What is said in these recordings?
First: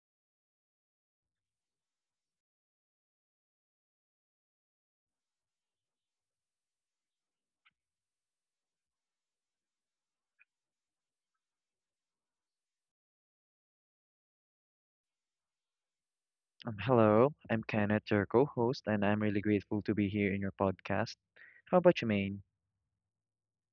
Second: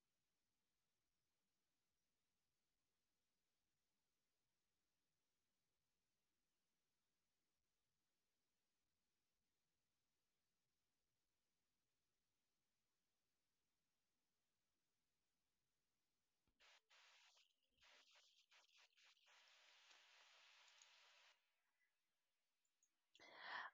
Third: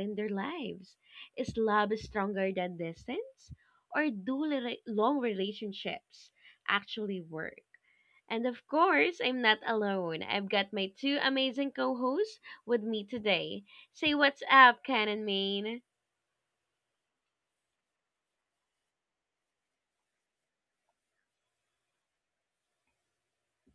in their lives. Is love stronger than distance? Or do long relationships actually work? And of course, I'm not alone. I've got my two amazing co hosts with me today. Say what's up, Ken and Maine. Hello, I'm Kenneth, your co-host, and I'm really grateful to be here in your podcast. How about you, Maine?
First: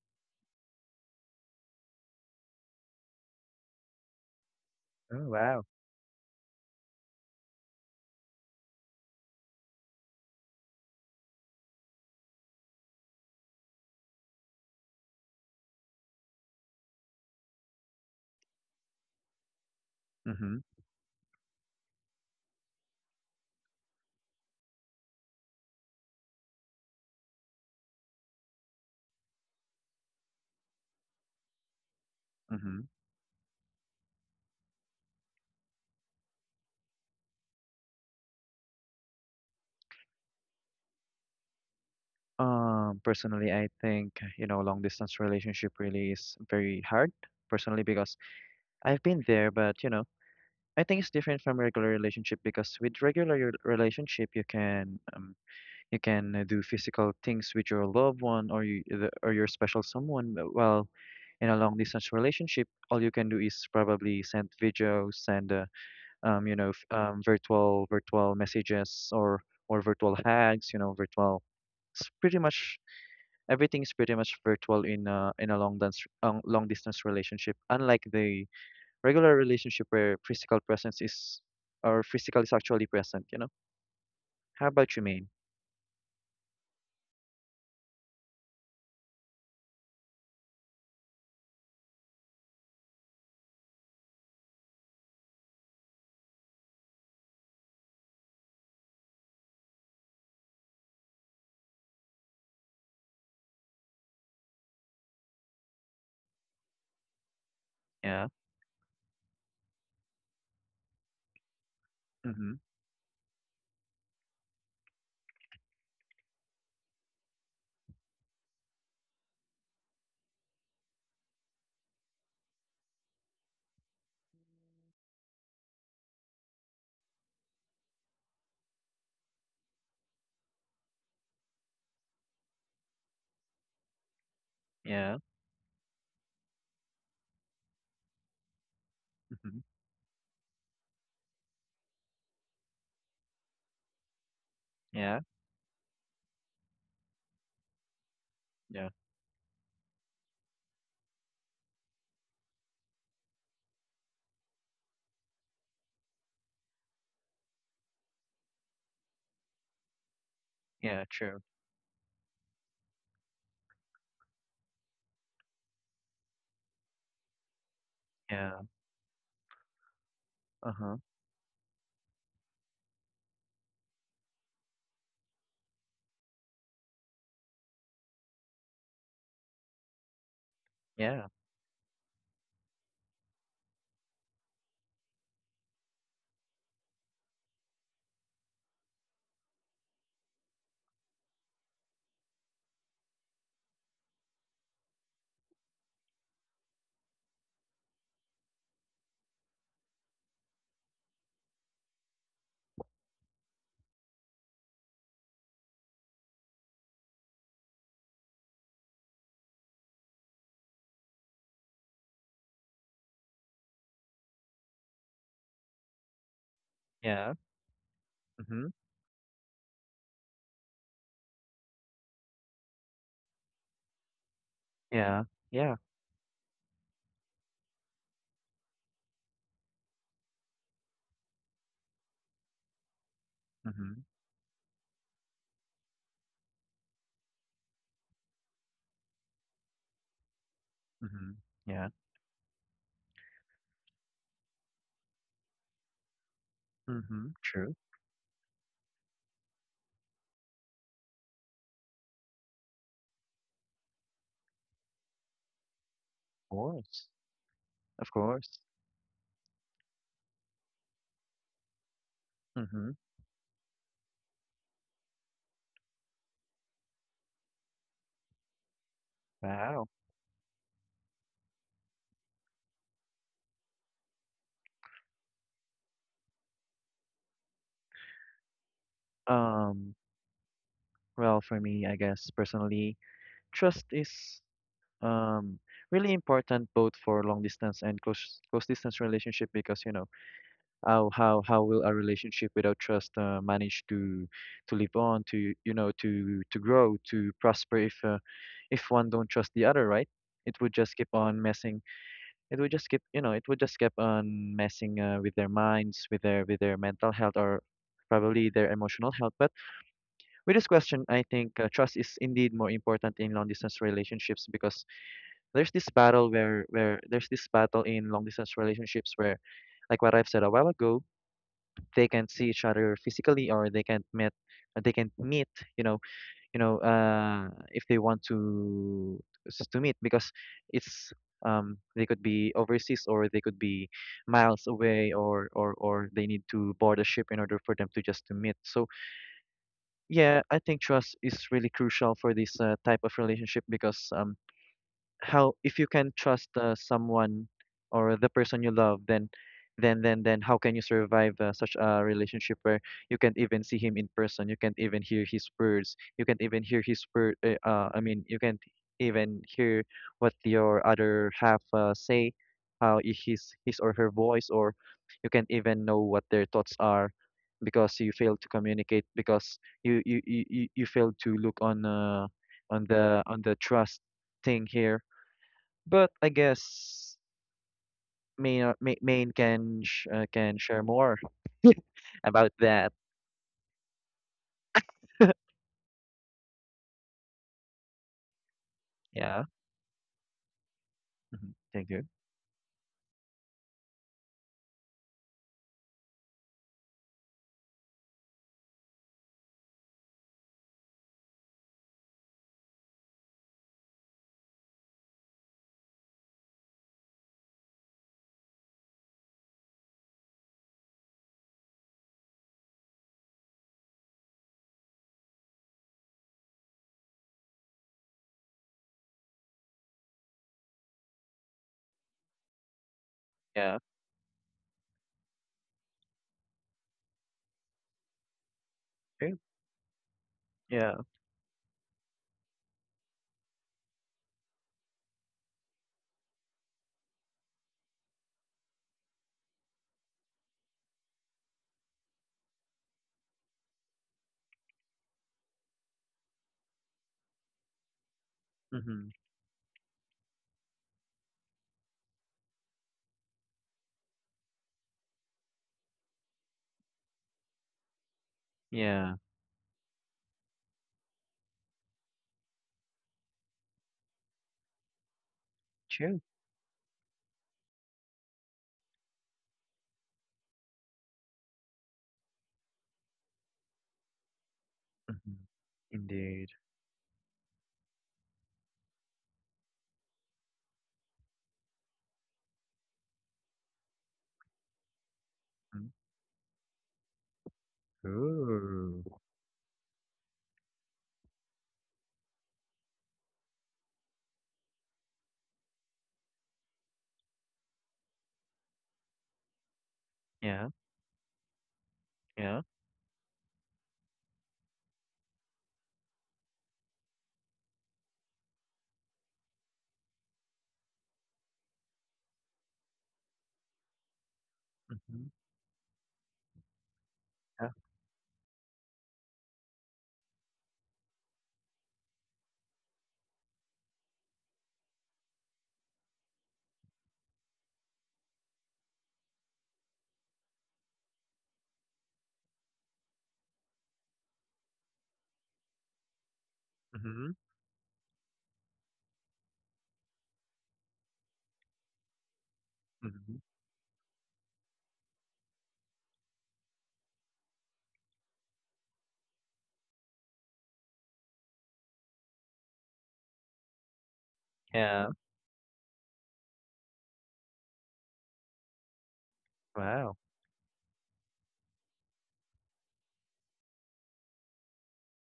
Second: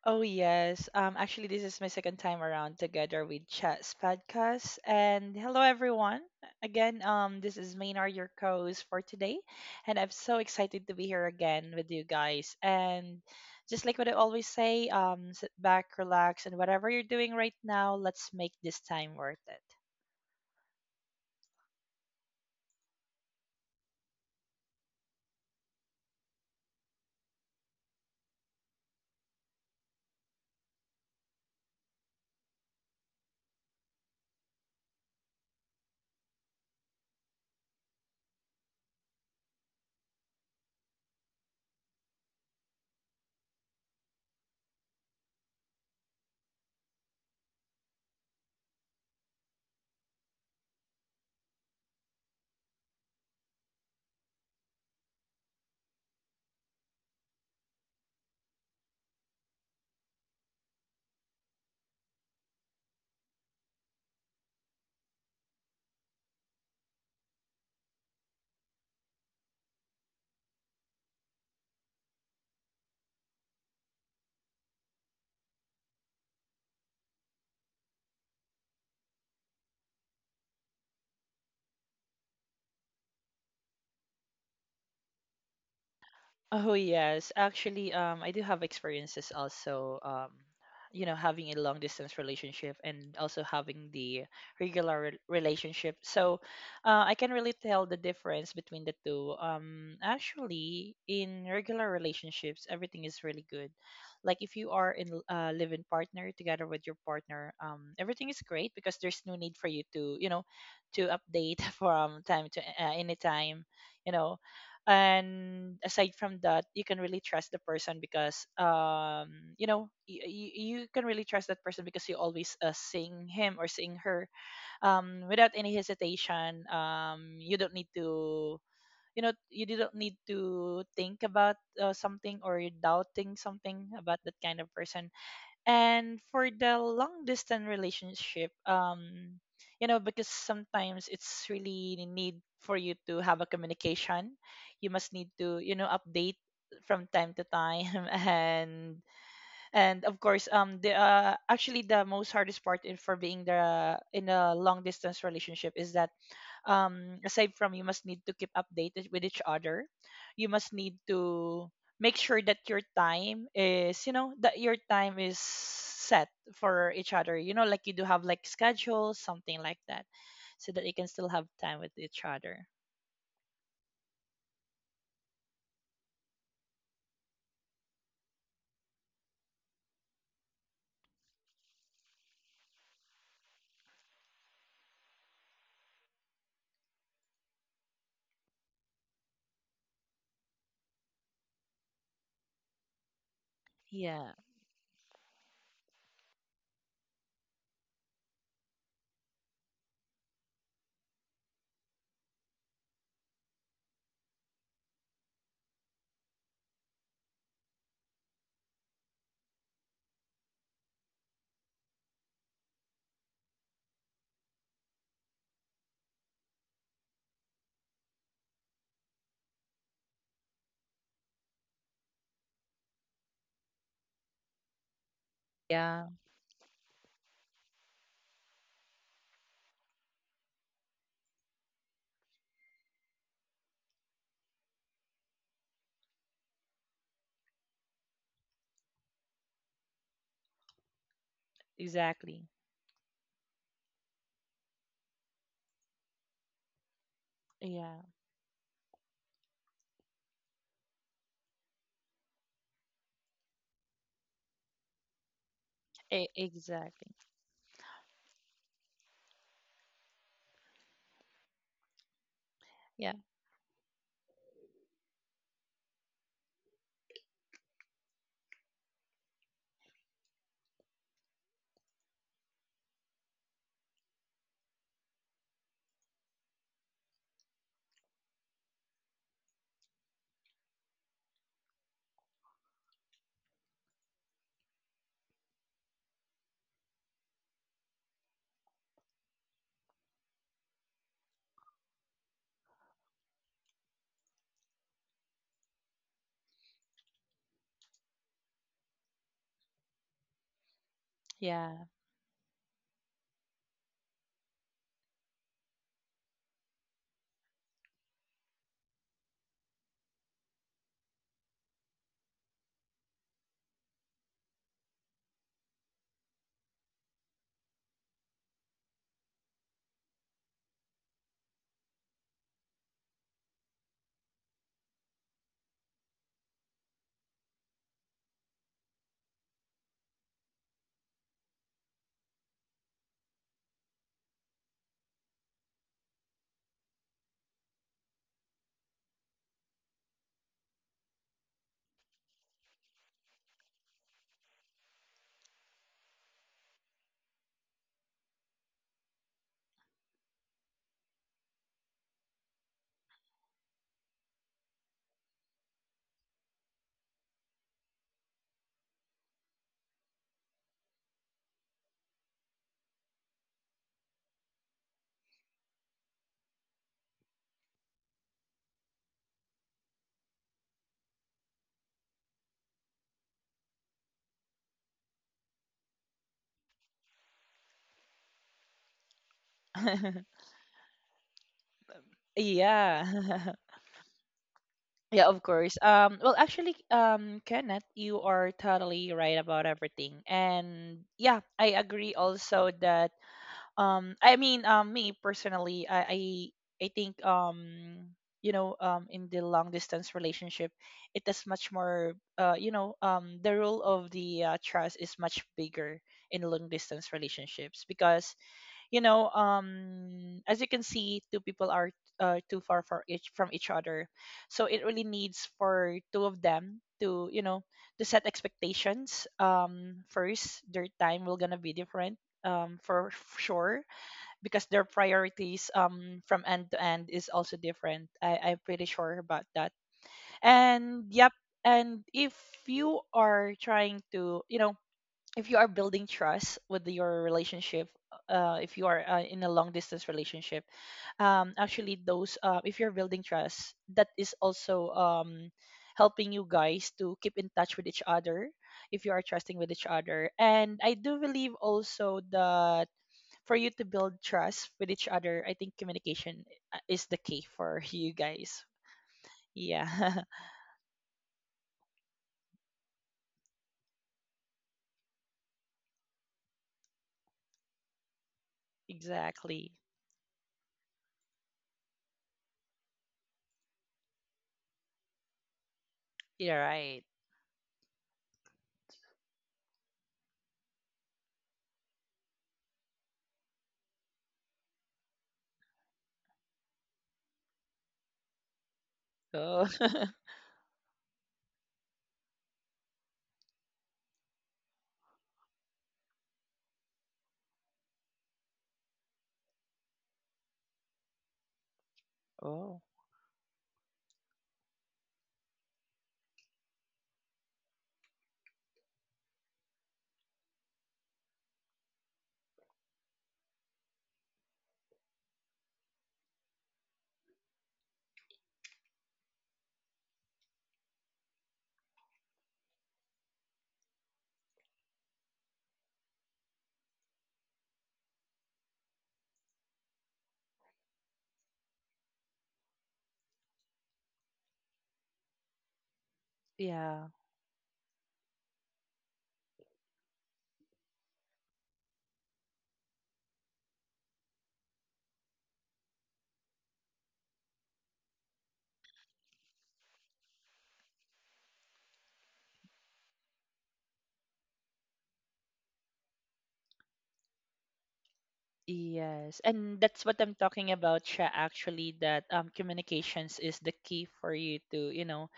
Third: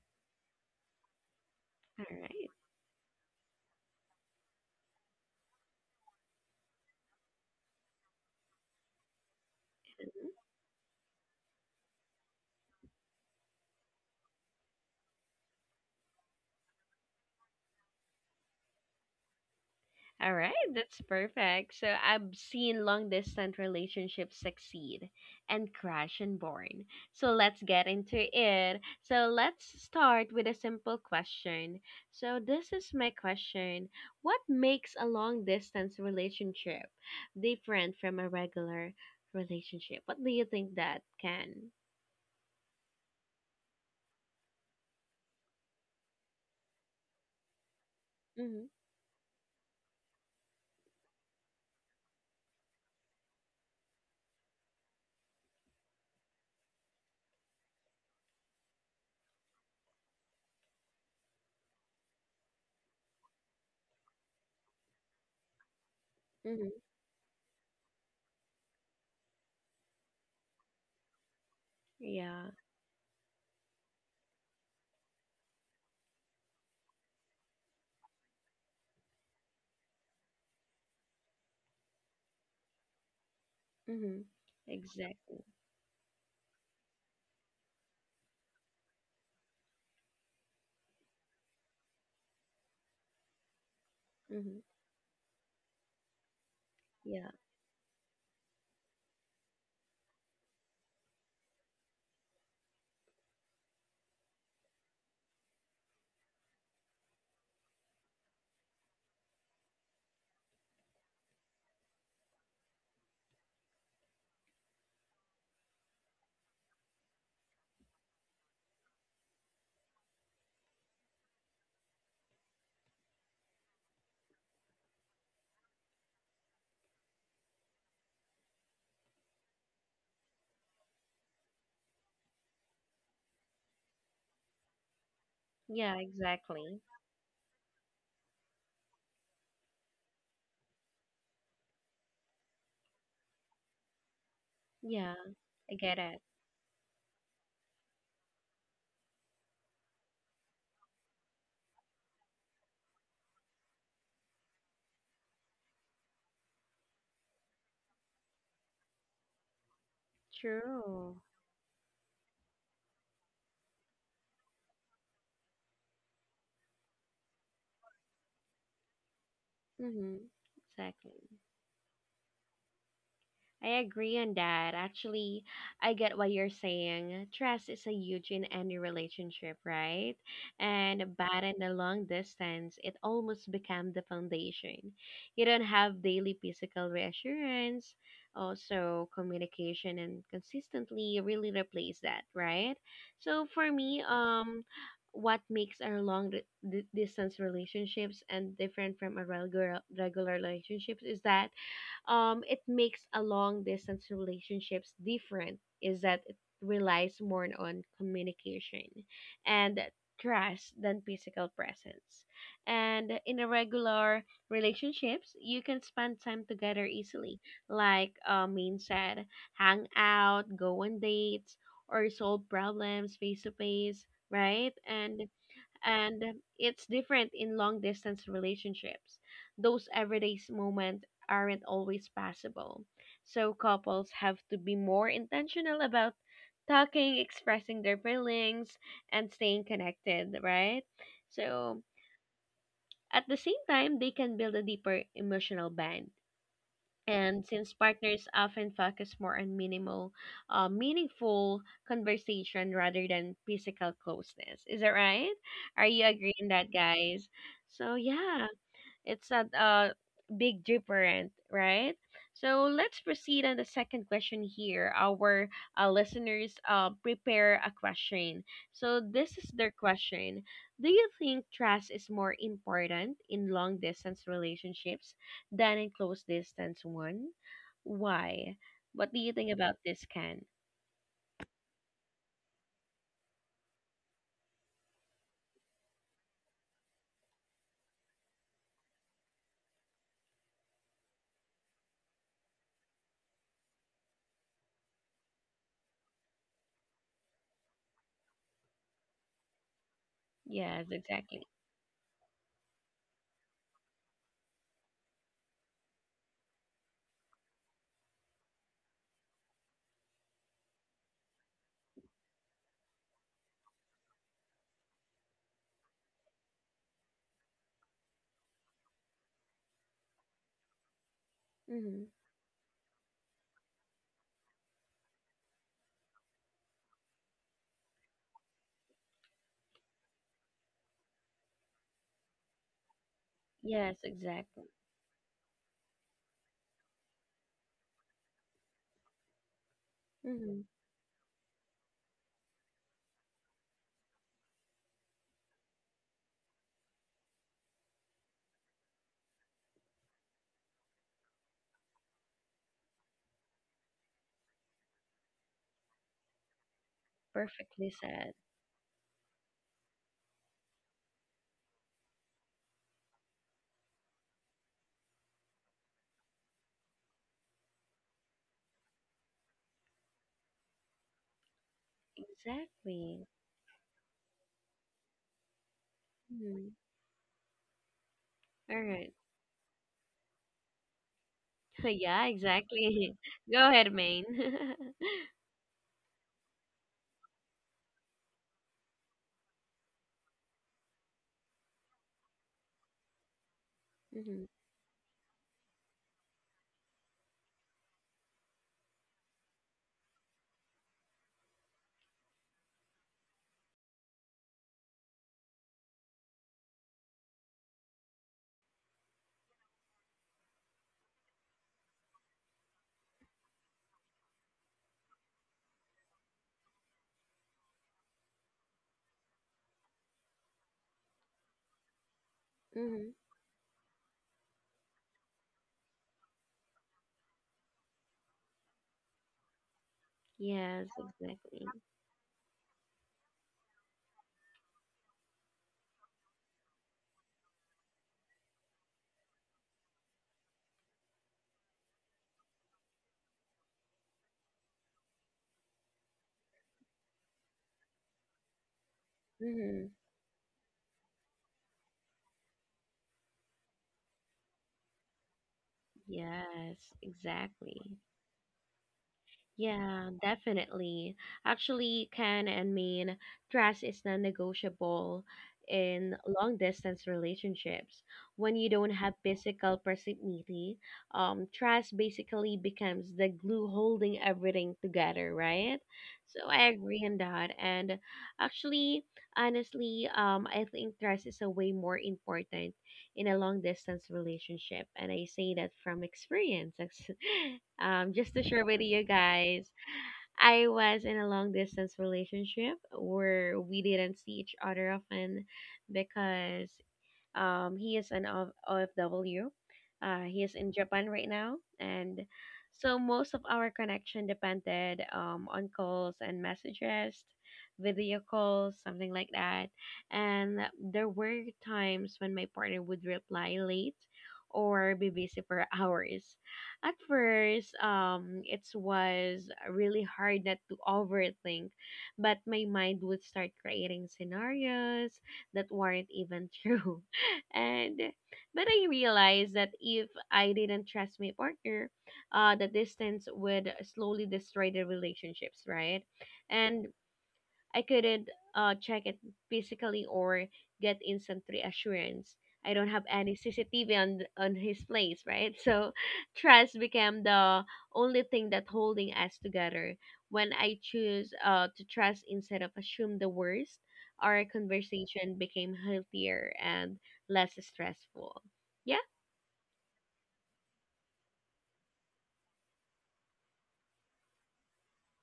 Oh yes. Actually this is my All second time right. around together with Chat's podcast. Oh, And hello wow. everyone. Again, this is Maynard, your co-host for today. And I'm so excited to be here again with you guys. And just like what I always say, sit back, relax, and whatever you're doing right now, let's make this time worth it. All right, Mm-hmm. that's perfect. So I've seen long distance relationships succeed and crash and burn. So let's get into it. So let's start with a simple question. So this Mm-hmm. is my question. What makes a long distance relationship different from a regular relationship? What do you think that can? Personally, I think, you know, long distance relationship really is very hard, personally, because Mm-hmm. I've been there, but, you know, I think it's different from regular relationship because with regular relationship, you can do physical things with your loved one or or your special someone. But While in a long distance relationship, all you can do is probably send videos, send you know, Mm-hmm. Virtual messages or virtual hags, you know, virtual. It's pretty Yeah. much everything is pretty much virtual in a long distance relationship. Unlike the regular relationship where physical presence is or physical is actually present, you know. Mm-hmm. How about you, Maine? Exactly. Oh yes, actually, I do have experiences also. You know, having a long distance relationship and also having the Mm-hmm. regular relationship. So, I can Yeah. really tell the difference between the two. Actually, in regular relationships, everything is really good. Like if you are in a live-in partner together with your partner, everything is Yeah. great because there's no need for you to, you know, to update from time to Mm-hmm. Any time. You know, and aside from that you can really trust the person because you know you can really trust that person because you always sing him or sing her without any hesitation, you don't need to, you know, you don't need to think about something or you're doubting something about that kind of person. Yeah. Yeah, And for the exactly. long distance relationship, Mm-hmm. you know, because sometimes it's really need for you to have a communication, you must Yeah, Yeah. need to, you I know, get it. update from time to time Yeah. and and of course, the actually the most hardest part in, for being the in a long distance relationship is that, aside from you must need to keep updated with each other, you must need Yeah. True. True. to make sure that your time is, you know, that your time is set for each other. You know, like you do have like Yeah. schedules, something like that, Mm-hmm. so Uh that you huh. can still Exactly. have time with each other. I agree on that. Actually, I get what you're saying. Trust is a huge in any relationship, right? And Yeah. but in the long distance, it almost becomes the foundation. You don't have daily physical reassurance. Also, communication and consistently really replace that, right? So for me, Yeah. What makes our distance relationships and different from a regular relationships is that it makes a long distance relationships different is that it relies more on communication and trust than physical presence. And in a regular relationships, you can spend time together Yeah. easily, like Mm-hmm. Min said, hang out, go on dates, or solve problems face to face, right? Yeah. And Yeah. Yeah, and it's different in long distance relationships. Those everyday moments aren't always possible. So Mm-hmm. couples have to be more intentional about talking, expressing their feelings, and staying connected, right? Mm-hmm. So Yeah. exactly. at the same time, they can build a deeper emotional bond. Mm-hmm. And True. since Yeah, partners often focus more on minimal, meaningful conversation rather than physical closeness. Is that right? Are you e- Of agreeing that, course. exactly. guys? So, Of yeah. course. It's not a big different, right? So Hmm. let's Yeah, proceed on the second question here. Our listeners prepare a question. So this is their Wow. question. Do you think trust is more important in long distance relationships than in close distance one? Why? What do you think about Um, this, Ken? well, for me, I guess personally, trust is um really important both for long distance and close distance relationship because you know how how will a relationship without trust manage to live on to you know to grow to prosper if one don't trust the other, right? It would Yes, just keep on exactly. messing yeah. it would just keep you know it would just keep on messing with their minds with their mental health or probably their emotional health. But with this question, I think trust is indeed more important in long distance relationships because there's this battle where there's this battle in long distance relationships where like what I've said a while ago, they Mm-hmm. can't see each other physically or they can't meet they can't meet. You know, you know, if they want to to meet because it's they could be overseas or they could be Yes, exactly. miles away or or they need to board a ship in order for them to just to meet. So yeah, I Mm-hmm. think trust is really crucial for this type of relationship because how if you can trust someone or the person you love, then how can you survive such a relationship where you can't even see him in person, you can't even hear his words, you can't even hear his word Perfectly I mean, said. you can't even hear what your other half say, how his or her voice, or you can't even know what their thoughts are because you fail to communicate because you fail to look Exactly. on the trust thing here. But I Mm-hmm. guess All right. Maine can sh can share more Yeah, about that. exactly. Yeah. Go ahead, Maine. Yeah, of course. Well, actually, Kenneth, you are Yeah. totally right about everything. And Mhm. yeah, Thank you. I agree also that, hmm me personally, I think, you know, in the long distance relationship it is much more, you know, the role of the trust is much bigger in long distance relationships, because you know, as you can see, two people are too far for each from each other, so it really needs for two of them to, you know, to set expectations. First, their time will gonna be different, hmm for Yeah. sure, because their priorities, from end to end is also different. I'm pretty sure True. about that. Yes, Yeah. And yep. exactly. And if you are trying to, you know, if you are building trust with your relationship, if you are in a long distance relationship, actually those if you're building trust, that is also, helping you guys to keep in touch with each other. If you Hmm. are trusting with each hmm other, and I do believe also that for you to build trust with each other, I think communication is Yes, the key for exactly. you guys. Yeah. Yeah, Yeah. definitely. Actually, can and mean trust is non-negotiable in True. long-distance relationships. When you don't have Exactly. physical proximity, trust basically becomes the glue holding everything together, Hmm. right? Indeed. So You're I right. agree on that. And actually, honestly, I think trust is a way more important in a long distance relationship. And I say that Mm. from experience. Just to share with Ooh. you guys, Oh. I was in a long distance relationship where we didn't see each other often because he is an OFW. He is Yeah. in Japan right now, and Yeah. Oh, so most of our connection depended on calls and messages, video calls, something like that. And there were times when my partner would reply late or be Hmm. busy for hours. At Yeah. first, it was really hard not to overthink, but my mind would start creating scenarios that weren't even true, and but I realized that if I didn't trust my partner, the distance would slowly destroy the relationships, right? And yeah. Hmm. I couldn't check it physically or get instant reassurance. I don't have Hmm. any CCTV on his place, right? So trust became the only thing that holding us together. When I choose to trust instead of assume the worst, our Yeah. conversation became healthier and less stressful. Yeah, Yes, and that's what Wow. I'm talking about, Sha, actually, that communications is the key for you to, you know,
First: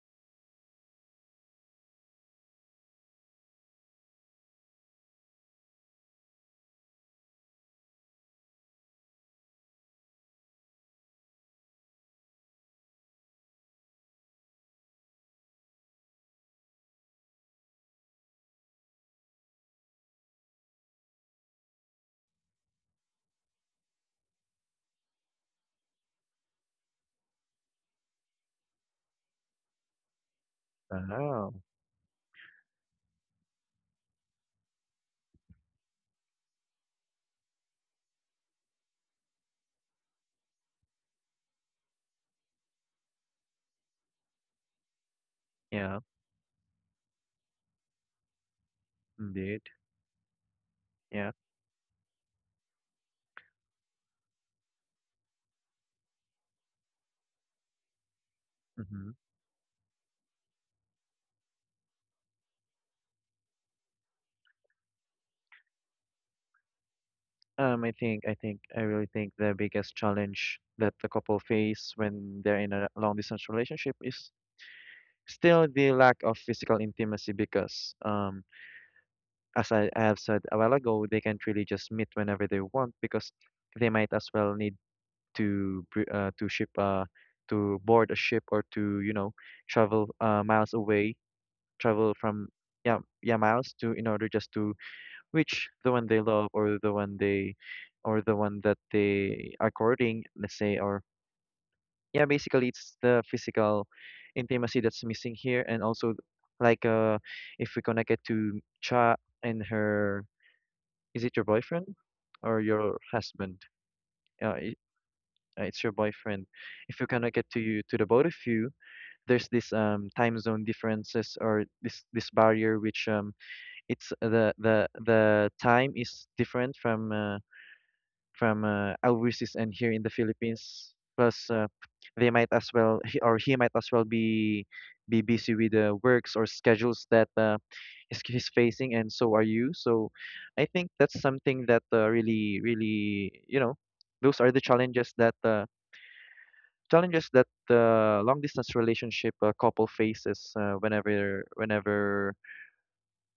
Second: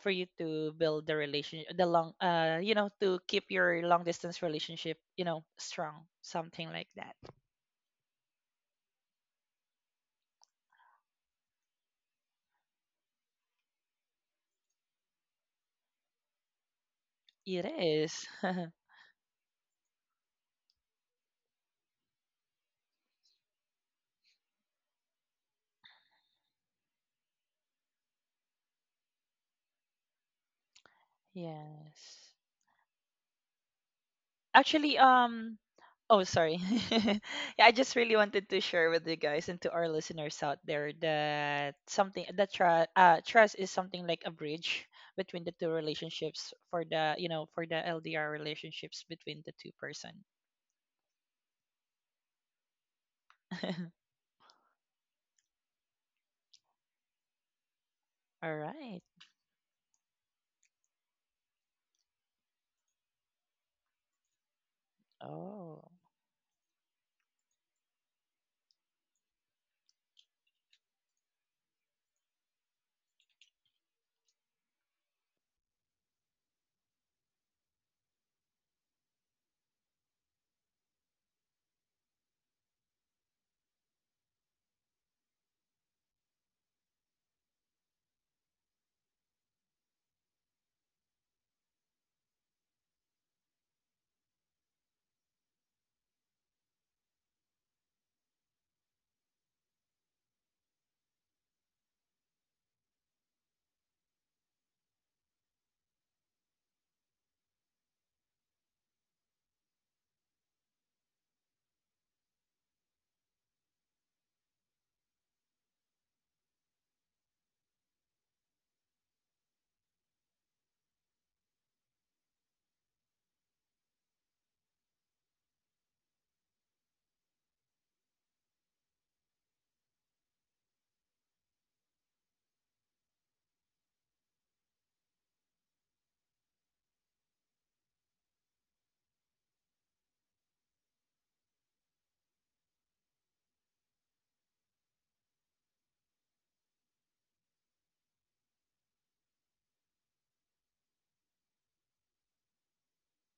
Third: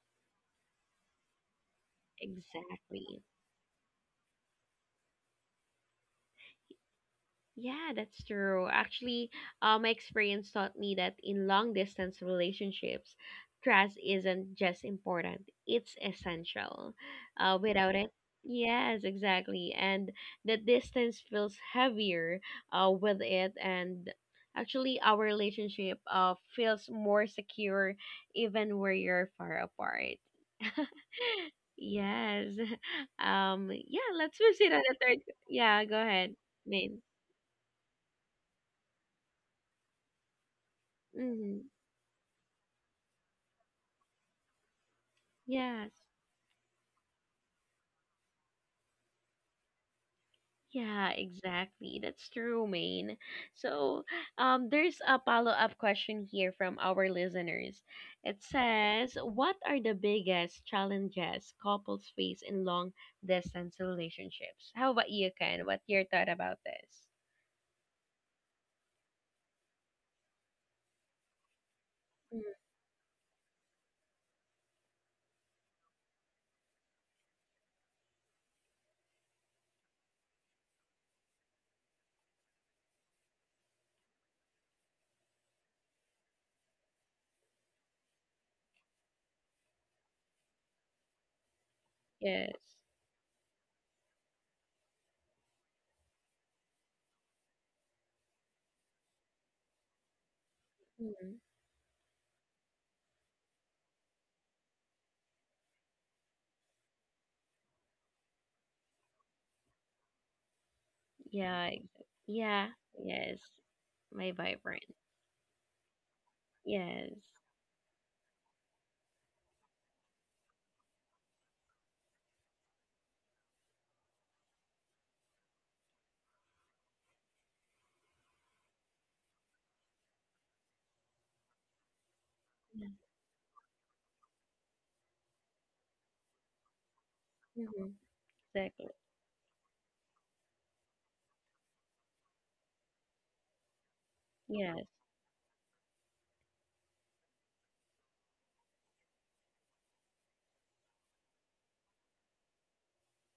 for you to build the relationship, the long, you know, to exactly. keep your long distance relationship, you know, strong, something like that. Yeah, that's true. Actually, my experience taught me that in long distance relationships, trust isn't just important, it's essential. It Without it, is. yes, exactly. And the distance feels heavier with it. And actually, our relationship feels more secure even where you're far apart. Wow. Yes. Yes. Yeah, let's proceed on Actually, the third. Yeah, go Oh, ahead, sorry. Main. Yeah, I just really wanted to share with you guys and to our listeners out there Mm, that something that trust is something like a bridge between the two yes. Yeah. relationships for the, you know, for the LDR relationships between the Indeed. two person. Yeah, Yeah. exactly. That's true, Maine. So, there's a follow-up question here from our listeners. It All right. Hmm. says, "What are the biggest challenges couples face in long-distance relationships?" How about you, Ken? Oh. What's your thought about this? Um, I think I really think the biggest challenge that the couple face when Mm, they're in a long distance relationship is still the lack of physical intimacy because, as I have said a while ago, they can't really just meet whenever they want because they might as well need to to ship to board a ship or to you know travel miles away, travel from yes. yeah yeah miles to in order just to reach the one they love or the one they or the one that they are courting, let's say, or Mm, yeah, basically it's the physical intimacy that's missing here. And also, like if we connect it to Cha and her, is it your yeah. boyfriend or Yeah. your Yes. husband? My Uh, i- vibrant. It's your boyfriend. If you Yes. cannot get to you to the both of you, there's this time zone differences or this barrier which it's the time is different from overseas and here in the Philippines. Plus, they might as Yeah. well or he might as well be busy with the works or schedules that Mhm. He's Exactly. facing, and so are you. So, I think that's something that really, you know, those are the Yes. challenges that the long distance relationship couple faces whenever,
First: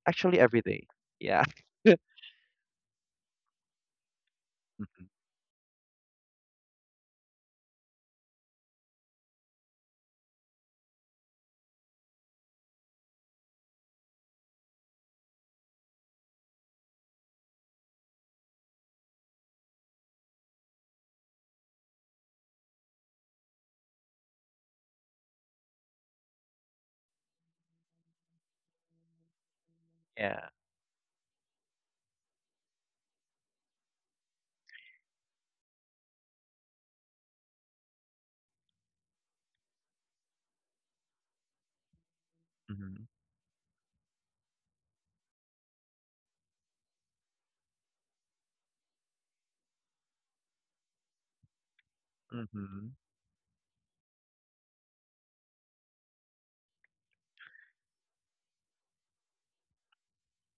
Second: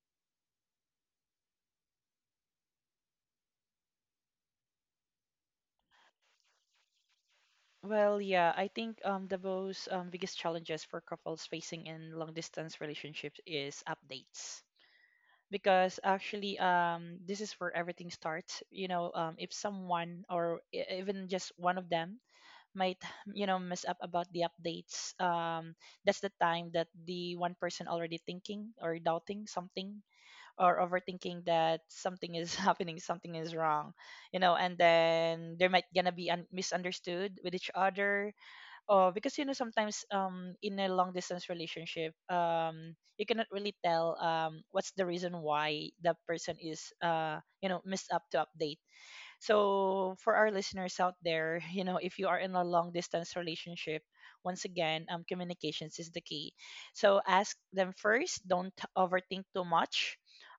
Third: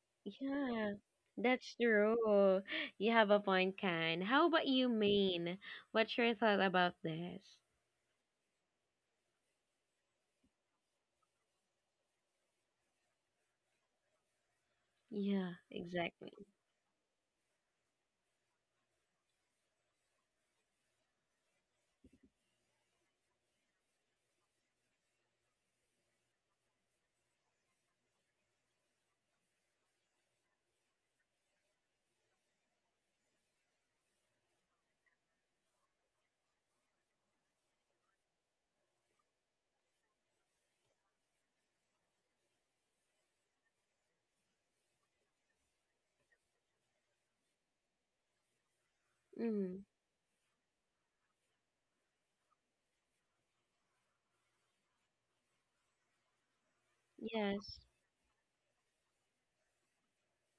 actually every day. Yeah, Yeah. that's true. You have a point, Kan. How about you, Mhm. Maine? What's your thought about this? Well, yeah, I think, the most, biggest challenges for couples facing in long distance relationships is updates. Yeah, Because exactly. actually, this is where everything starts. You know, if someone or even just one of them might, you know, mess up about the updates, that's the time that the one person already thinking or doubting something Yeah. or overthinking that something is happening, something is wrong, you know, and then there might gonna be misunderstood with each other. Oh, because you know, sometimes in a long distance relationship, Mm-hmm. you cannot really tell what's the reason why the person is, you know, missed up to update. Mm, So for our listeners out there, you know, if you are in a Mm-hmm. long distance relationship, once again, communications is the key. So ask yes. them first. Don't overthink too much.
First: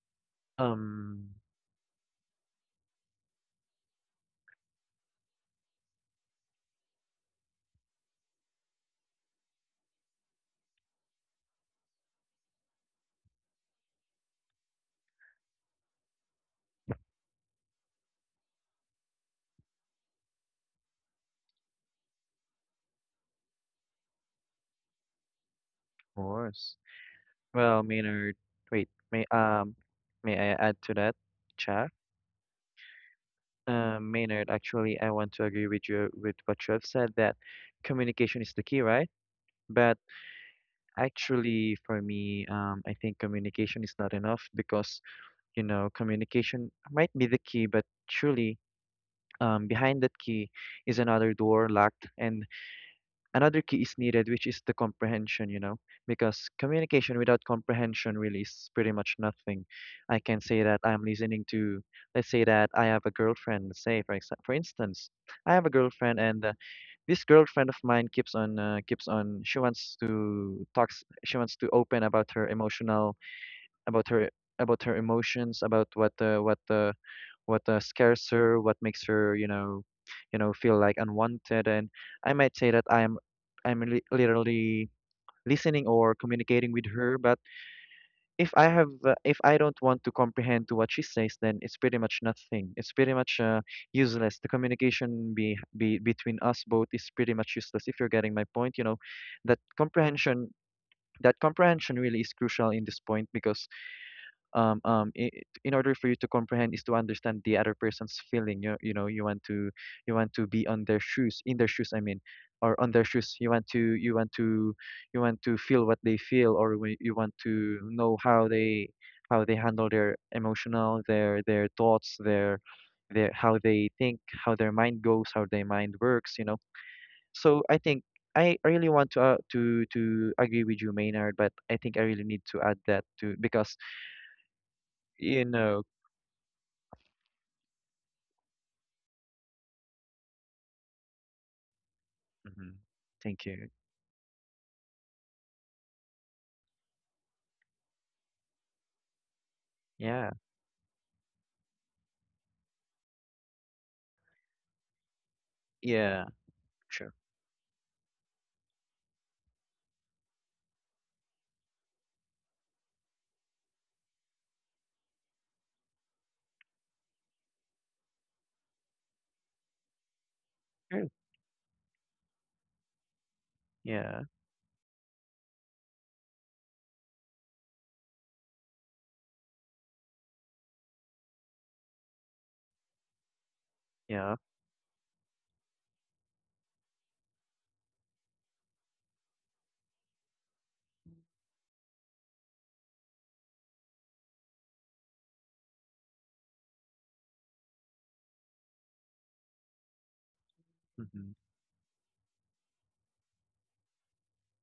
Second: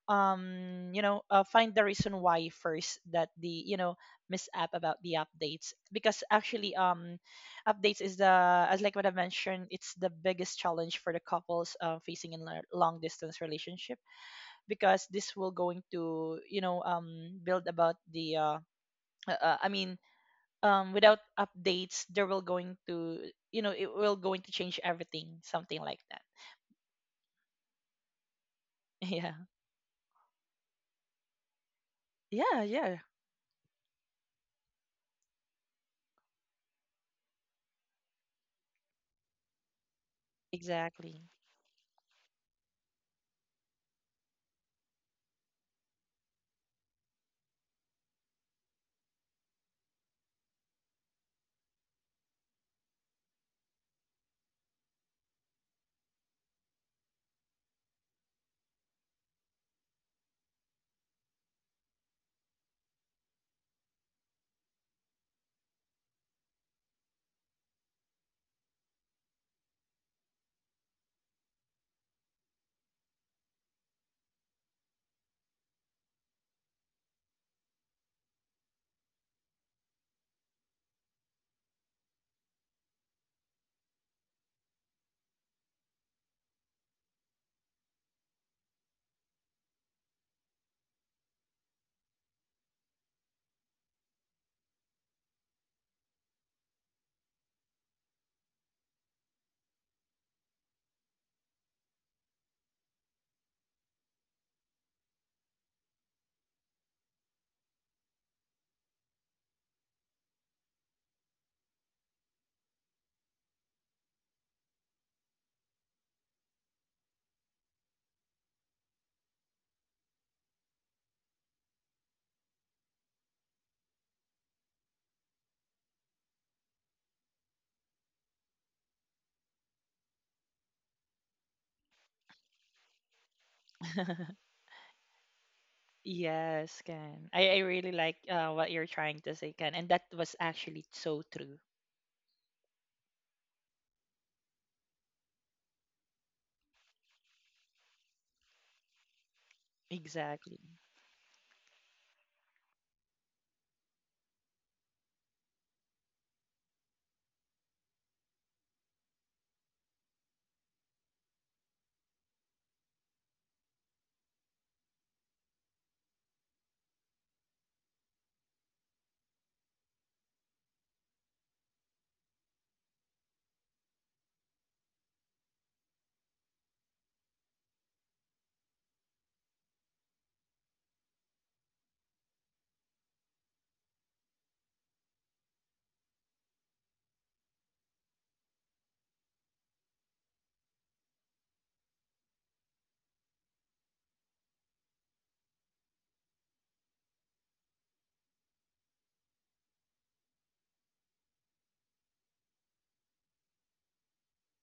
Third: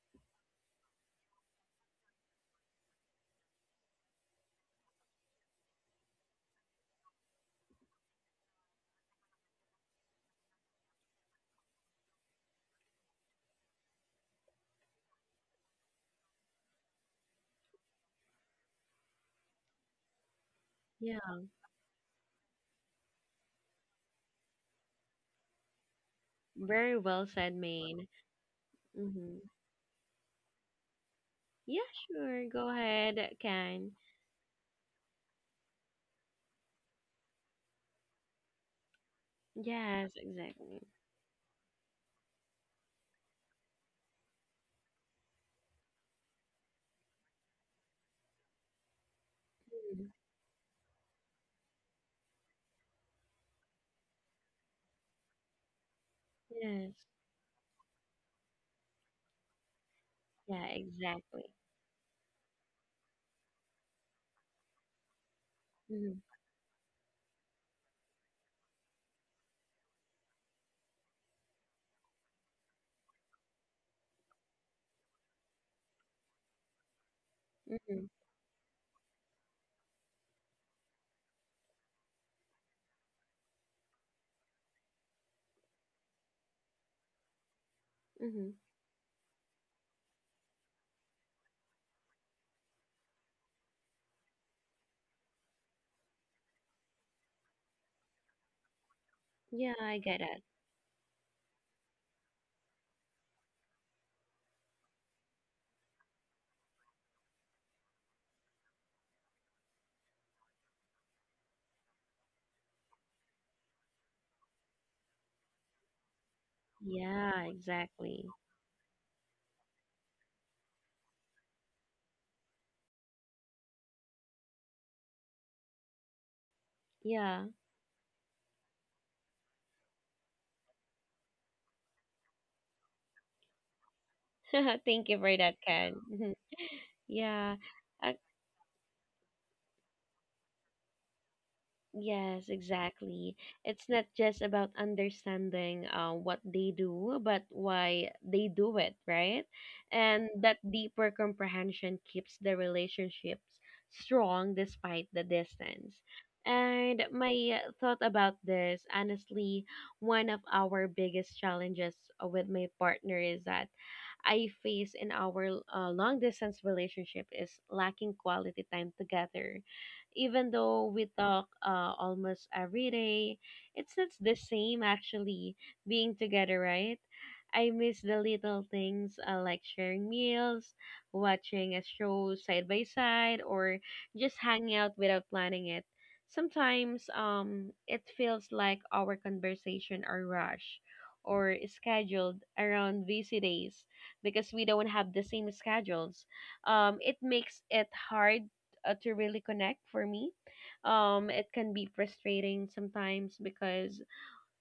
You know, Um, find the reason why first that the, you know, miss app about the updates. Because actually, updates is the, as like what I mentioned, it's the biggest challenge for the couples facing in a long distance relationship. Because this will going to, you know, build about the, I mean, without Yeah, updates, there will going to, you know, it will going to change everything, something like of that. course. very well said, Well, Maine. Maynard, wait, Mm-hmm. May I add to that, Yeah, Cha? sure. Yeah, yeah, Go yeah, ahead, Kan. Maynard, actually, I want to agree with you with what you have said that communication is the key, right? But Yes, exactly. exactly. actually, for me, I think communication is not enough because, you know, communication might be the key, but truly, behind Mm, that key is another door locked, and another key is needed, which is the comprehension, you know, because yes. communication without comprehension really is pretty much nothing. I can say Yeah, that I'm listening exactly. to, let's say that I have a girlfriend, say for for instance, I have a girlfriend, Mm-hmm. and this girlfriend of mine keeps on She wants to talks. She wants to open about her emotional, about her about her emotions, about what Mm-hmm. scares her, what makes her, you know, feel like unwanted. And I might say that I'm literally listening or communicating with her. But if Mm-hmm. I if I don't want to comprehend to what she says, then it's pretty much nothing. It's pretty much useless. The communication be between us both is pretty much useless. If you're getting my point, you know, that Yeah, I get it. comprehension. That comprehension really is crucial in this point because I in order for you to comprehend is to understand the other person's feeling. You know, you want to be in their shoes. I mean, or on their shoes. You want to you want to feel what they feel, or you want Yeah, to know exactly. How they handle their emotional, their thoughts, their how they think, how their mind goes, how their mind works. You know, Yeah. so I think. I really want to to agree with you, Maynard, but I think I really need to add that to because Thank you for you that, know Kan. Yes, Ken. I Yeah. really like what you're trying to say, Ken, and that was actually so true. Yes, Mhm. exactly. Thank you. It's not just about understanding what they do, but why they do it, right? And Yeah. Exactly. that deeper comprehension keeps the relationships strong despite the distance. Yeah. And Sure. my thought about this, honestly, one of our biggest challenges with my partner is that I face in our long distance relationship is lacking quality time together. Even though True. we talk almost every day, it's not Yeah. the same actually being together, right? I miss the little things like sharing meals, watching a show side by side, or Yeah. just hanging out without planning it. Sometimes it feels like our conversation are rushed or scheduled around busy days because we don't have the same schedules. It makes it hard to really connect for me. Hmm. It can be frustrating sometimes because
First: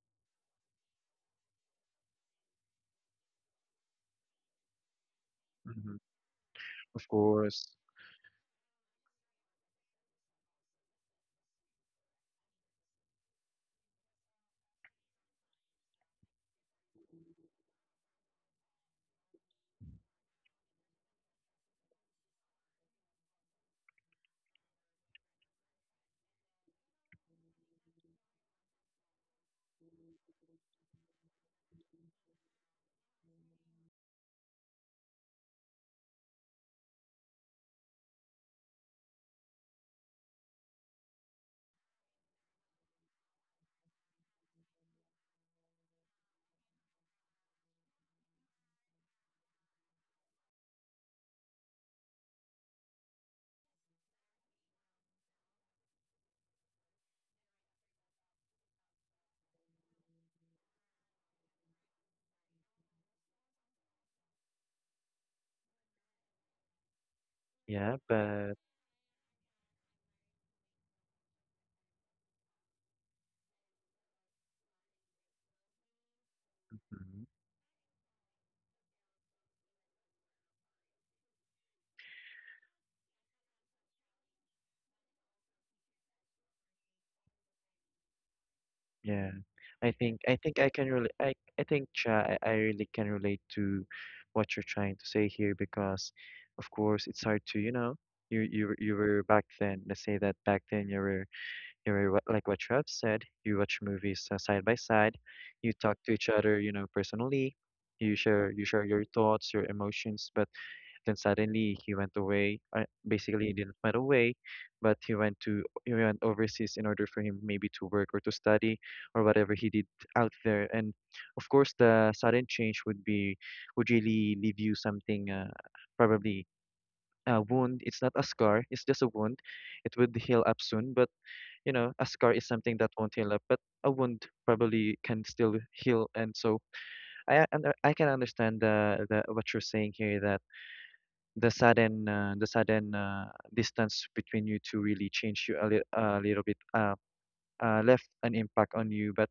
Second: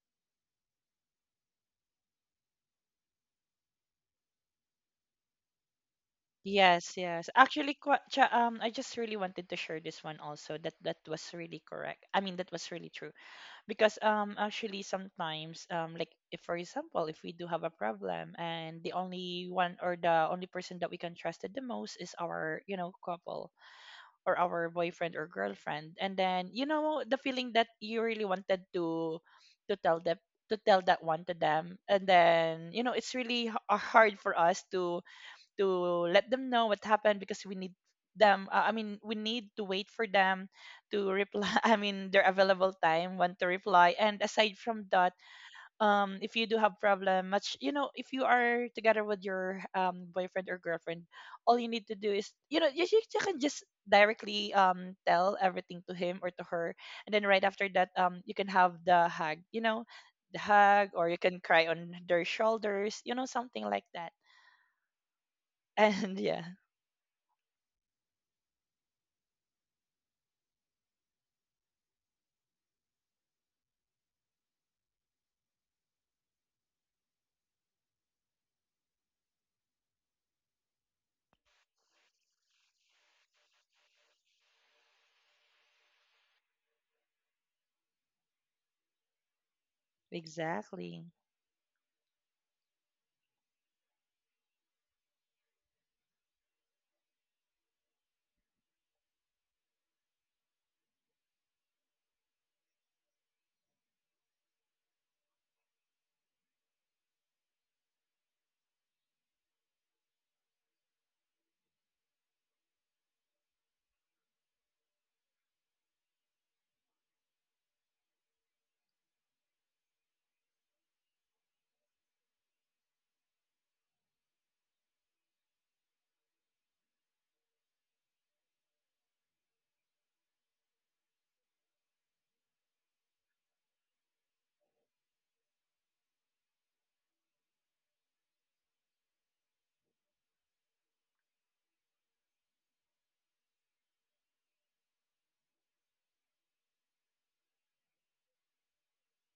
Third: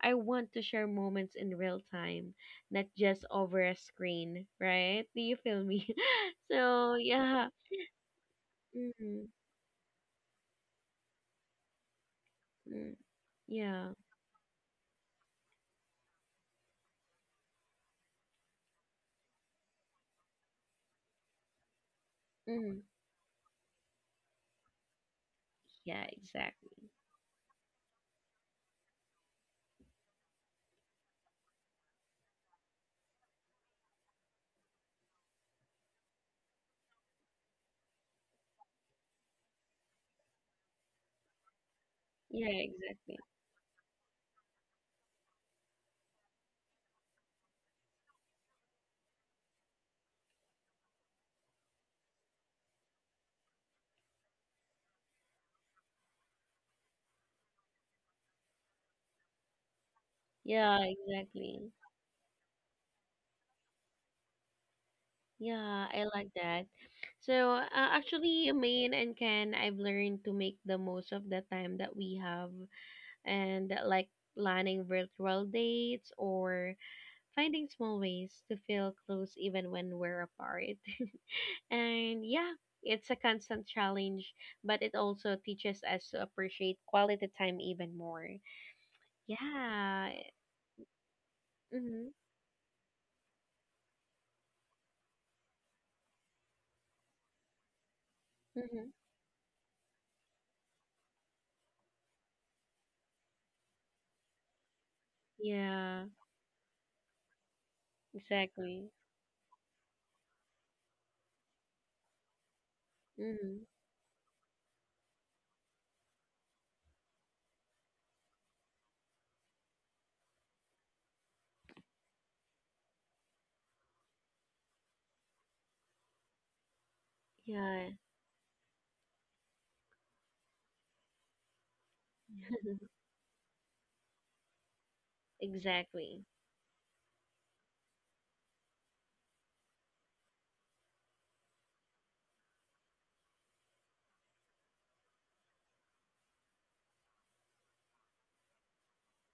I want to share moments in real time, not just over a screen, right? Do you feel me? Hmm. So Yes, Of yes. yeah, course. Actually, I just really mm-hmm. wanted to share this one also. That that was really correct. I mean, that was really Mm. true. Yeah. Because actually sometimes like if for example, if we do have a problem and the only one or the only person that we can trust it the most is our, you Mm-hmm. know, couple or our boyfriend or girlfriend, Yeah, and then you exactly. know the feeling that you really wanted to tell them, to tell that one to them, and then you know it's really hard for us to let them know what happened, because we need them, I mean we need to wait for them to reply I mean their Yeah, available time exactly. when to reply. And aside from that, if you do have problem much, you know, if you are together with your boyfriend or girlfriend, all you need to do is, you know, you can just directly tell everything to him or to her, and then right after that, you can have the hug, you know, the Yeah, hug, or you can cry exactly. on their shoulders, you know, something like that. Yeah, I And like yeah. that. So, Yeah, actually, but Maine and Ken, I've learned to make the most of the time that we have and like planning virtual dates or mhm. finding small ways to feel close even when we're apart. And yeah, it's a constant challenge, but it also teaches us to appreciate quality time even more. Yeah. I Yeah. think I think I can Exactly. really I think, Mm-hmm. Cha, I really can relate to what you're trying to say here because of course it's hard to, you know, you Mm-hmm. you were back then, let's say that back then you were you know, like what Trev said, you watch movies side by side, you talk Yeah, to each other, you know, personally, you share exactly. your thoughts, your emotions, but then suddenly he went away. Basically, he Mm-hmm. didn't went away, but he went to he went overseas in order for him maybe to work or to study or whatever he did out there. And of course, the sudden change would really leave you something probably a wound. Yeah, It's not a scar; it's just a wound. It would heal up soon, but you know, a scar is something that won't heal up, but a wound probably can still heal. exactly. And so I and I can understand the what you're saying here that the sudden distance between you two really changed you a little bit left an impact on you. But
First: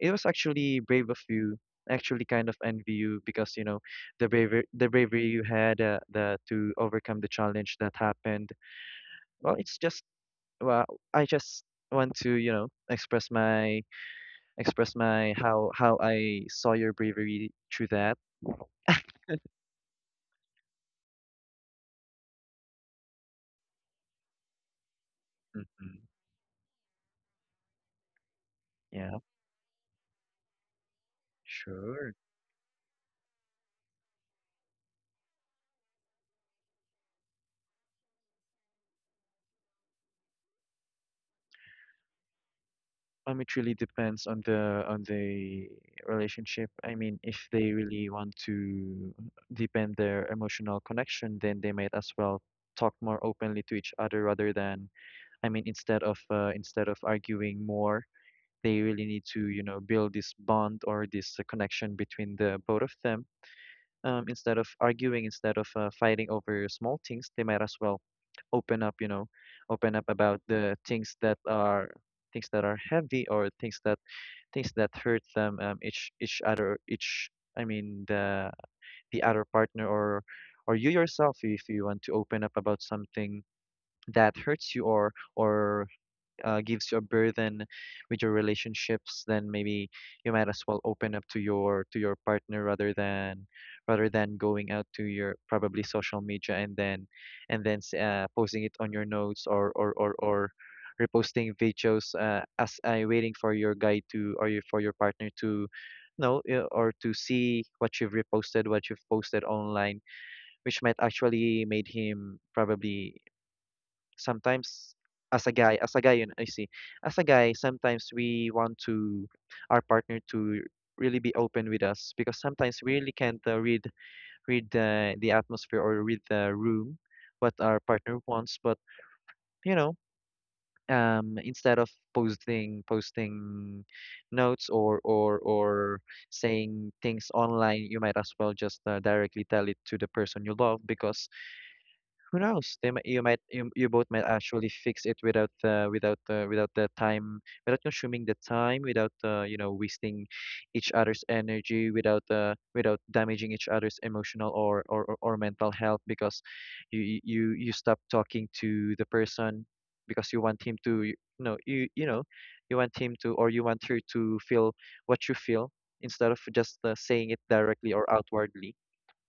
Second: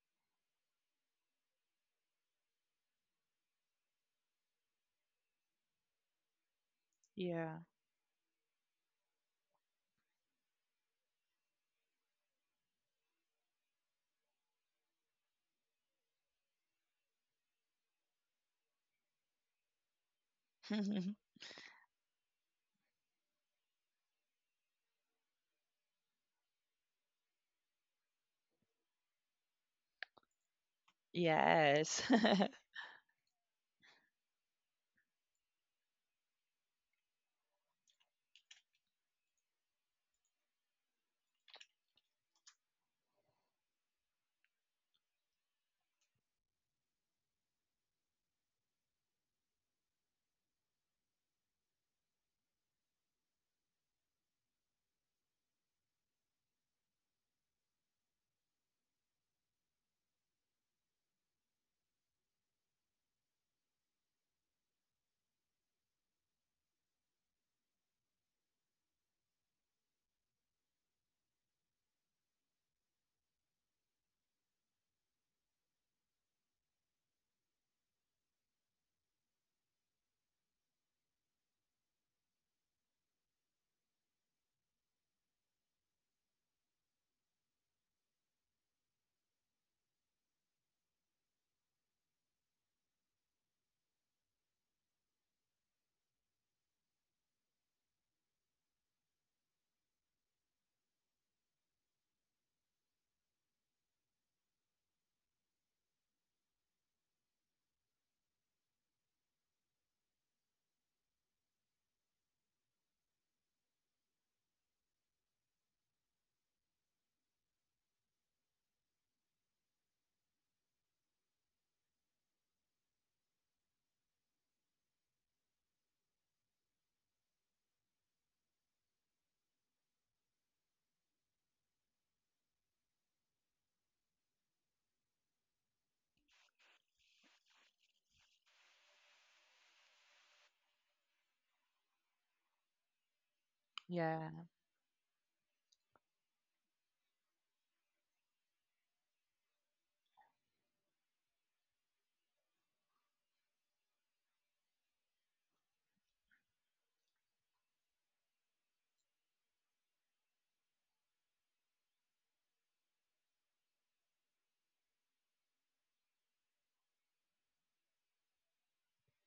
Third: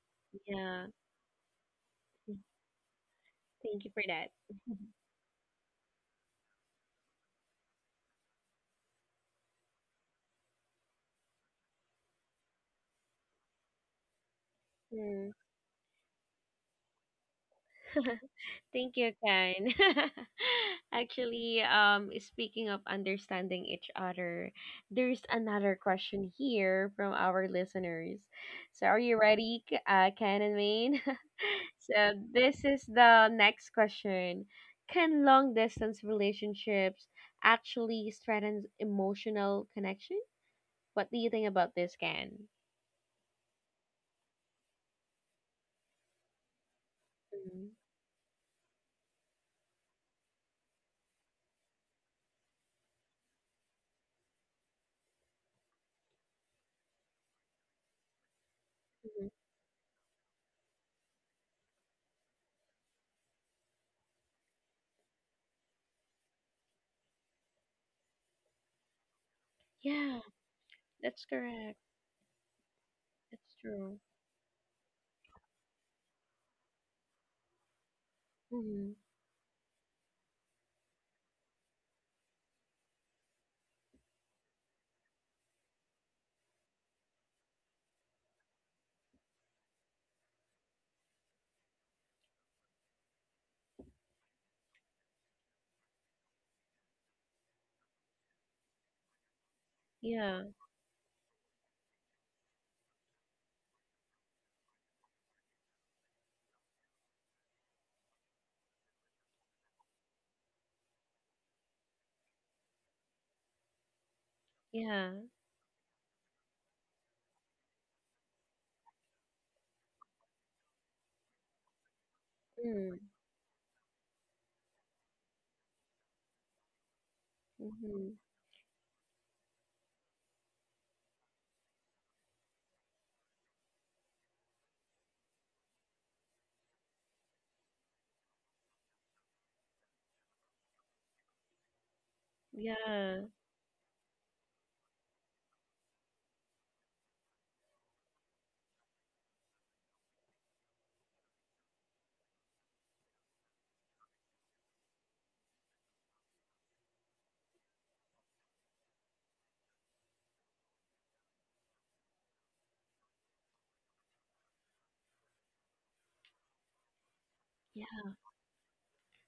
it was actually Yeah. brave of you. I Actually, kind of envy you because you know Thank you for that. The bravery you had the to overcome the Yeah. challenge that happened. Well, it's just well, I just want to you know express Mm. my how I saw your bravery through that. Thank you, Ken. Actually, speaking of understanding each other, there's another Mhm. question here from our listeners. So, are Yeah, you ready, Ken and Maine? Yes. So, sure. this is the next question. Can long distance relationships actually strengthen emotional connection? What do you think about this, Ken? It really depends on the relationship. I mean, if Mhm, they really want to deepen their emotional connection, then they might as well talk more openly to each other rather than, I mean, instead of arguing more, they really need mhm. to, you know, build this bond or this connection between the both of them. Instead of arguing, instead of fighting over small things, they might as well open up, open up Yeah, about the that's correct. Things that are heavy or That's things that true. Hurt them, each other, each I mean Hmm the other partner, or you yourself if you want to open up about something that hurts you or gives you a burden with your relationships. Then maybe you might as well open up to your partner rather than going out to your probably social media and then posting it on your notes or or or Yeah, or reposting videos as waiting for your guy to, or for your partner to know, or to see what you've reposted, what you've posted online, which might actually made him probably sometimes. yeah. As a guy, as a guy, you know, I see. As a guy, sometimes we want to our partner to really be open with us because sometimes we Mm. really can't read read the atmosphere, or read the room, what our Mm-hmm. partner wants. But you know, instead of posting notes or saying things online, you might as well just directly tell it to the person you love, because who knows? They might, you Yeah, might, you both might Yeah. actually fix it without the time, without consuming the time, without you know wasting each other's energy, without damaging each other's emotional or mental health, because you stop talking to the person because you want him to, you know, you know you want him to, or you want her to feel what you feel, instead of just saying it directly or yeah, outwardly,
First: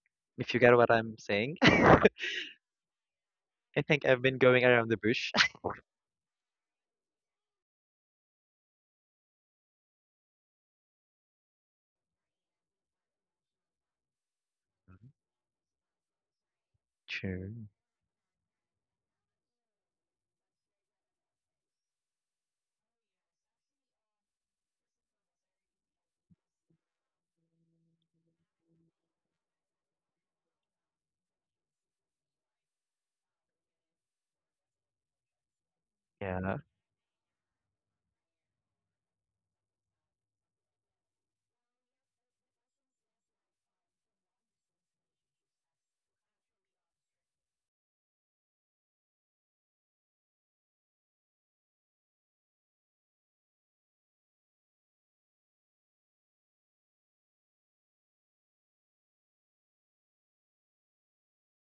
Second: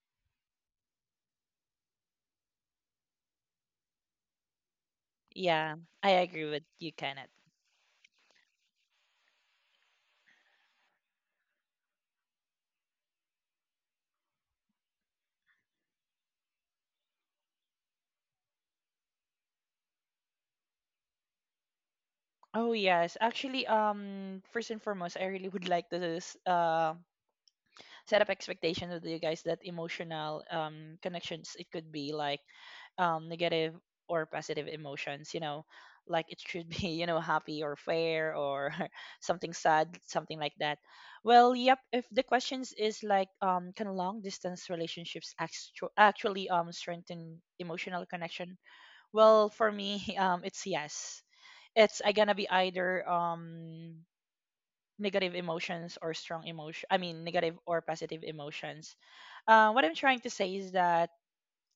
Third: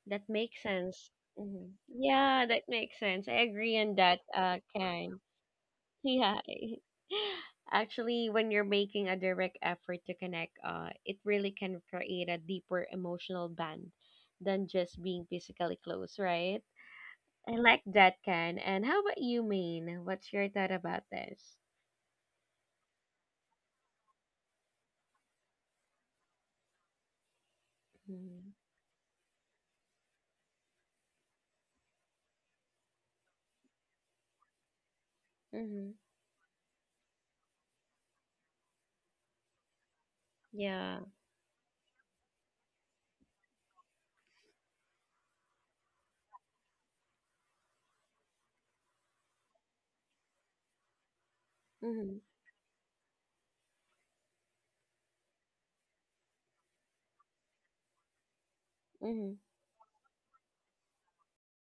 that if you makes get what sense. I'm saying. Mm-hmm. Yeah, that makes sense. I agree I on think that, I've been going around the Karen. bush. Yeah, I Yeah, agree with you, Kenneth. actually, when you're making a direct effort to connect, it really can create a deeper emotional bond than just Mhm. being physically close, right? I True. like that, Ken. And how about you, Maine? What's your thought about this? Oh yes. Actually, first and foremost, I really would like to set up Mm-hmm. expectation with you guys that emotional, connections, it could be like, negative or positive emotions, you know, Mm-hmm. like it Yeah, should be, you know, happy or fair or something sad, something like that. Yeah. Well, yep, if the questions is like, can long distance relationships actually strengthen emotional connection, well, for me, it's yes. It's I Mm-hmm. gonna be either, negative emotions or strong emotion, I mean negative or positive emotions. Mm-hmm. What I'm trying to say is that,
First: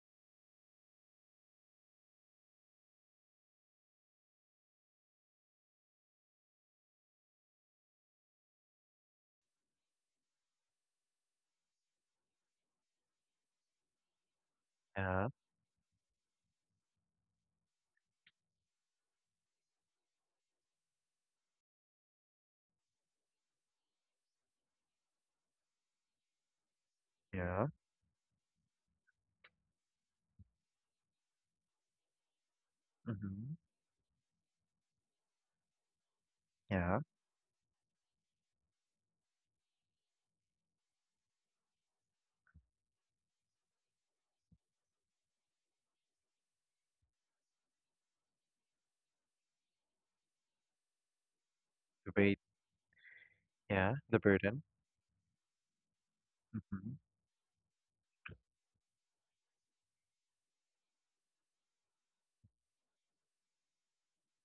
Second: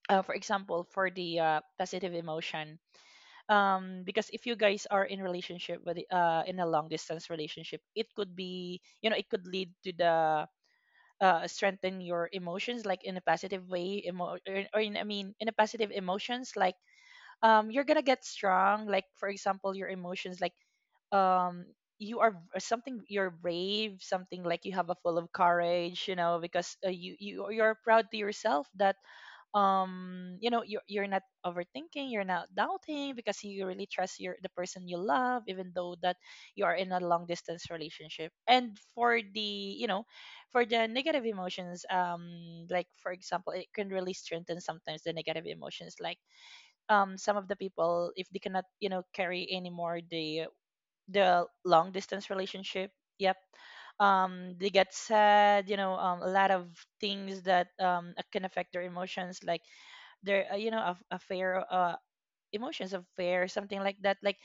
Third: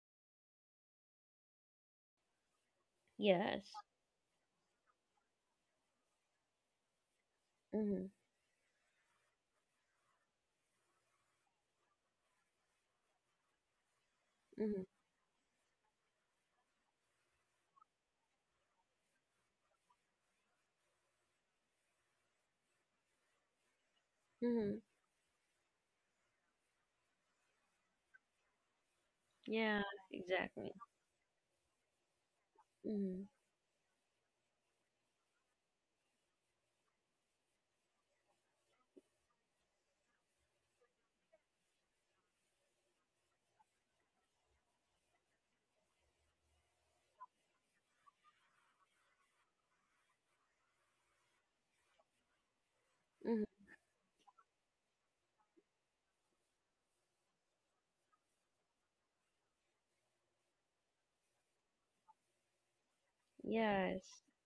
for example, for the positive emotion, Yes. Because if you guys are in relationship with, in a long distance relationship, Mm-hmm. it could be, you know, it could lead to the strengthen your emotions like in a positive way emo- or Mm-hmm. in I yeah, mean in a positive emotions, like, you're gonna get strong, like for example your emotions like, um you are v- something you're brave, something like you Mm-hmm. have a full of courage, you know, because, yeah. you're proud to yourself that, Yeah, you know, exactly. You're not overthinking, you're not doubting, Mm-hmm. because hmm you really trust your the person you love, even though that you are in a Yeah. long distance relationship. And for the, you know, for the negative emotions, like for example, it can really strengthen sometimes the negative emotions, like, some of the people, if they cannot, you know, carry anymore the long The distance weight. relationship, yep, hmm Yeah, the burden. they get sad. You know, a lot of Hmm things that, can affect their emotions, like their, you know, a fear, emotions of fear, something like Yes. that. Like,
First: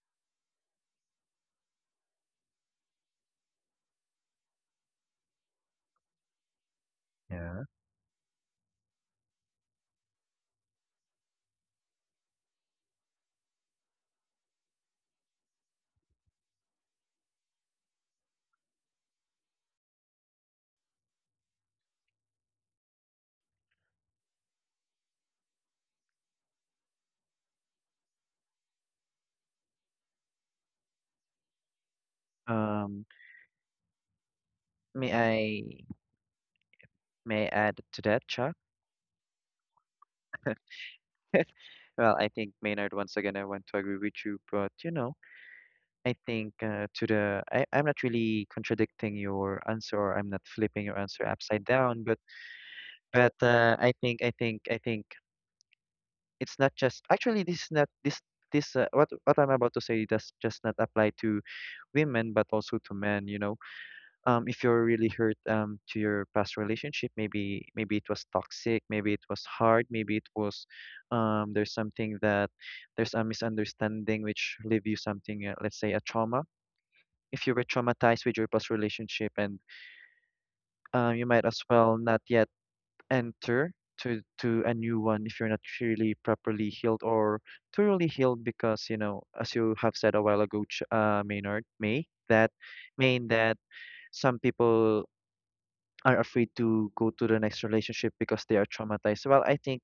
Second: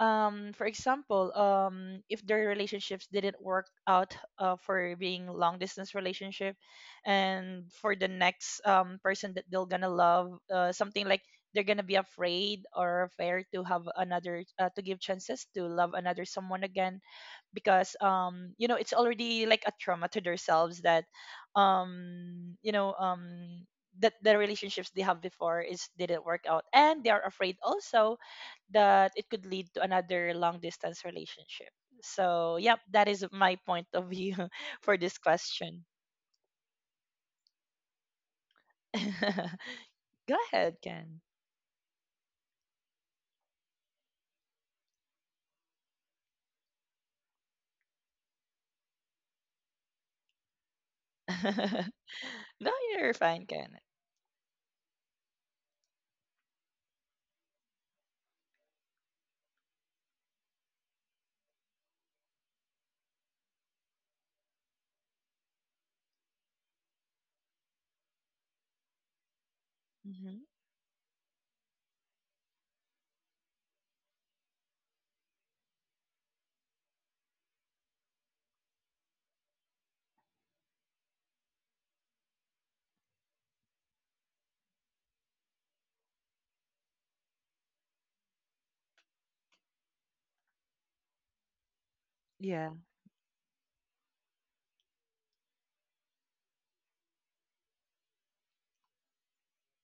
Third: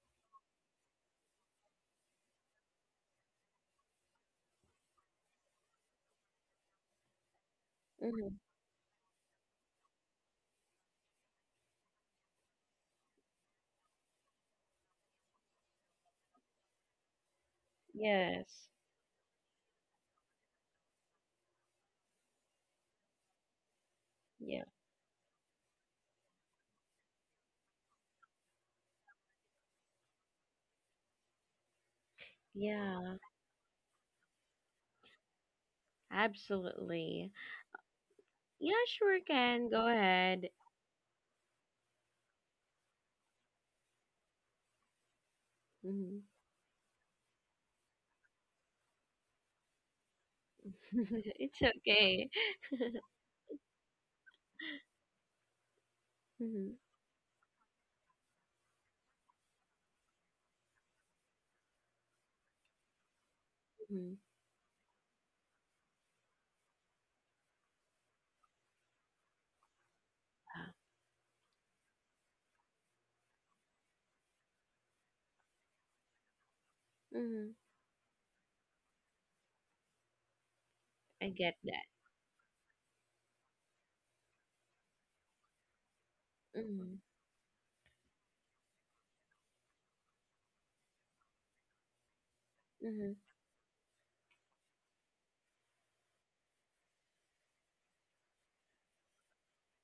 for example, if their relationships didn't work out, for being long distance relationship, Yeah. and for the Mm-hmm. next, person that they're gonna love, something like, they're gonna be afraid, or afraid to have another, to give chances to love another someone again. Because, Yes. you know, it's already like a trauma to themselves, that, you know, that the Yeah. relationships they have before is didn't work out, and they are afraid also that it could lead to another long distance relationship. So yep, Um, that Yeah. is my point of view for may this I question. Absolutely. may I add to that, Chuck? Yeah, sure can. Go Go ahead. ahead, Ken. Well, I think, Maynard, once again I want to agree with you, but you know, I Mm-hmm. think I'm not really contradicting your answer, or I'm not flipping your answer It's upside down, but okay. No, you're fine, Ken. I think it's Mm-hmm. not just actually, this is not this what I'm about to say does just not apply to women, but also to men. You know, Mm-hmm. If you're really hurt to your past relationship, maybe maybe it was toxic, maybe it was hard, maybe it Hmm. was Ah, there's something that there's a misunderstanding which leave you something, let's say a trauma. If mm-hmm. you were traumatized with your past relationship, and you I might get as that. well not yet enter to a new one if you're not really properly Mm-hmm. healed, or thoroughly healed, because you know, as you have said a while ago, Maynard May, that Yeah, Mm-hmm. mean that some people are afraid to go to the next relationship because they are traumatized. Well, I think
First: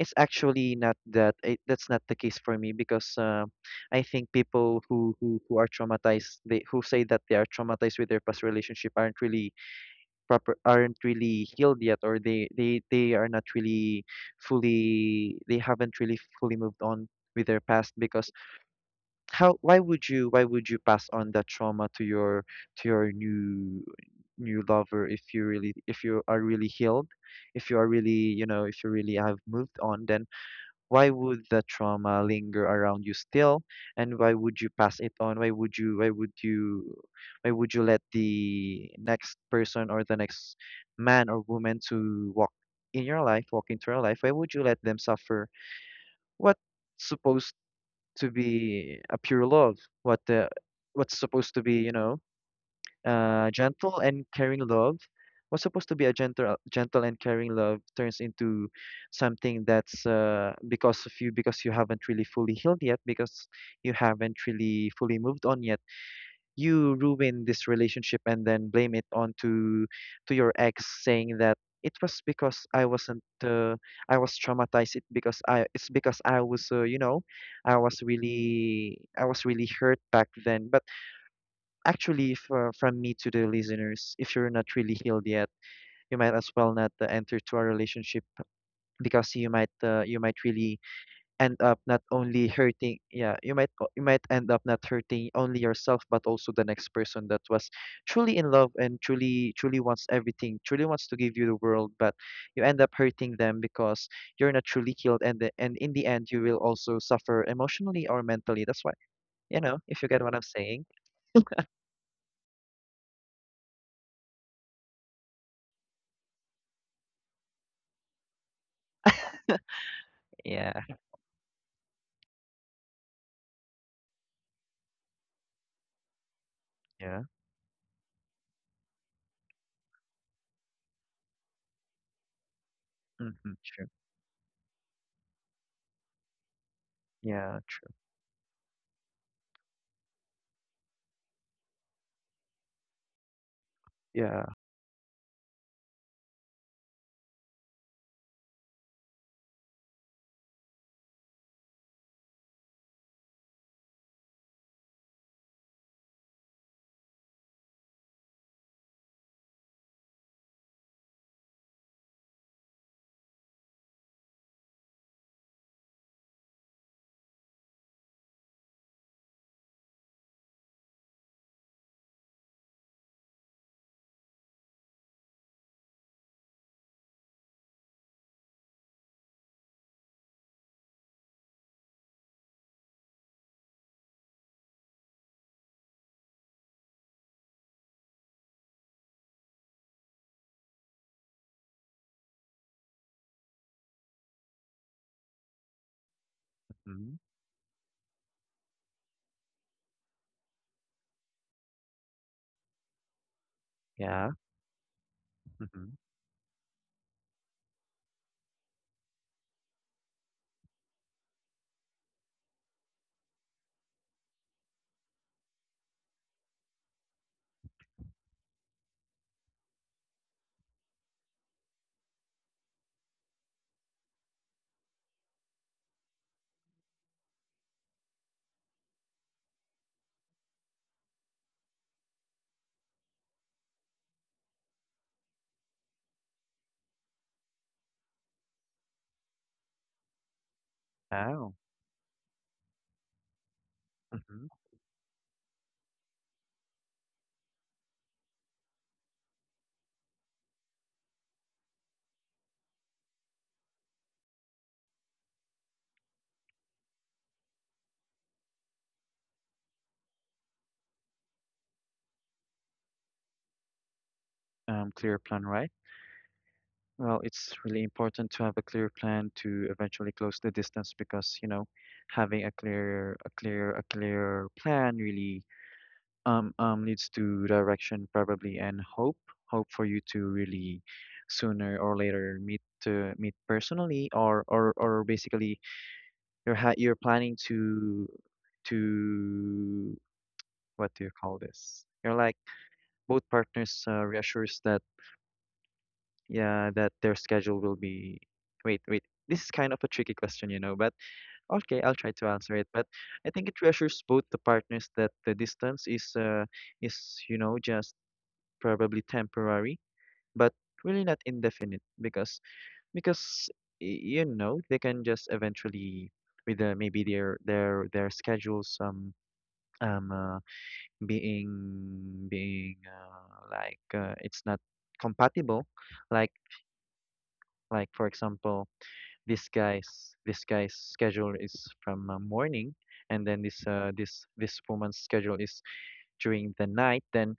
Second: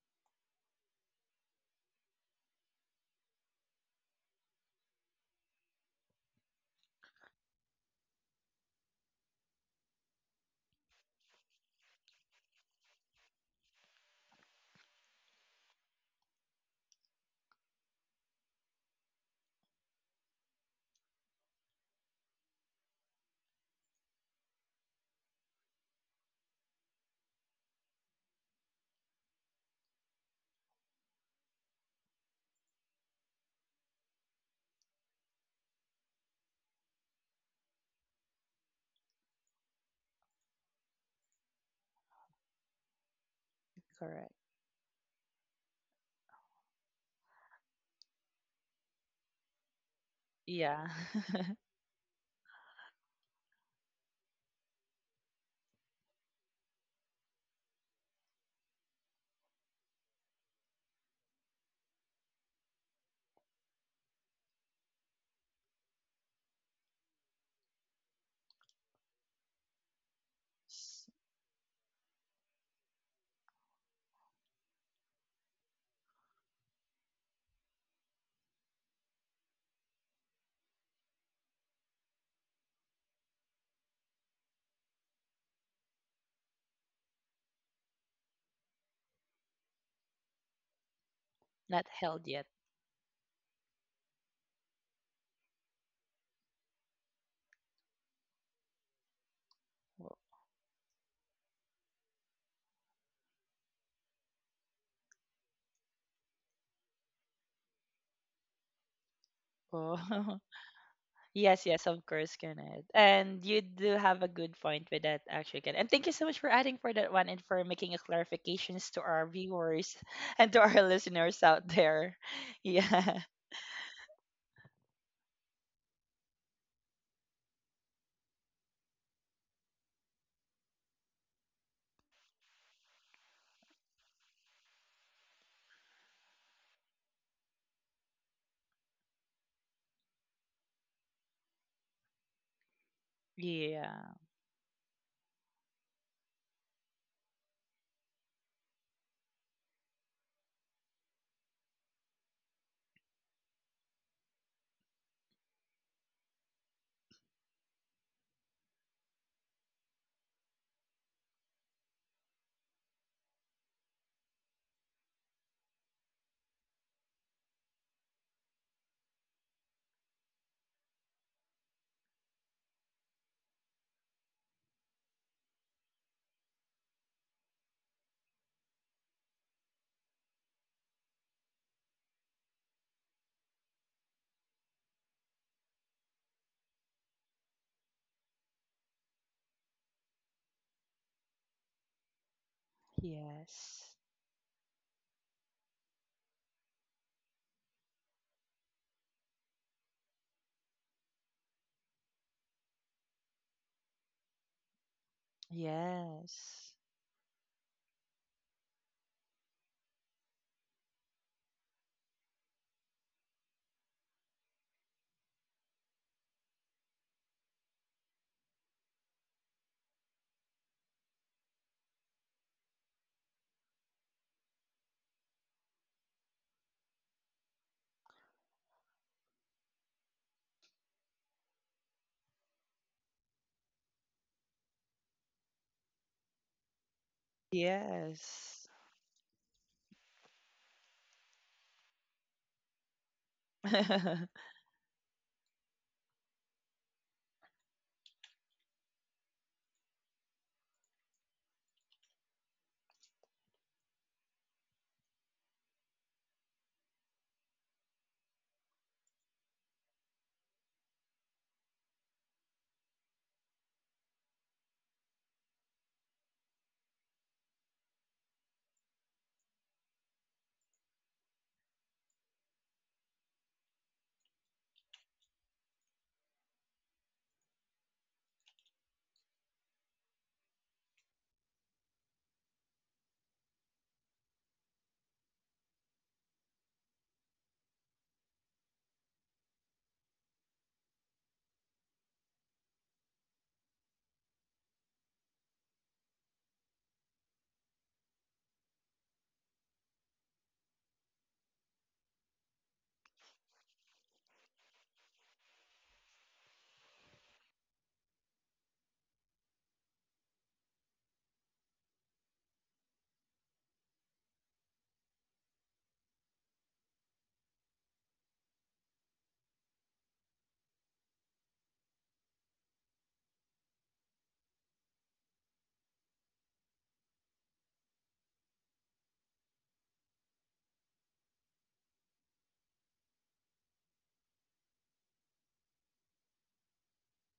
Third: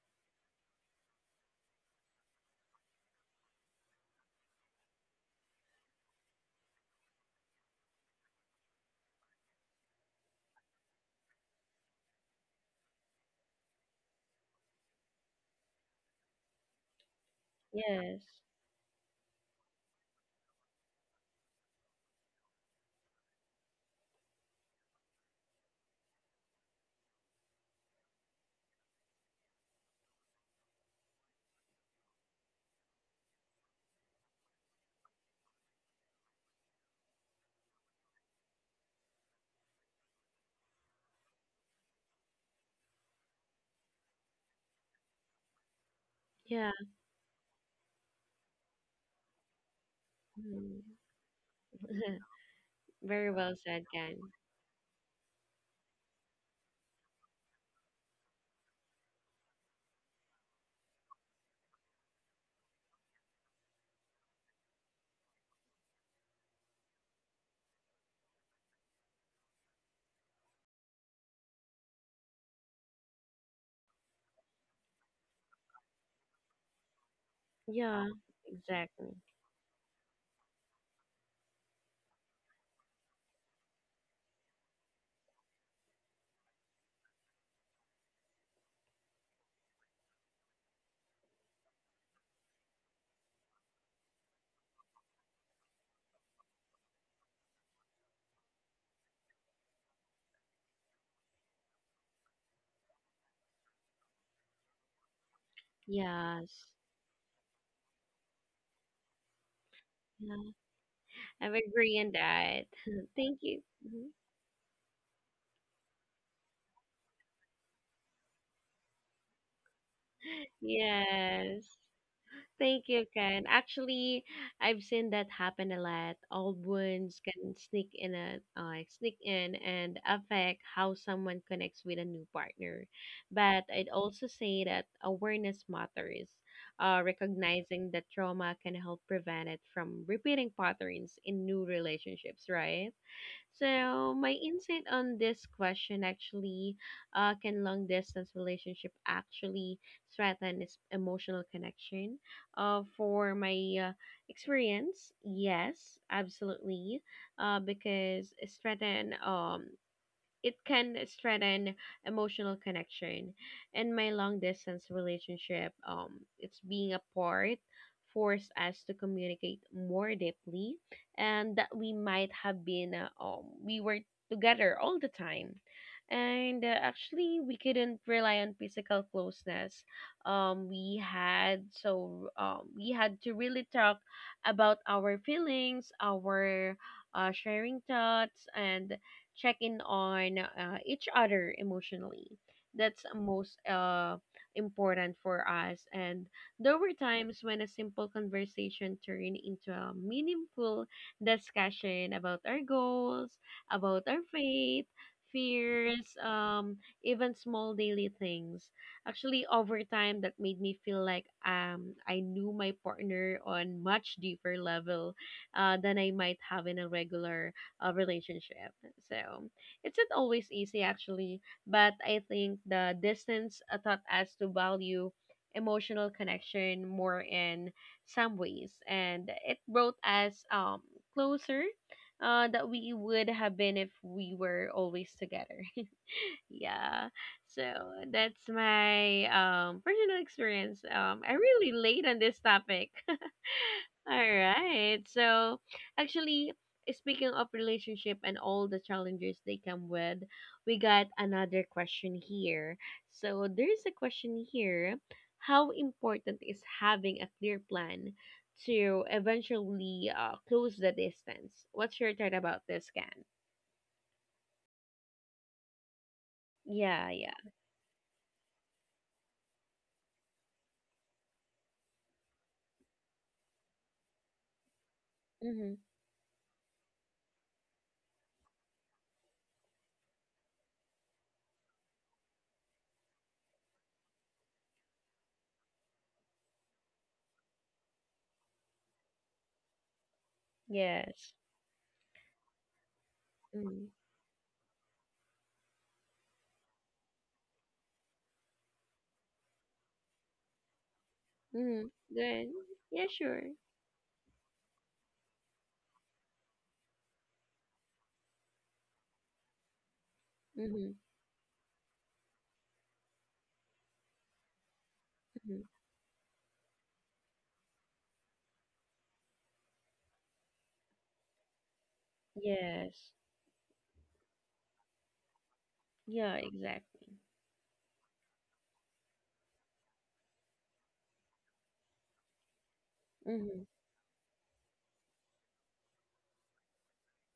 it's actually not that, that's not the case for me, because I think people who, who are traumatized, they who say that they are traumatized with their past relationship, aren't really proper aren't really healed yet, or they are not really fully, they haven't really fully moved on with their past. Yes. Because how, why would you, why would you pass on that trauma to your new new lover, if you really, if you are really healed, if you are really, you know, if you really have moved on, then why would the trauma linger around you still, and why would you pass it on, why would you, why would you, why would you let the next person, or the next man or woman, to walk in your life, walk into your life, why correct. would you let them suffer what's Yeah. supposed to be a pure love, what the Mm-hmm. Yeah. what's supposed to be, you know, Very well said, gentle Ken. and caring love, was supposed to be a gentle gentle and caring love, turns into something that's because of you, because you haven't really fully healed yet, because you haven't really fully moved on yet, you ruin this relationship and then blame it on to your ex, S- saying that it was because I wasn't I was traumatized, it because I, it's because I was you know, Yeah, exactly. I was really hurt back then, but actually, for, from me to the listeners, if you're not really healed yet, you might as well not enter to a relationship, because you might really end up Not not held yet. only hurting, yeah, you might o- you might end up not hurting only yourself, but also the next person that was truly in love, and truly wants Wo- everything, truly wants to give you the world, but you end up hurting them because you're not truly healed, and and in the end you will Yes. also suffer emotionally or mentally. That's why, you know, Oh. if you get what Yeah. I'm saying. I am Yes, yes, of agreeing course, that. Kenneth. Thank And you you. do Mhm. have a good point with that, actually, Kenneth. And thank you so much for adding for that one and for making a clarifications to our viewers and to our Yeah listeners Yes. out there. Thank you, Yeah. Ken. Actually, I've seen that happen a lot. Old yeah wounds can sneak in and affect how someone connects with a new partner. hmm But I'd also say that awareness matters. Yeah, true. Recognizing that trauma can help prevent it from repeating patterns in new relationships, right? Yeah. So my Yeah. insight on this question actually, can long distance relationship actually threaten its emotional connection? For my experience, yes, absolutely. Because it's threaten it can strengthen emotional connection. And my long distance relationship, it's being apart forced us to communicate more deeply and that we might have been we were together all the time, and actually we couldn't rely on physical closeness. We had so we had to really talk about our feelings, our sharing thoughts and check in on each other emotionally. That's most Yes. Important for us. And there were Mhm. times when a simple conversation turned into a meaningful discussion about our goals, about our Yeah. faith, Mhm. fears, Yes. Even small daily things. Actually, over time, that made me feel like I knew my partner on much deeper level than I might have in a regular relationship. So it's not always easy, actually, but I think the distance taught us to value emotional connection more in some ways, and it brought us closer. That we would have been if we were always together. Yeah. So that's Yes. my personal experience. Um, I Wow. really late on this topic. All Mhm. right. So, actually, speaking of relationship and all the challenges they come with, we got another question here. So, there's a question here. How important is having a clear plan to eventually close the distance? What's your thought about this, Can? Clear plan, right? Yeah, Well, yeah. it's really important to have a clear plan to eventually close the distance, because, you know, having a clear plan really Mm-hmm. Leads to direction, probably, and hope, hope for you to really sooner or later meet, to meet personally, or basically you're ha, you're planning to to what do you Yes. call this? You're like both partners Mm-hmm. Reassures that, yeah, that their schedule will be, wait, wait, this is kind of a tricky question, you know, but okay, Mm-hmm. I'll try to Good. answer it. But Yeah, I sure. think it reassures both the partners that the distance is is you know, just probably temporary, but Mm-hmm. really not indefinite, because because you know, they can just Mm-hmm. eventually with maybe their schedules um uh, being being Yes. uh, like it's not compatible. Like Yeah, exactly. For example, this guy's schedule is from morning, and then Mm-hmm. This woman's schedule is during the night, then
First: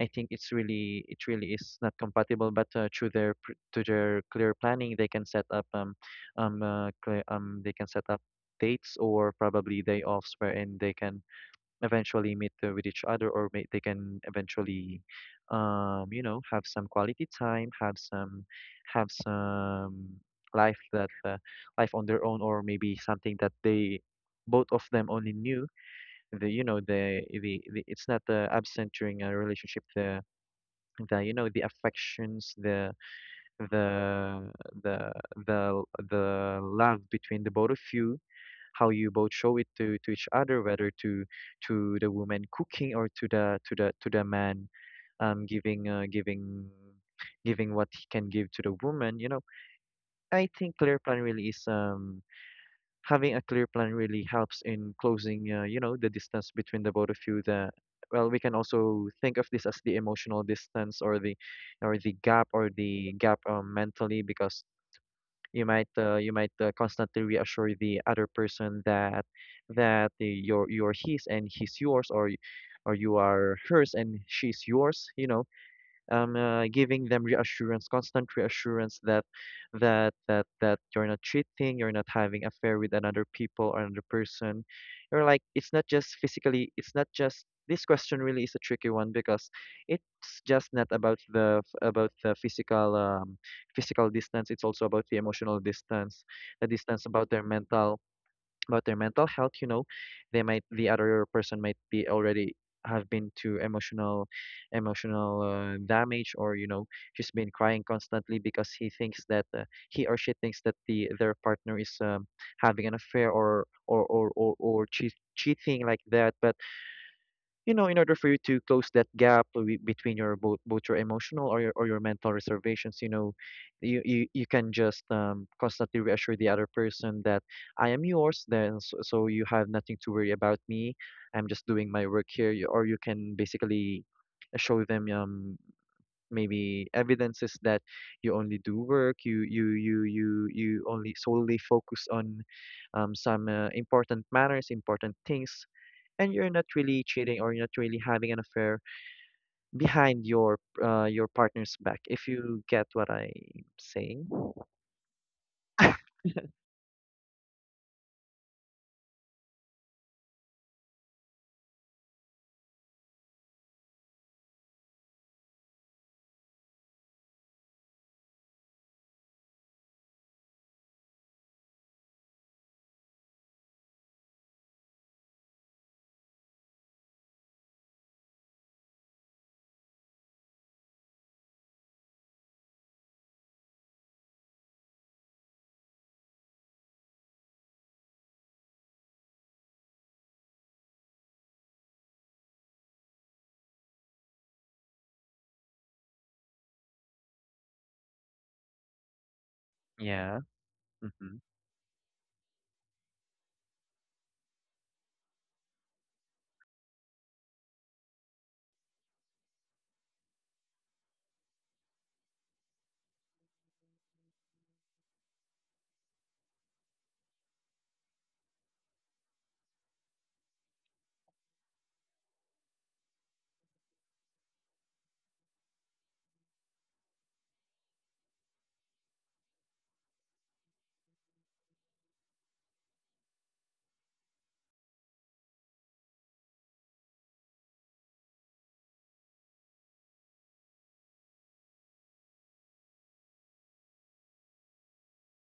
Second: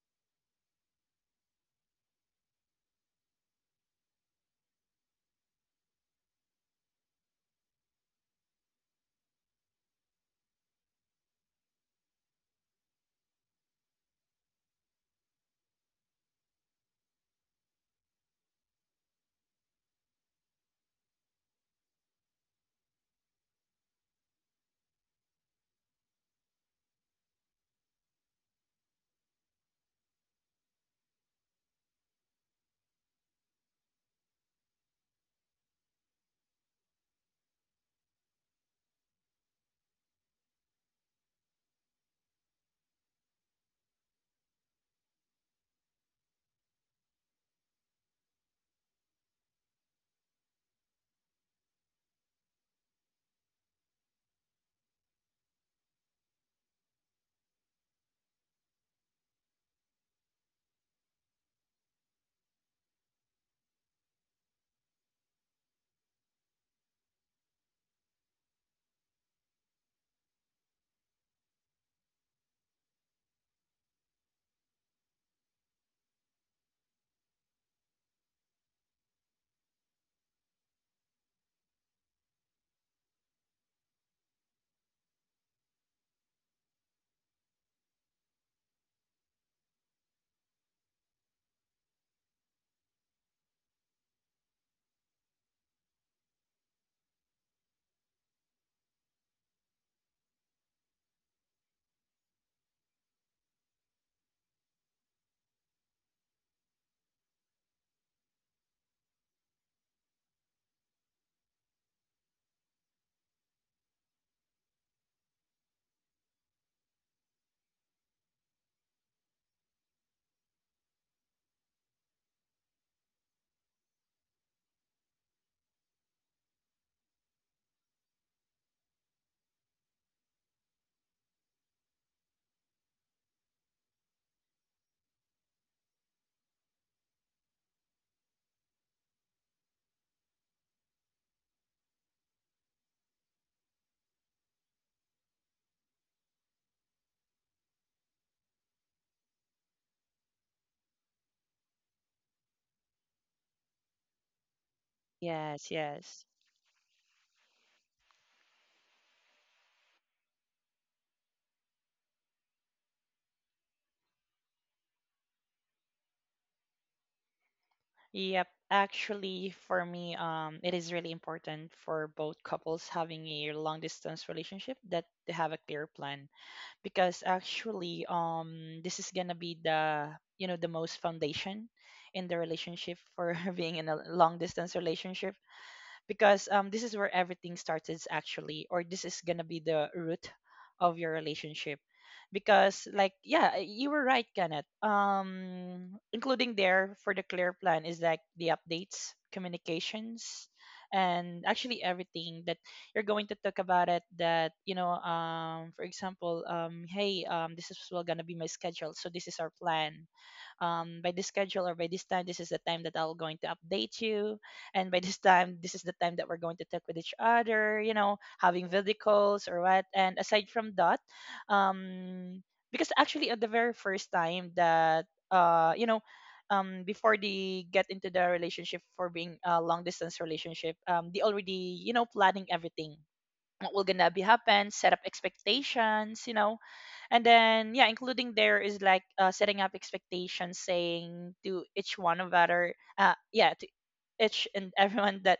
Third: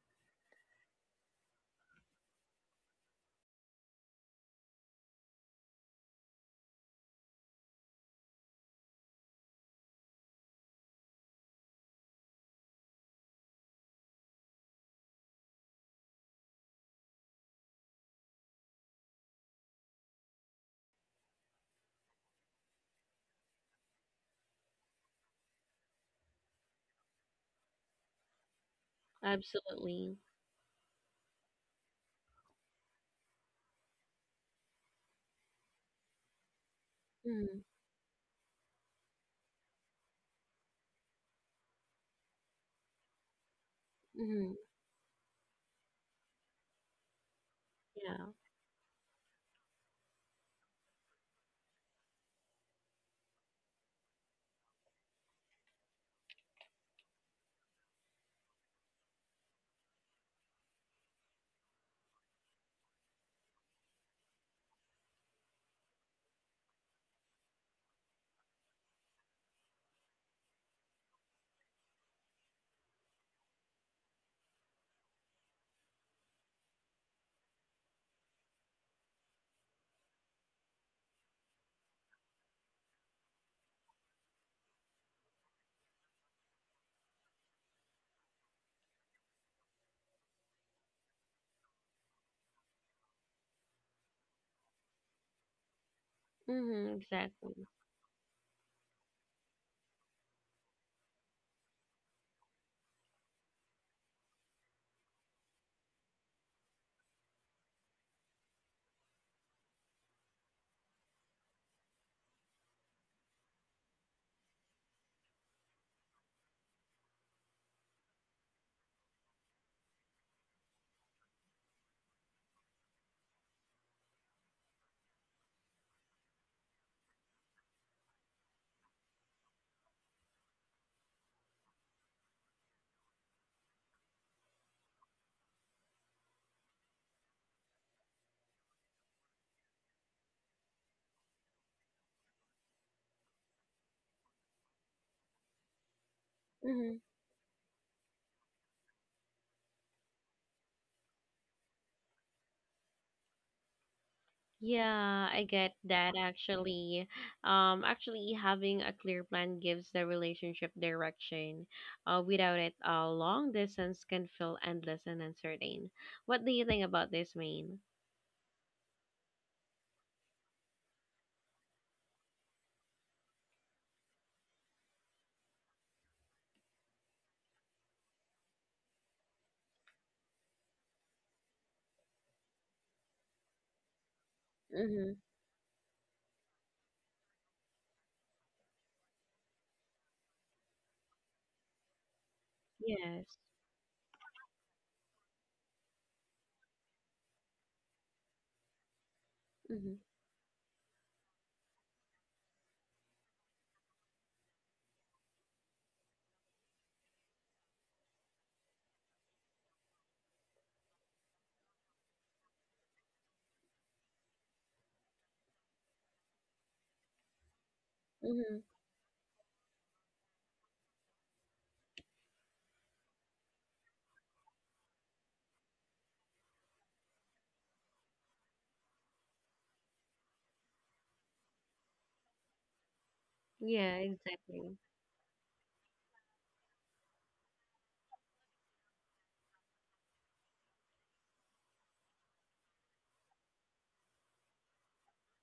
I think it's really, it really is not compatible, but through their pr-, to their clear planning, they can set up they can set up dates, or probably day offs, wherein they can eventually meet with each other, or may, they can eventually you know, have some quality time, have some, have some life that life on their own, or maybe something that they both of them only knew, the you know the it's not absent during a relationship, Absolutely. The you know, the affections, the the the the the love between the Mm-hmm. both of you, how you both show it to each other, whether to the woman cooking, or to the to the to the Mm-hmm. man um, giving uh, giving giving what he Yeah. can give to the woman. You know, I think clear plan really is, having a clear plan really helps in closing, you know, the distance between the both of you. The well, we can also think of this as the emotional distance, or the gap, or the gap, mentally, because you might constantly reassure the other person that you're his and he's yours, or you are hers and she's yours, you know, giving them reassurance, constant reassurance that that you're not cheating, you're not having affair with another people, or another person. You're like, it's not just physically, it's not just, this question really is a tricky one, because it's just not about the about the physical physical distance. It's also about the emotional distance, the Mm-hmm. distance about their Exactly. mental, about their mental health, you know, they might, the other person might be already have been to emotional emotional damage, or you know, she's been crying constantly because he thinks that he or she thinks that their partner is having an affair, or cheat, cheating like that. But you know, in order for you to close that gap, between your both both your emotional, or your mental reservations, you know, you can just constantly reassure the other person that I am yours. Then, so you have nothing to worry about me. I'm just doing my work here. Or you can basically show them maybe evidences that you only do work, you only solely focus on some important matters, important things, and you're not Mm-hmm. really cheating, or you're not really having an affair behind your partner's back, if you get what I'm saying. Yeah, I Yes, get that yes. actually. Actually, having a clear plan gives the relationship direction. Without it, long distance can feel endless and uncertain. What do you think about this, Maine? Yep. Actually, for me, it is really important for both couples having a long distance relationship that they have a clear plan because actually, this is gonna be the, you know, the most foundation in the relationship for being in a long distance Mm-hmm. relationship because this is where everything started actually, or this is gonna be the root of your relationship because like Yes. yeah you were right, Kenneth. Including there for the clear plan is like the updates Mm-hmm. Yeah. communications Mm-hmm. and actually everything that you're going to talk about it that you know. For example, hey, this is well gonna be my schedule, so this is our plan. By this schedule or by this time, this is the time that I'll going to update you, and by this time this is the time that we're going to talk with each other, you know, Mm-hmm. having video calls or what. And aside from that, um because actually at the very first time that you know, before they get into the relationship for being a long distance relationship, they already, you know, planning everything, what will Yeah, gonna be happen, exactly. set up expectations, you know. And then yeah, including there is like setting up expectations, saying to each one of other yeah, to each and everyone that,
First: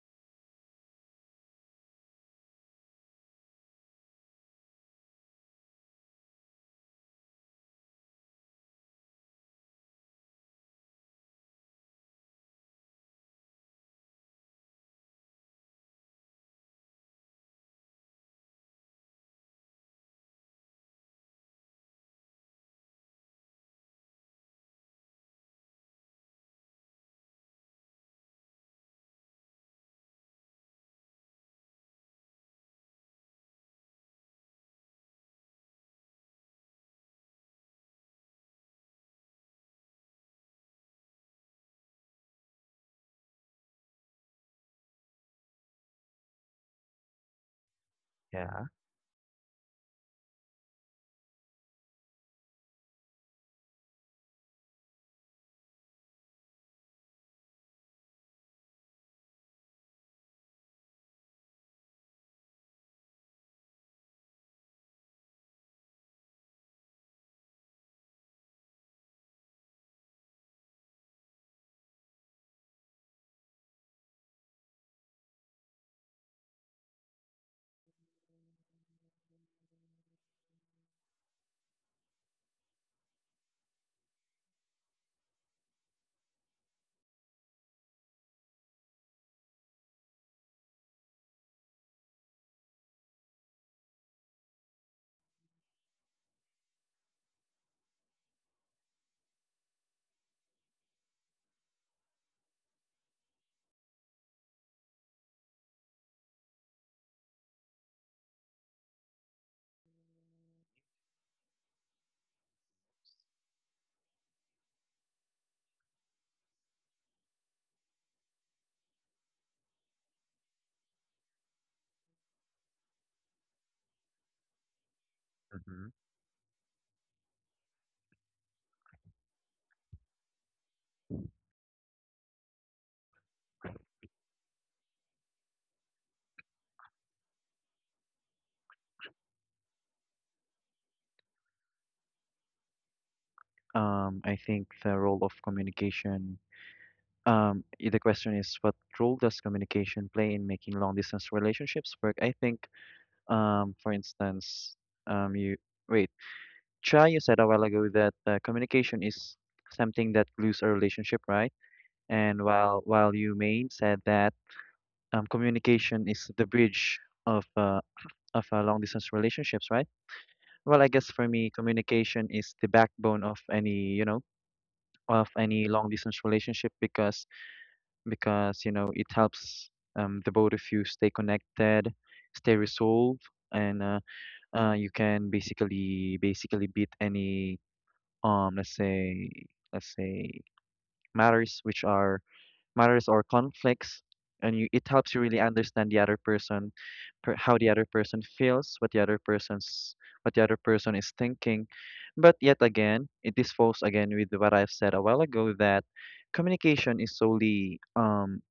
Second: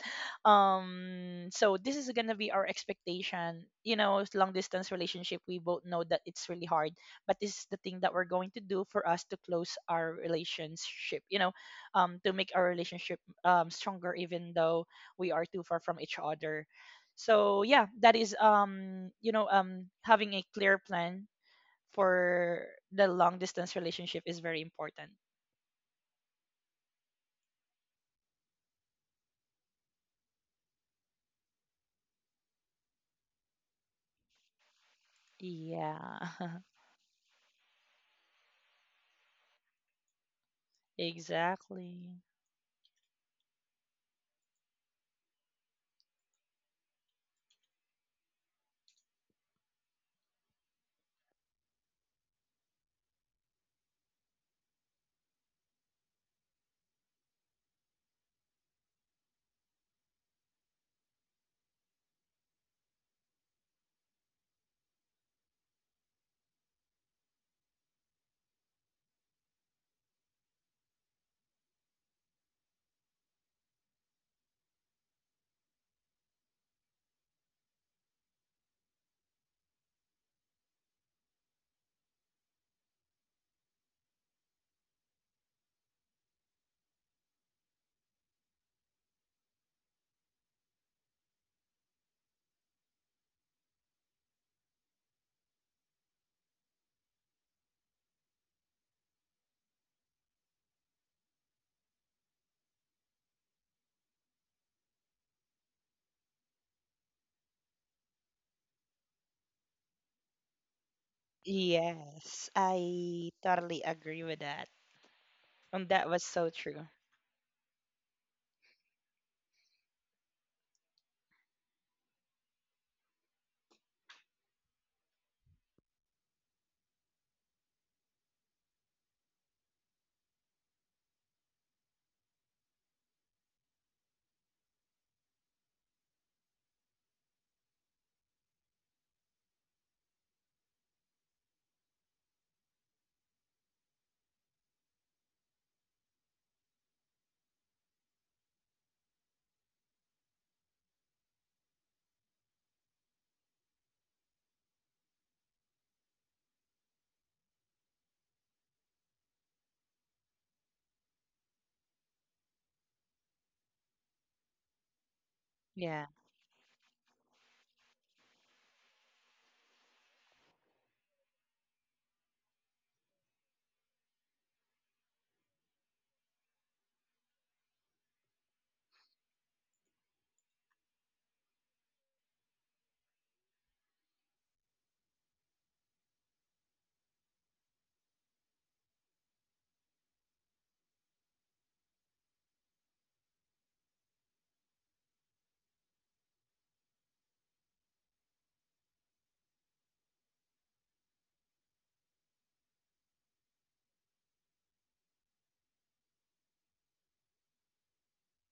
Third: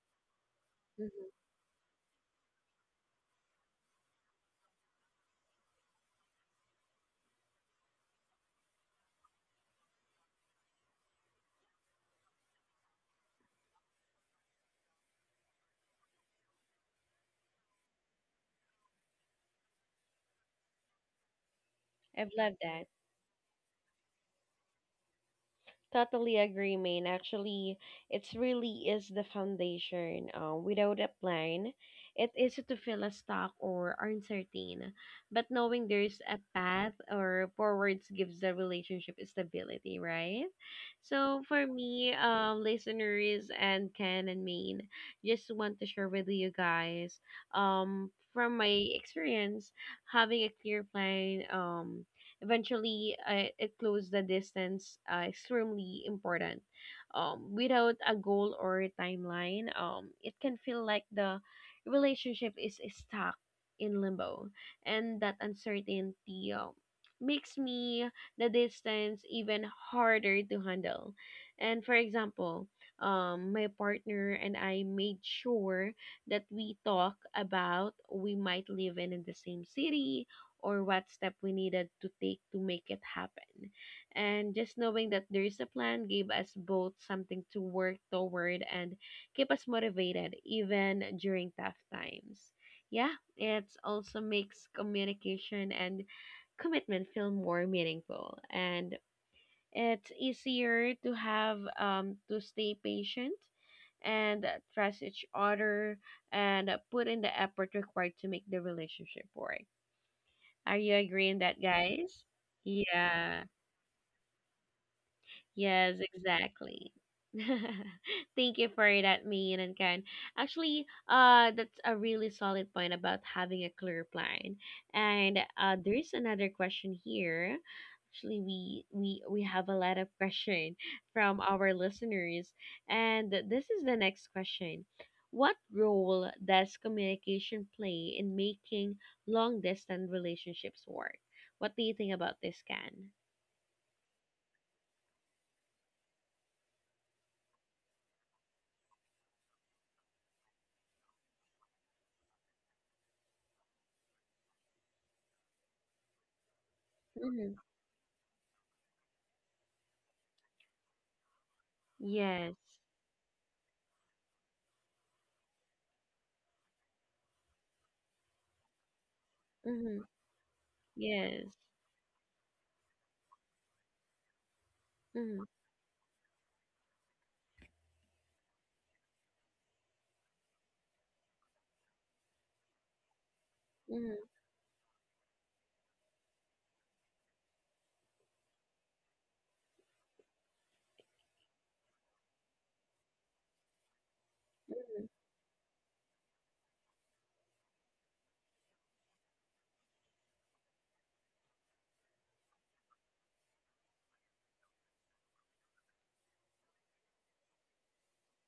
Mm-hmm. So this is gonna be our expectation, you know. It's long distance relationship, we both know that it's really hard, but this is the thing that we're going to do for us to close our relationship, you know. To make our relationship stronger even though we are too far from each other. So yeah, that is, you know, having a clear plan I've loved for that. the long distance relationship is very important. Totally agree, Maine. Actually, it's really is the foundation. Without a plan, it is to feel a stuck or uncertain. But knowing there's Yeah. a path or forwards gives the relationship stability, right? So for Exactly. me, listeners and Ken and Maine, just want to share with you guys, from yeah my experience, having a clear plan, eventually, it closed the distance extremely important. Without a goal or a timeline, it can feel like the relationship is stuck in limbo, and that uncertainty makes me the distance even harder to handle. And for example, my partner and I made sure that we talk about we might live in the same city or what step we needed to take to make it happen. And just knowing that there is a plan gave us both something to work toward and keep us motivated even during tough times. Yeah, it also makes communication and commitment feel more meaningful and it's easier to have to stay patient and trust each other and put in the effort required to make the relationship work. Are you agreeing that, guys? Yes, I Yeah. totally agree with that. And Yes, that was so true. exactly. Thank you for that, Mayan and Ken. Actually, that's a really solid point about having a clear plan. And Mm-hmm. there's another question here. Actually, we have a lot of question from our listeners, and this is the next question. What role does communication play in making long distance relationships work? What do you think about this, Ken? I think the role of communication. The question is, what role does communication play in making long distance relationships work? I think, for instance, um, you wait, Chai, you said a Mm-hmm. while ago that communication is something that glues a relationship, right? And Yes. While you may said that, Yeah. communication is the bridge of long distance relationships, right? Mm-hmm. Well, I guess for Yes. me, communication is the backbone of any of Mm-hmm. any long distance relationship because you know it helps the both of you stay connected, stay resolved, and Mm-hmm. You can basically beat any um let's say let's say matters which are matters or conflicts, and you it Mm-hmm. helps you really understand the other person how the other person feels, what the other person's what the other person is thinking. But yet again, it is falls again with what I've said a while ago, that communication is solely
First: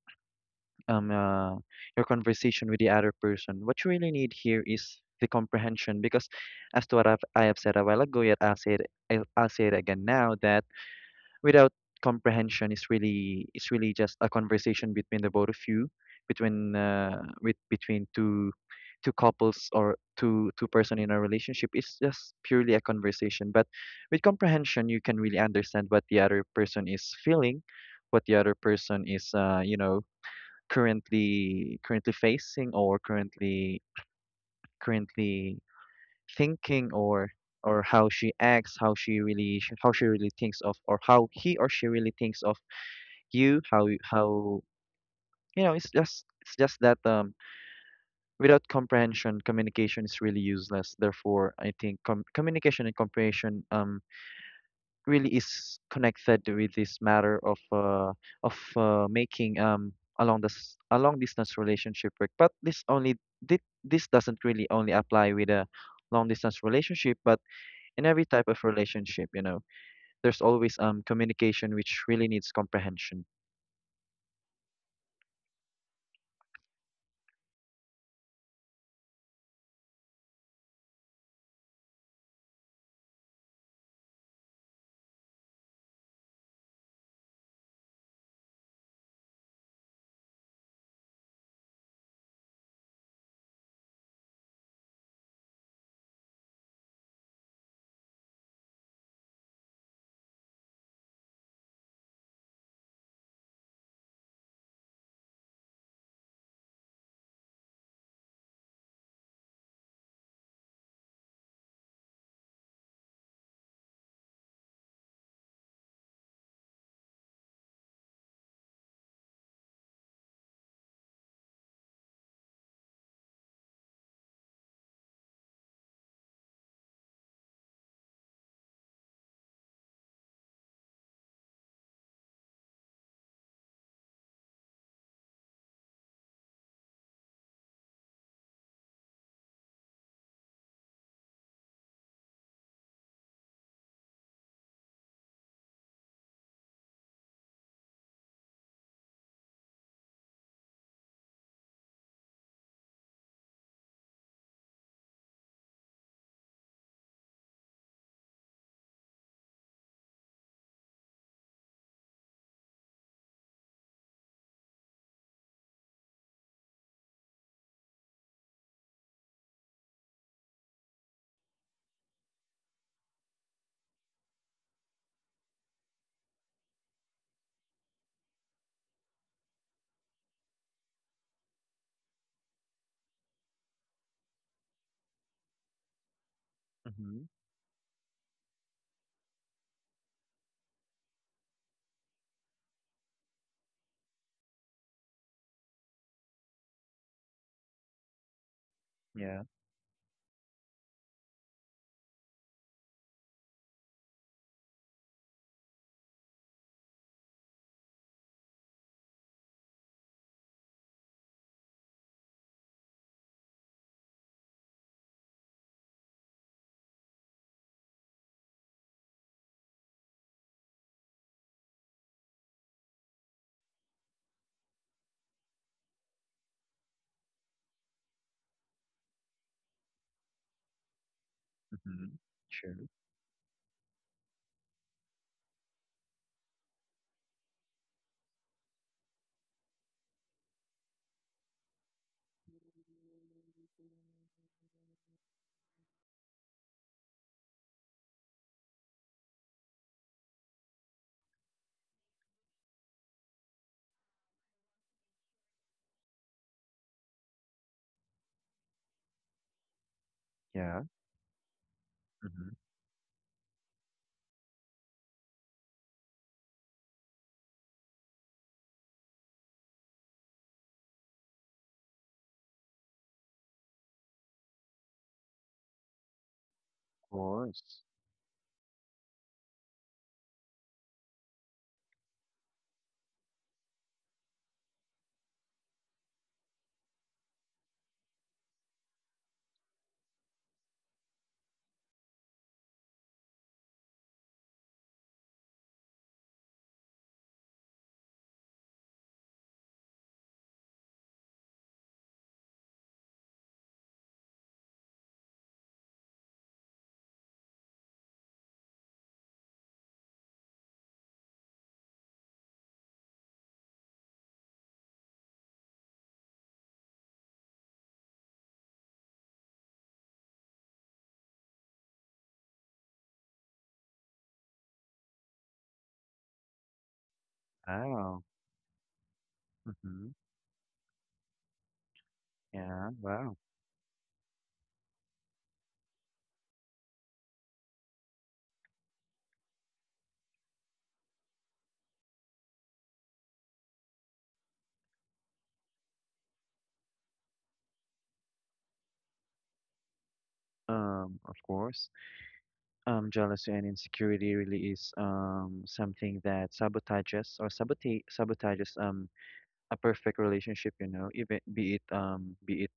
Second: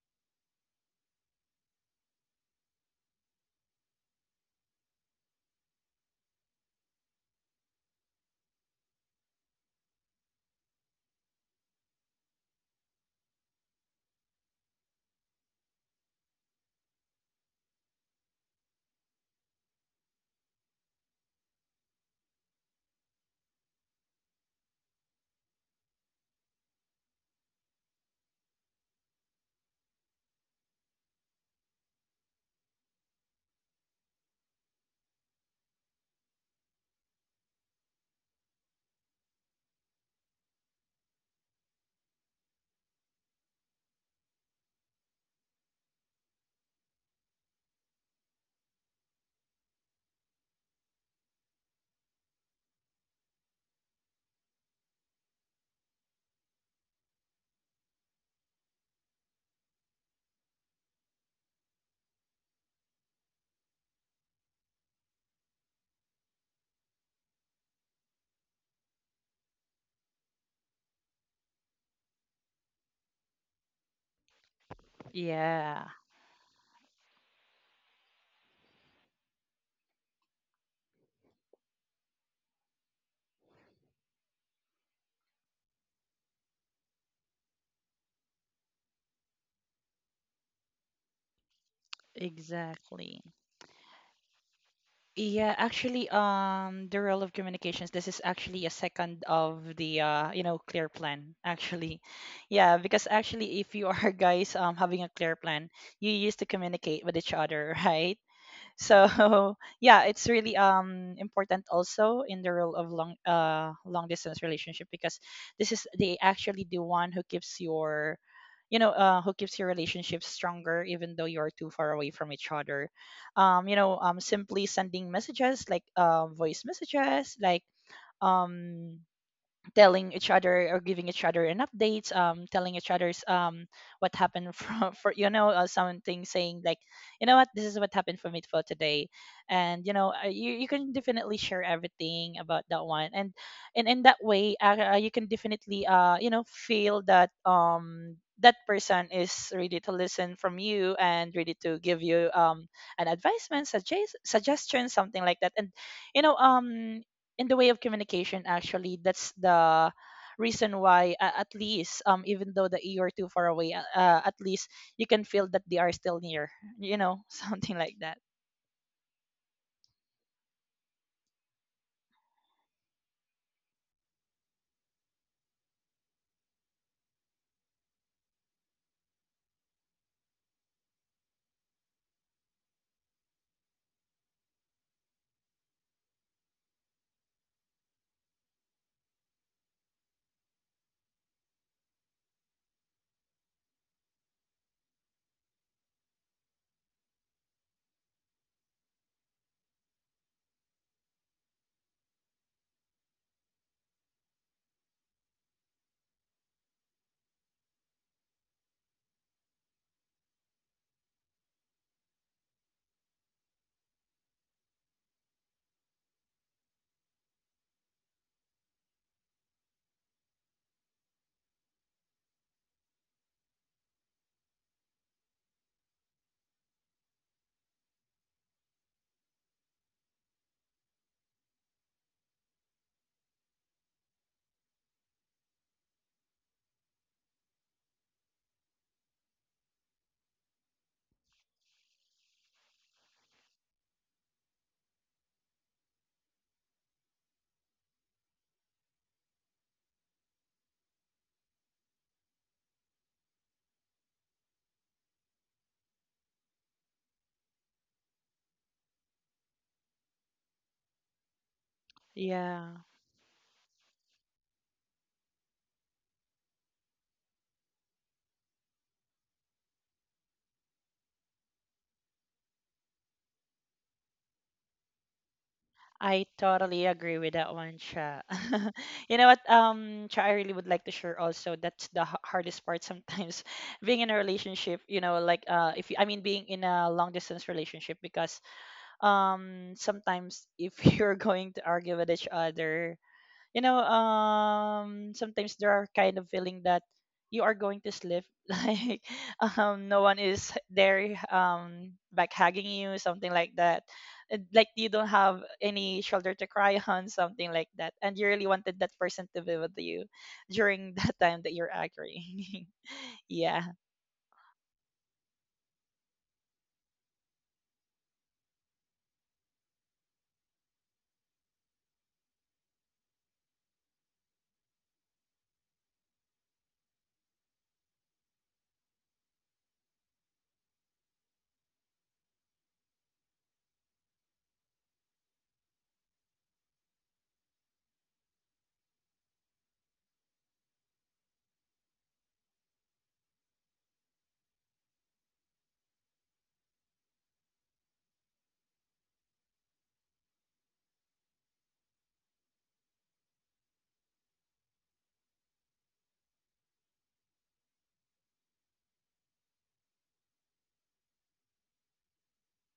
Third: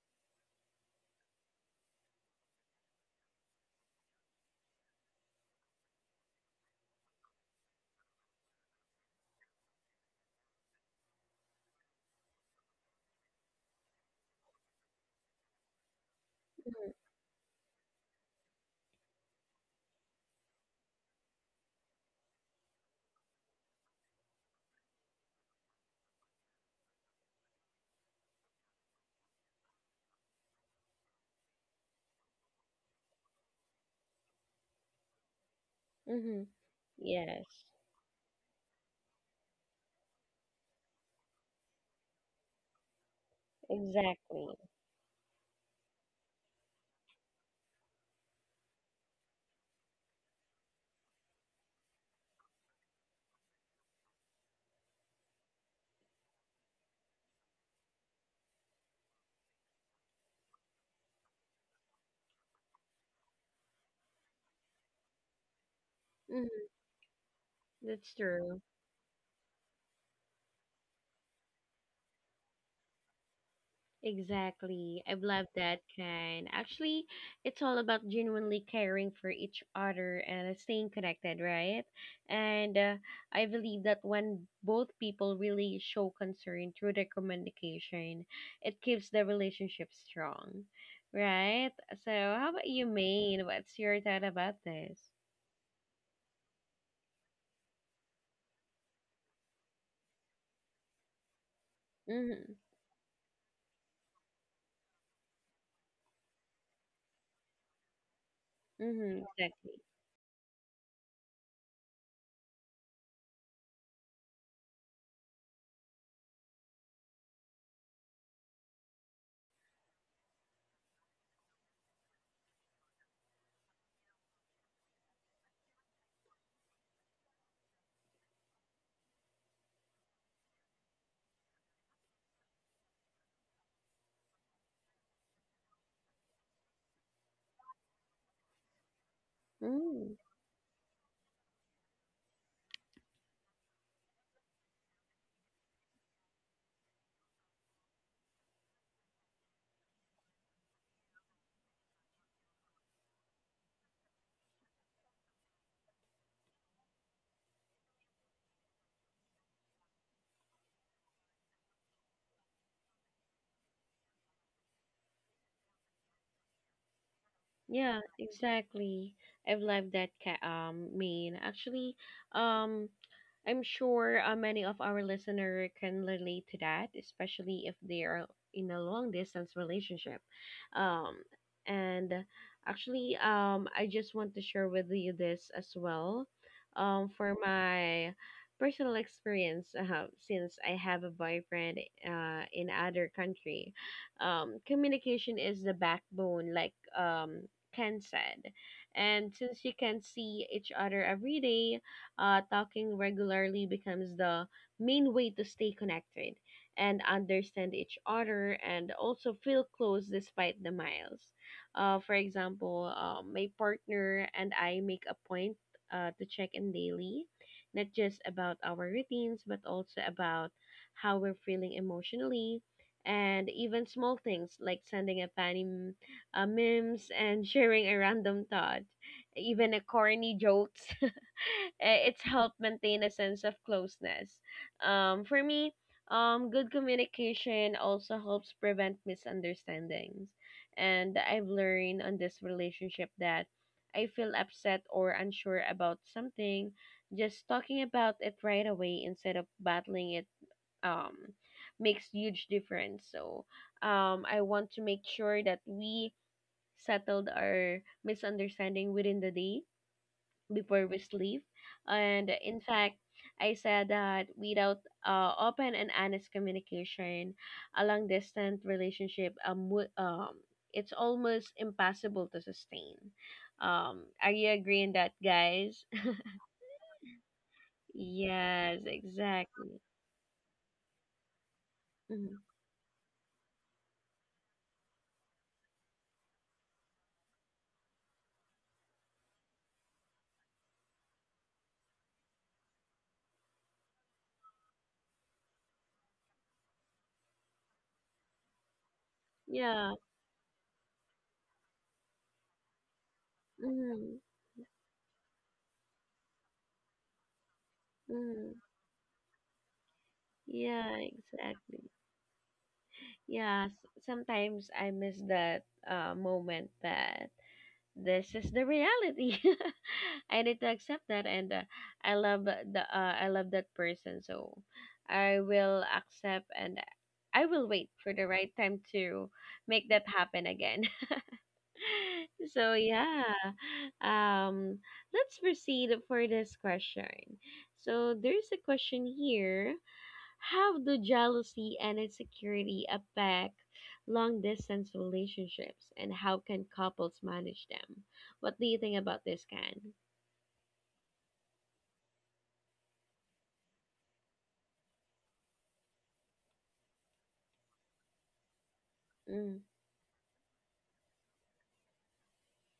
um uh, your conversation with the other person. What you really need here is the comprehension, because as to what I have said a while ago, yet I'll say it again now, that without comprehension, it's really just a conversation between the both of you, between with between two couples or two person in a relationship. It's just purely a conversation. But with comprehension, you can really understand what the other person is feeling, what the other person is currently facing, or currently Mm-hmm. thinking, or Yes. How she acts, how she really thinks of, or how he or she really thinks of you, how you- Exactly. how you know. It's just that without comprehension, communication is really useless. Therefore, I think communication and comprehension really is connected with this matter of making a long this a long distance relationship work. But this only this doesn't really only apply with a long distance Mm-hmm. relationship, but in That's every type of true. relationship. You know, there's always communication, which really needs comprehension. Exactly. I love that Yeah, kind. Actually, it's all about genuinely caring for each other and staying connected, right? And I believe that when both people really show concern through their communication, it keeps the relationship strong, right? So, how about you, exactly. Maine? What's your thought about this? Yeah, actually, the role of communications, this is actually a second of the you know, clear plan, actually. Mm-hmm. Yeah, because actually if you are guys having a clear plan, you used to communicate with each other, right? So Mm-hmm, exactly. yeah, it's really important also in the role of long long distance relationship because this is they actually the one who keeps your, you know, who keeps your relationship stronger even though you're too far away from each other. You know, simply sending messages, like voice messages, like um telling each other or giving each other an updates, telling each other's, what happened from for, you know, something saying like, you know what, this is what happened for me for today. And you know, Mm. You can definitely share everything about that one. And in that way, you can definitely you know, feel that that person is ready to listen from you and ready to give you an advisement, suggest suggestion, something like that. And you know, in the way of communication actually, that's the reason why at least even though that you're too far away, at least you can feel that they are still near you, know something like Yeah, that. exactly. I've loved that ca- main. Actually, um I'm sure many of our listener can relate to that, especially if they are in a long distance relationship. Um and actually, I just want to share with you this as well. Mm-hmm. For my personal experience since I have a boyfriend in other country. Communication is the backbone like Ken said. And Yeah. since you can see each other every day, talking regularly becomes the main way to stay connected and understand each other and also feel close despite the miles. For example, my partner and I make a point to check in daily, not just about our routines, but also about how we're feeling emotionally. And even small things like sending a tiny memes, and sharing a random thought, even a corny jokes. Eh, Mm-hmm. it's helped Sure. maintain a sense of closeness. For me, good communication also helps prevent misunderstandings. And I've learned on this relationship that I feel upset or unsure about something, just talking about it right away instead of battling it um, makes huge difference. So I want to make sure that we settled our misunderstanding within the day before Yeah. we sleep. And Mm-hmm. in Yeah, fact, I said that without open and honest communication, a long distance relationship would, it's almost impossible to sustain. Are you agreeing that, guys? I totally Of agree with that one, course. Cha. Yes, You know what, exactly. Cha, I really would like to share also, that's the h- Mhm. hardest part sometimes being in a relationship, you know. Like if you, I mean being in a long distance relationship because sometimes if you're going to argue with each other, you know, sometimes there are kind of feeling that you are going to slip, like Yeah. no one is there back hugging you, something like that. Hmm. And like, you don't have any shoulder to cry on, something like that, and you really Hmm. wanted that person to be with you during Yeah, that time that you're exactly. angry. Yeah, Yeah. Sometimes I miss that moment that this is the reality. I need to accept that, and I love the, I love that person, so I will accept and I will wait for the Wow. right time to make that Mm-hmm. happen again. So Yeah. yeah, Wow. um, let's proceed for this question. So there's a question here. How do jealousy and insecurity affect long distance relationships and how can couples manage them? What do you think about this, Can? Of course. Jealousy and insecurity really is something that sabotages, or sabote sabotages Mm-hmm. a perfect relationship, you know, even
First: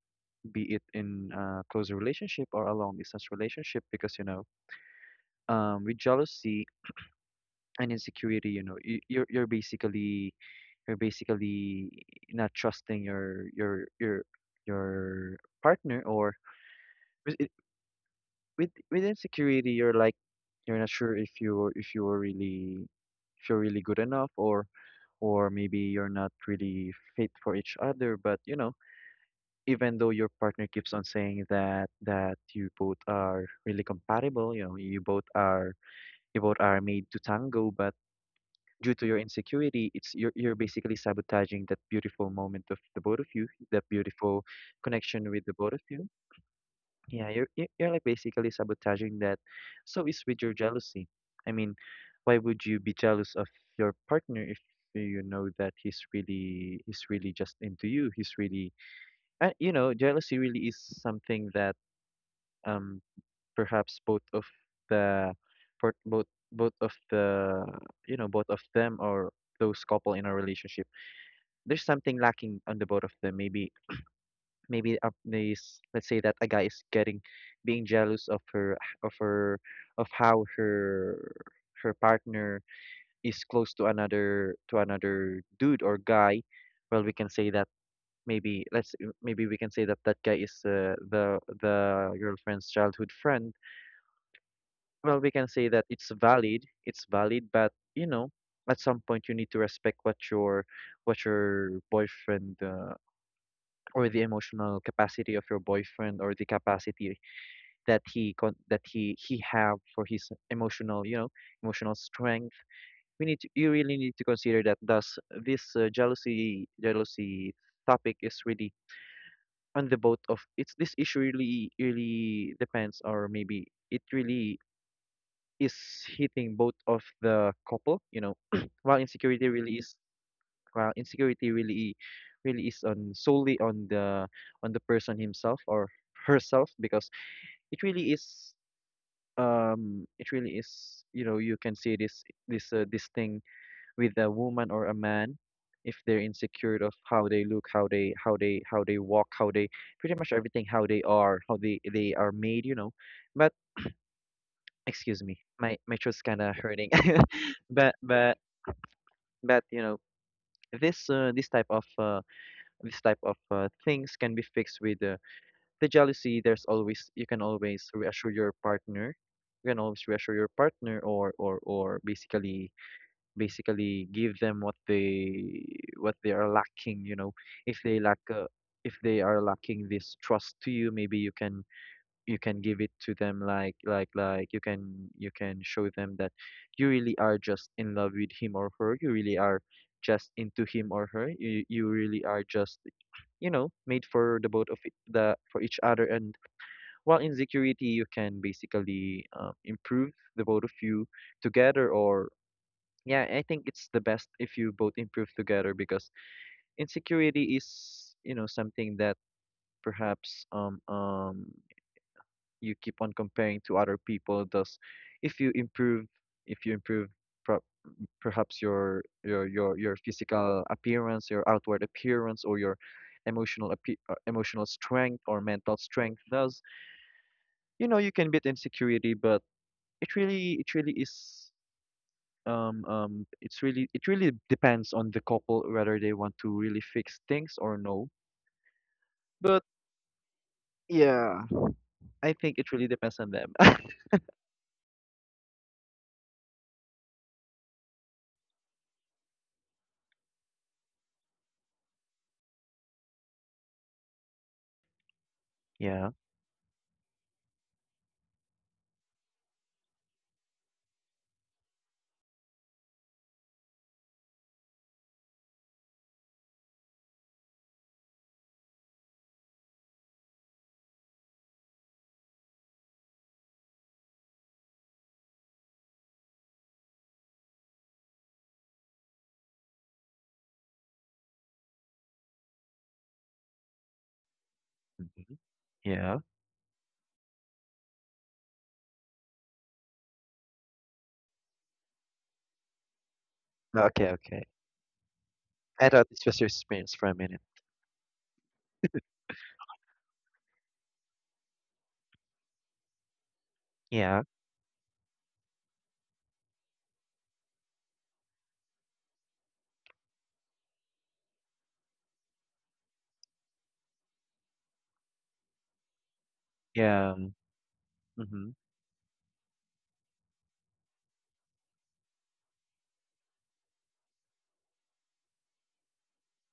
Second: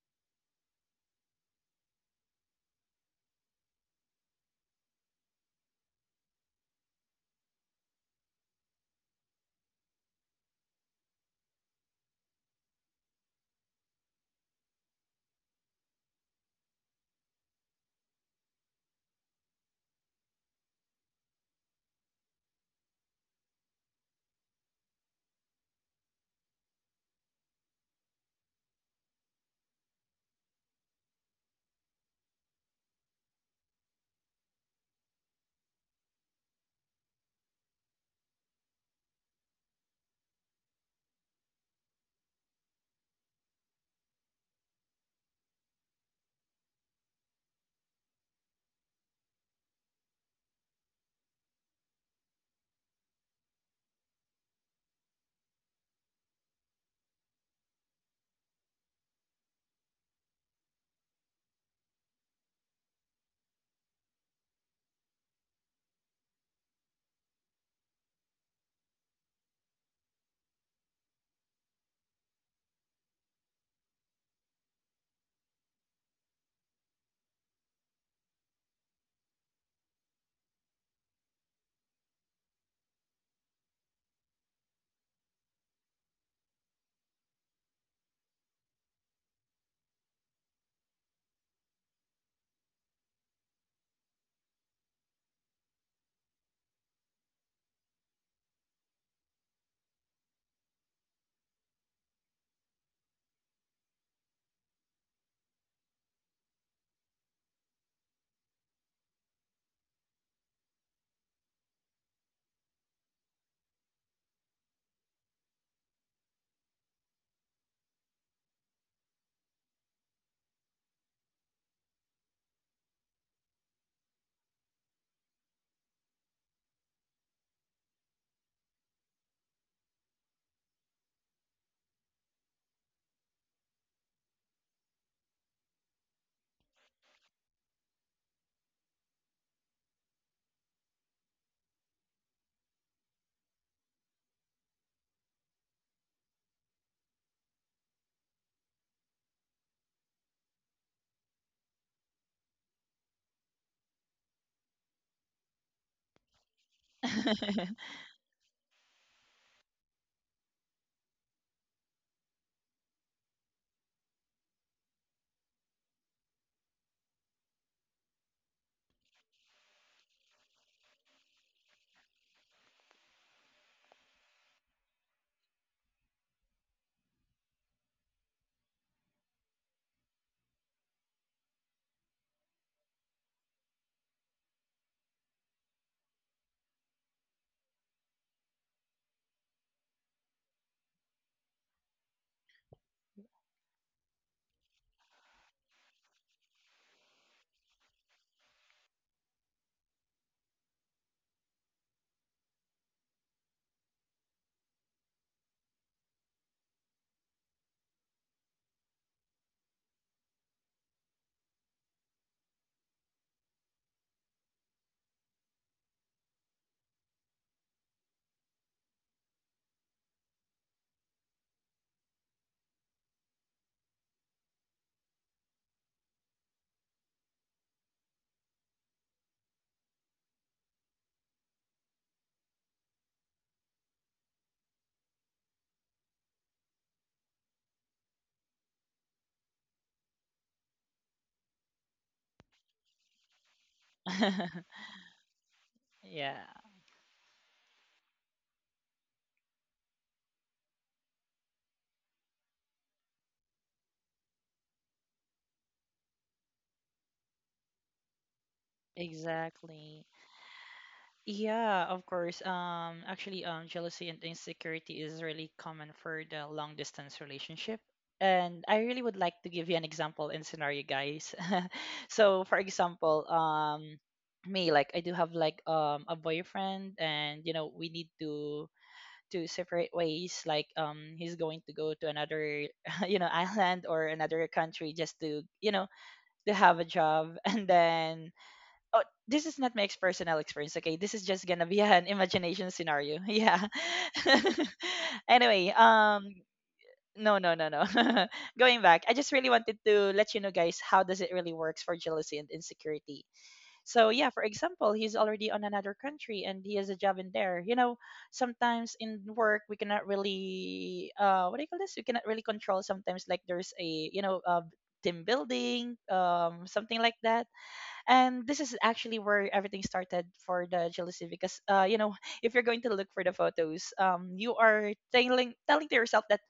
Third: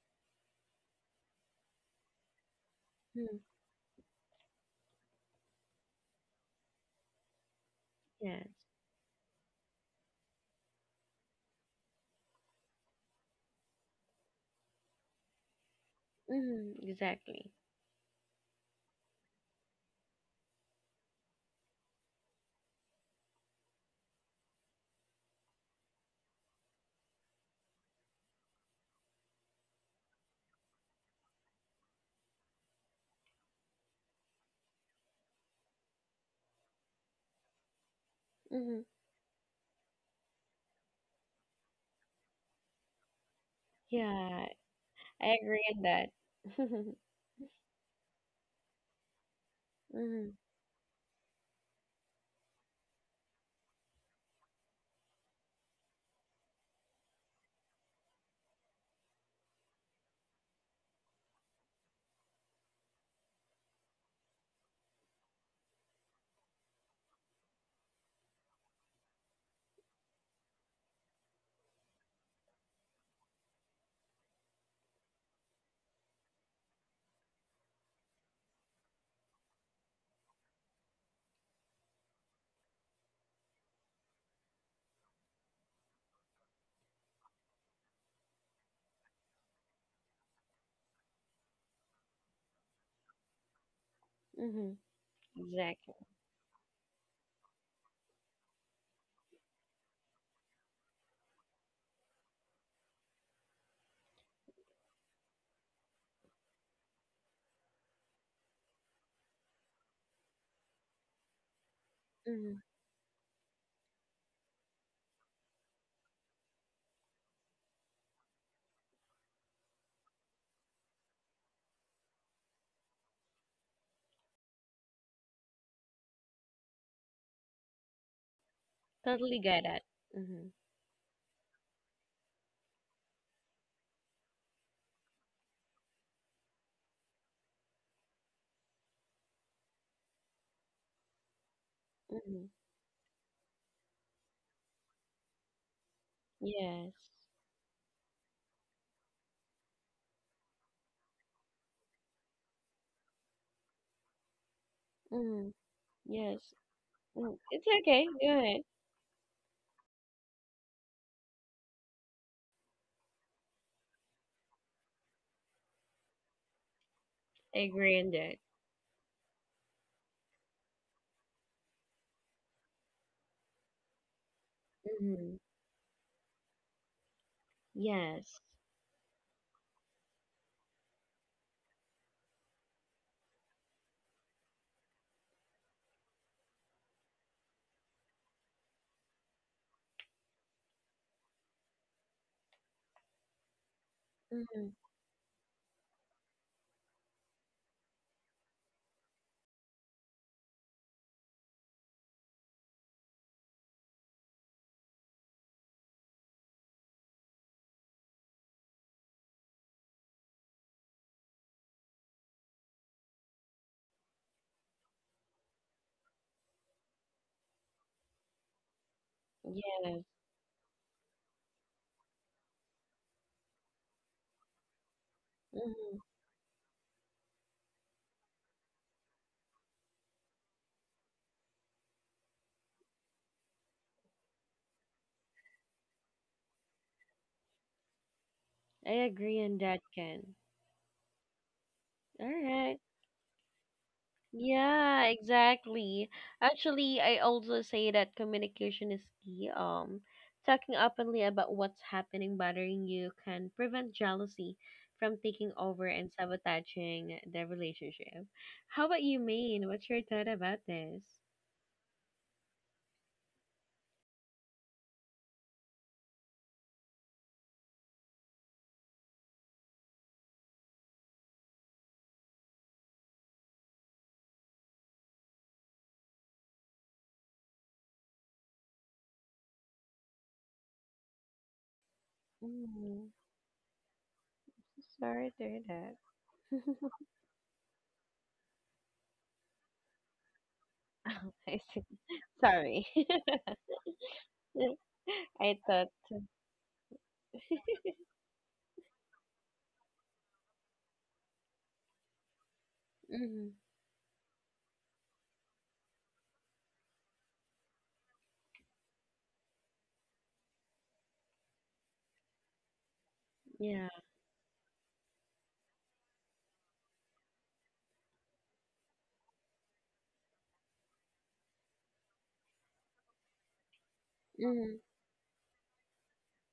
be it in a close relationship or a long distance relationship, because you know, with jealousy and Yes. insecurity, you know, you're basically you're basically not trusting your your partner, or Hmm. with it- Exactly. with insecurity, you're like you're not sure if you're really good enough, or maybe you're not really fit for each other. But you know, even though your partner keeps on saying that you both are really compatible, you know, you both are made to tango, but Hmm. due to your insecurity, it's you're basically sabotaging that beautiful moment of the both of you, that beautiful Yeah, connection I with the agree both in of you. that. Yeah, you're, like, basically sabotaging that. So it's Hmm. with your jealousy. I mean, why would you be jealous of your partner if you know that he's really just into you? He's really, and you know, jealousy really is something that um perhaps both of the for both both of the you know, both of them, or those couple in a relationship, there's something lacking on the both of them. Maybe maybe up this let's say that a guy is getting being jealous of her, of how her partner is close to another, to another dude or guy. Well, we can say that maybe let's maybe we can say that that guy is the girlfriend's childhood friend. Hmm. Well, we can say that Exactly. it's valid, it's valid, but you know, at some point you need to respect what your boyfriend, or the emotional capacity of your boyfriend, or the capacity that that he have for his emotional, you know, emotional Hmm. strength. We need to, you really need to consider that. Thus this jealousy topic is really on the both of it's this issue really really depends, or maybe it really is hitting both of the couple, you know. While Totally insecurity get really it. is, Hmm. while insecurity really is on solely on the person himself or herself, because it really is it really is, you know, you can see Hmm. this this thing with a woman or a man, if they're insecure Yes. of how they look, how they walk, how they, pretty much everything, how they are, how they are made, you know. But excuse me, Hmm. My throat's kind Yes. of hurting. Mm. It's but okay. but Go ahead. but you know, this this type of things can be fixed with the jealousy. There's always, you can I always agree in reassure that. your partner. You can always reassure your partner, or basically give them what Hmm. they, what they are lacking, you know. If they lack Yes. If they are lacking this trust to you, maybe you can, you can give it to them, like, you can, you can show them that you really are just in love with him or her. You really are just into him or her. You really are just, you know, made for the both Hmm. of it, the for each other. And while in security, you can basically improve the both of you together, or yeah, I think it's the best if you both improve together, because insecurity is, you know, something that perhaps you keep on comparing to other people. Thus, if you improve, if you improve per perhaps your Yes. physical appearance, your outward appearance, or your emotional strength or mental Mm-hmm. strength. Thus, you know, you can beat insecurity. But it really, it really is. It's really, it really depends on the couple whether they want to really fix things or no. I agree on But that, Ken. yeah, All I think it right. really depends on them. Yeah, exactly. Yeah. Actually, I also say that communication is key. Talking openly about what's happening bothering you can prevent jealousy from taking over Yeah. and sabotaging the relationship. How about you, Maine? What's your Exactly. thought about this? Yeah, of course. Actually, jealousy and insecurity is really common for the long distance relationship. And I really would like to give you an example and scenario, guys. So, for example, me, like I do have like a boyfriend, and you know we need to separate ways. Like he's going to go to another Mm, you know island or another country, just sorry Hmm. to, to hear you know, Yeah. to have a that. job, and then. Oh, this is not my ex- personal experience, okay? This is Oh, just I gonna be see. an imagination Sorry. scenario. Yeah. Okay, okay. I Anyway, I thought thought this was your experience for a no, minute. no, no, no. Going back, I just really wanted to let you know, guys, how does it really works for jealousy and insecurity. mm-hmm. So Yeah. yeah, for example, he's already on another country and he has a job in there, you know. Sometimes in work we cannot really, what do you call this, we cannot really control sometimes. Like there's Yeah. a, you know, team building, something Yeah. like Um, that. And mm-hmm. this is actually where everything started for the jealousy because you know, if you're going to look for the photos, you Hmm. are telling to yourself that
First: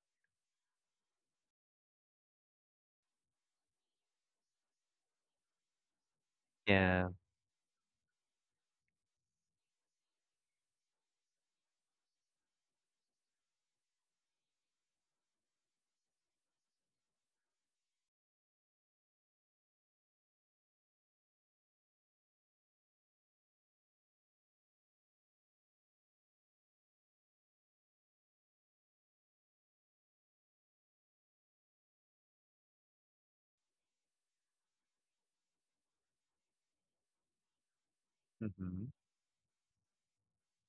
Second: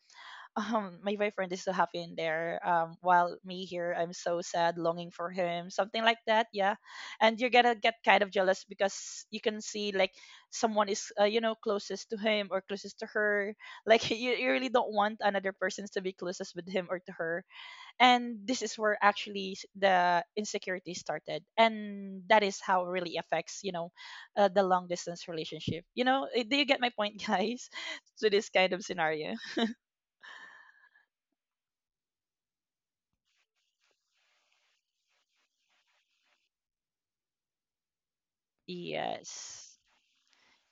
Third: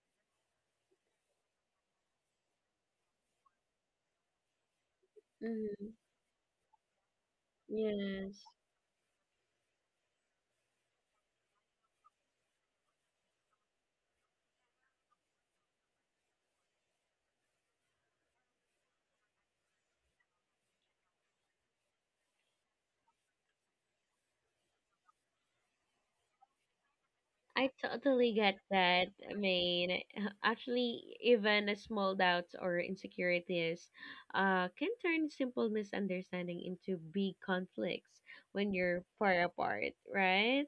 my boyfriend is so happy in there, while me here, I'm so sad longing for him, Mm-hmm. something like that. Yeah. Yeah. And you're gonna get kind of Yes, jealous, because you can see like someone is, you know, closest to him or closest to her. Like you really don't want another persons to be closest with him or to her. And this is where actually s- the insecurity started, and that is how it really affects, you know, the long distance relationship, you know. Eh, do you get my point guys, I to totally this get kind of that. I scenario? mean, actually, even a small doubts or insecurities can turn simple misunderstanding into big conflicts when Mm-hmm. you're far Yes. apart, right?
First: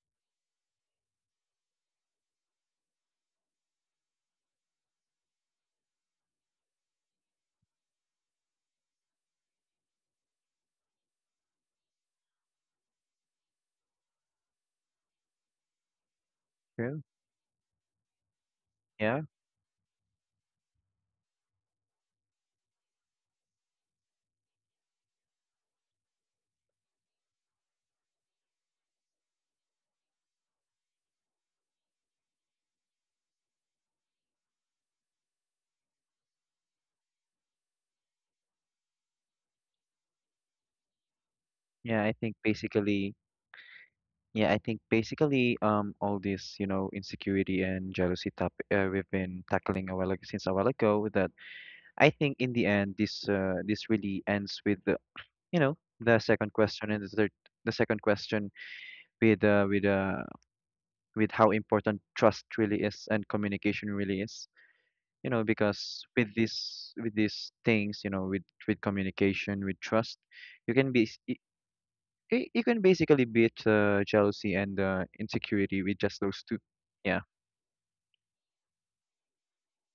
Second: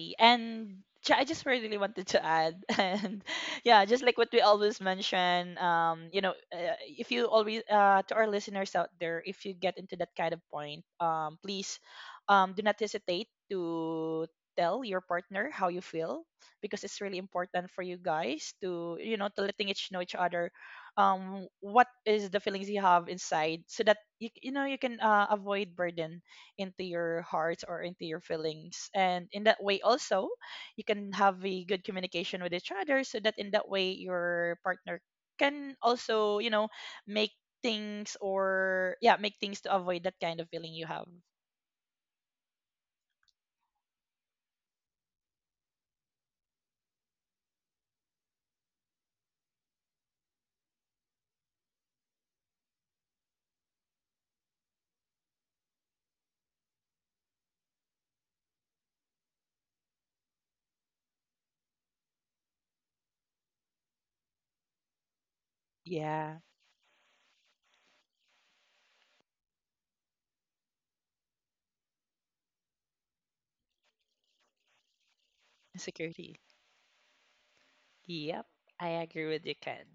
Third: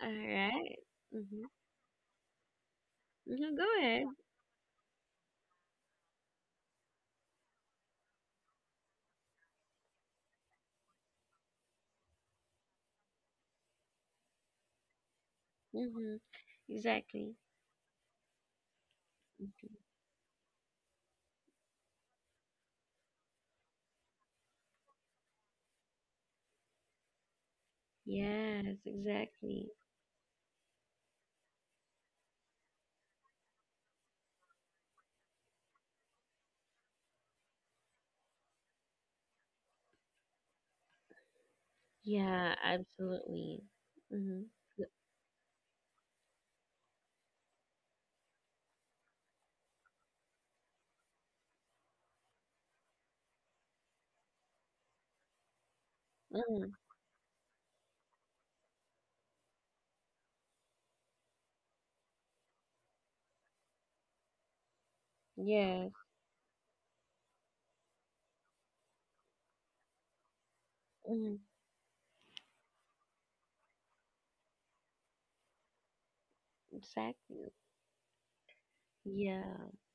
All right. And ju- I Mm-hmm. just really wanted to add, and Mm-hmm. Go yeah, just ahead. like what we always mention, you know, if you always, to our listeners out there, if you get into that kind of point, please, do not hesitate to tell your partner how you Mm-hmm. feel, because True. it's really Exactly. important for you guys to, you Yeah. know, to letting each know each other, what is the feelings you have inside, so that you know, you can, avoid burden into your heart or into your Yes, feelings. And in that exactly. way also you can have a good communication with each other, so that in that way your partner can also, you know, make things or, yeah, make things to avoid that kind of feeling you have. Yeah, I think Yeah, basically absolutely. Mm-hmm. yeah, I think basically all this, you know, insecurity and jealousy topic, we've been tackling a while ago, since a while ago, that I think in the end, this this really ends with the, you know, the second Mm. question and the third, the second question, with with how important trust really is and communication really is. You know, Yes. because with Yeah, this, with these things, you know, with communication, with trust, you can be, Mm, you can basically beat jealousy and insecurity with just insecurity. those two. Yeah. exactly. Yep, I agree with you, Yeah. Ken.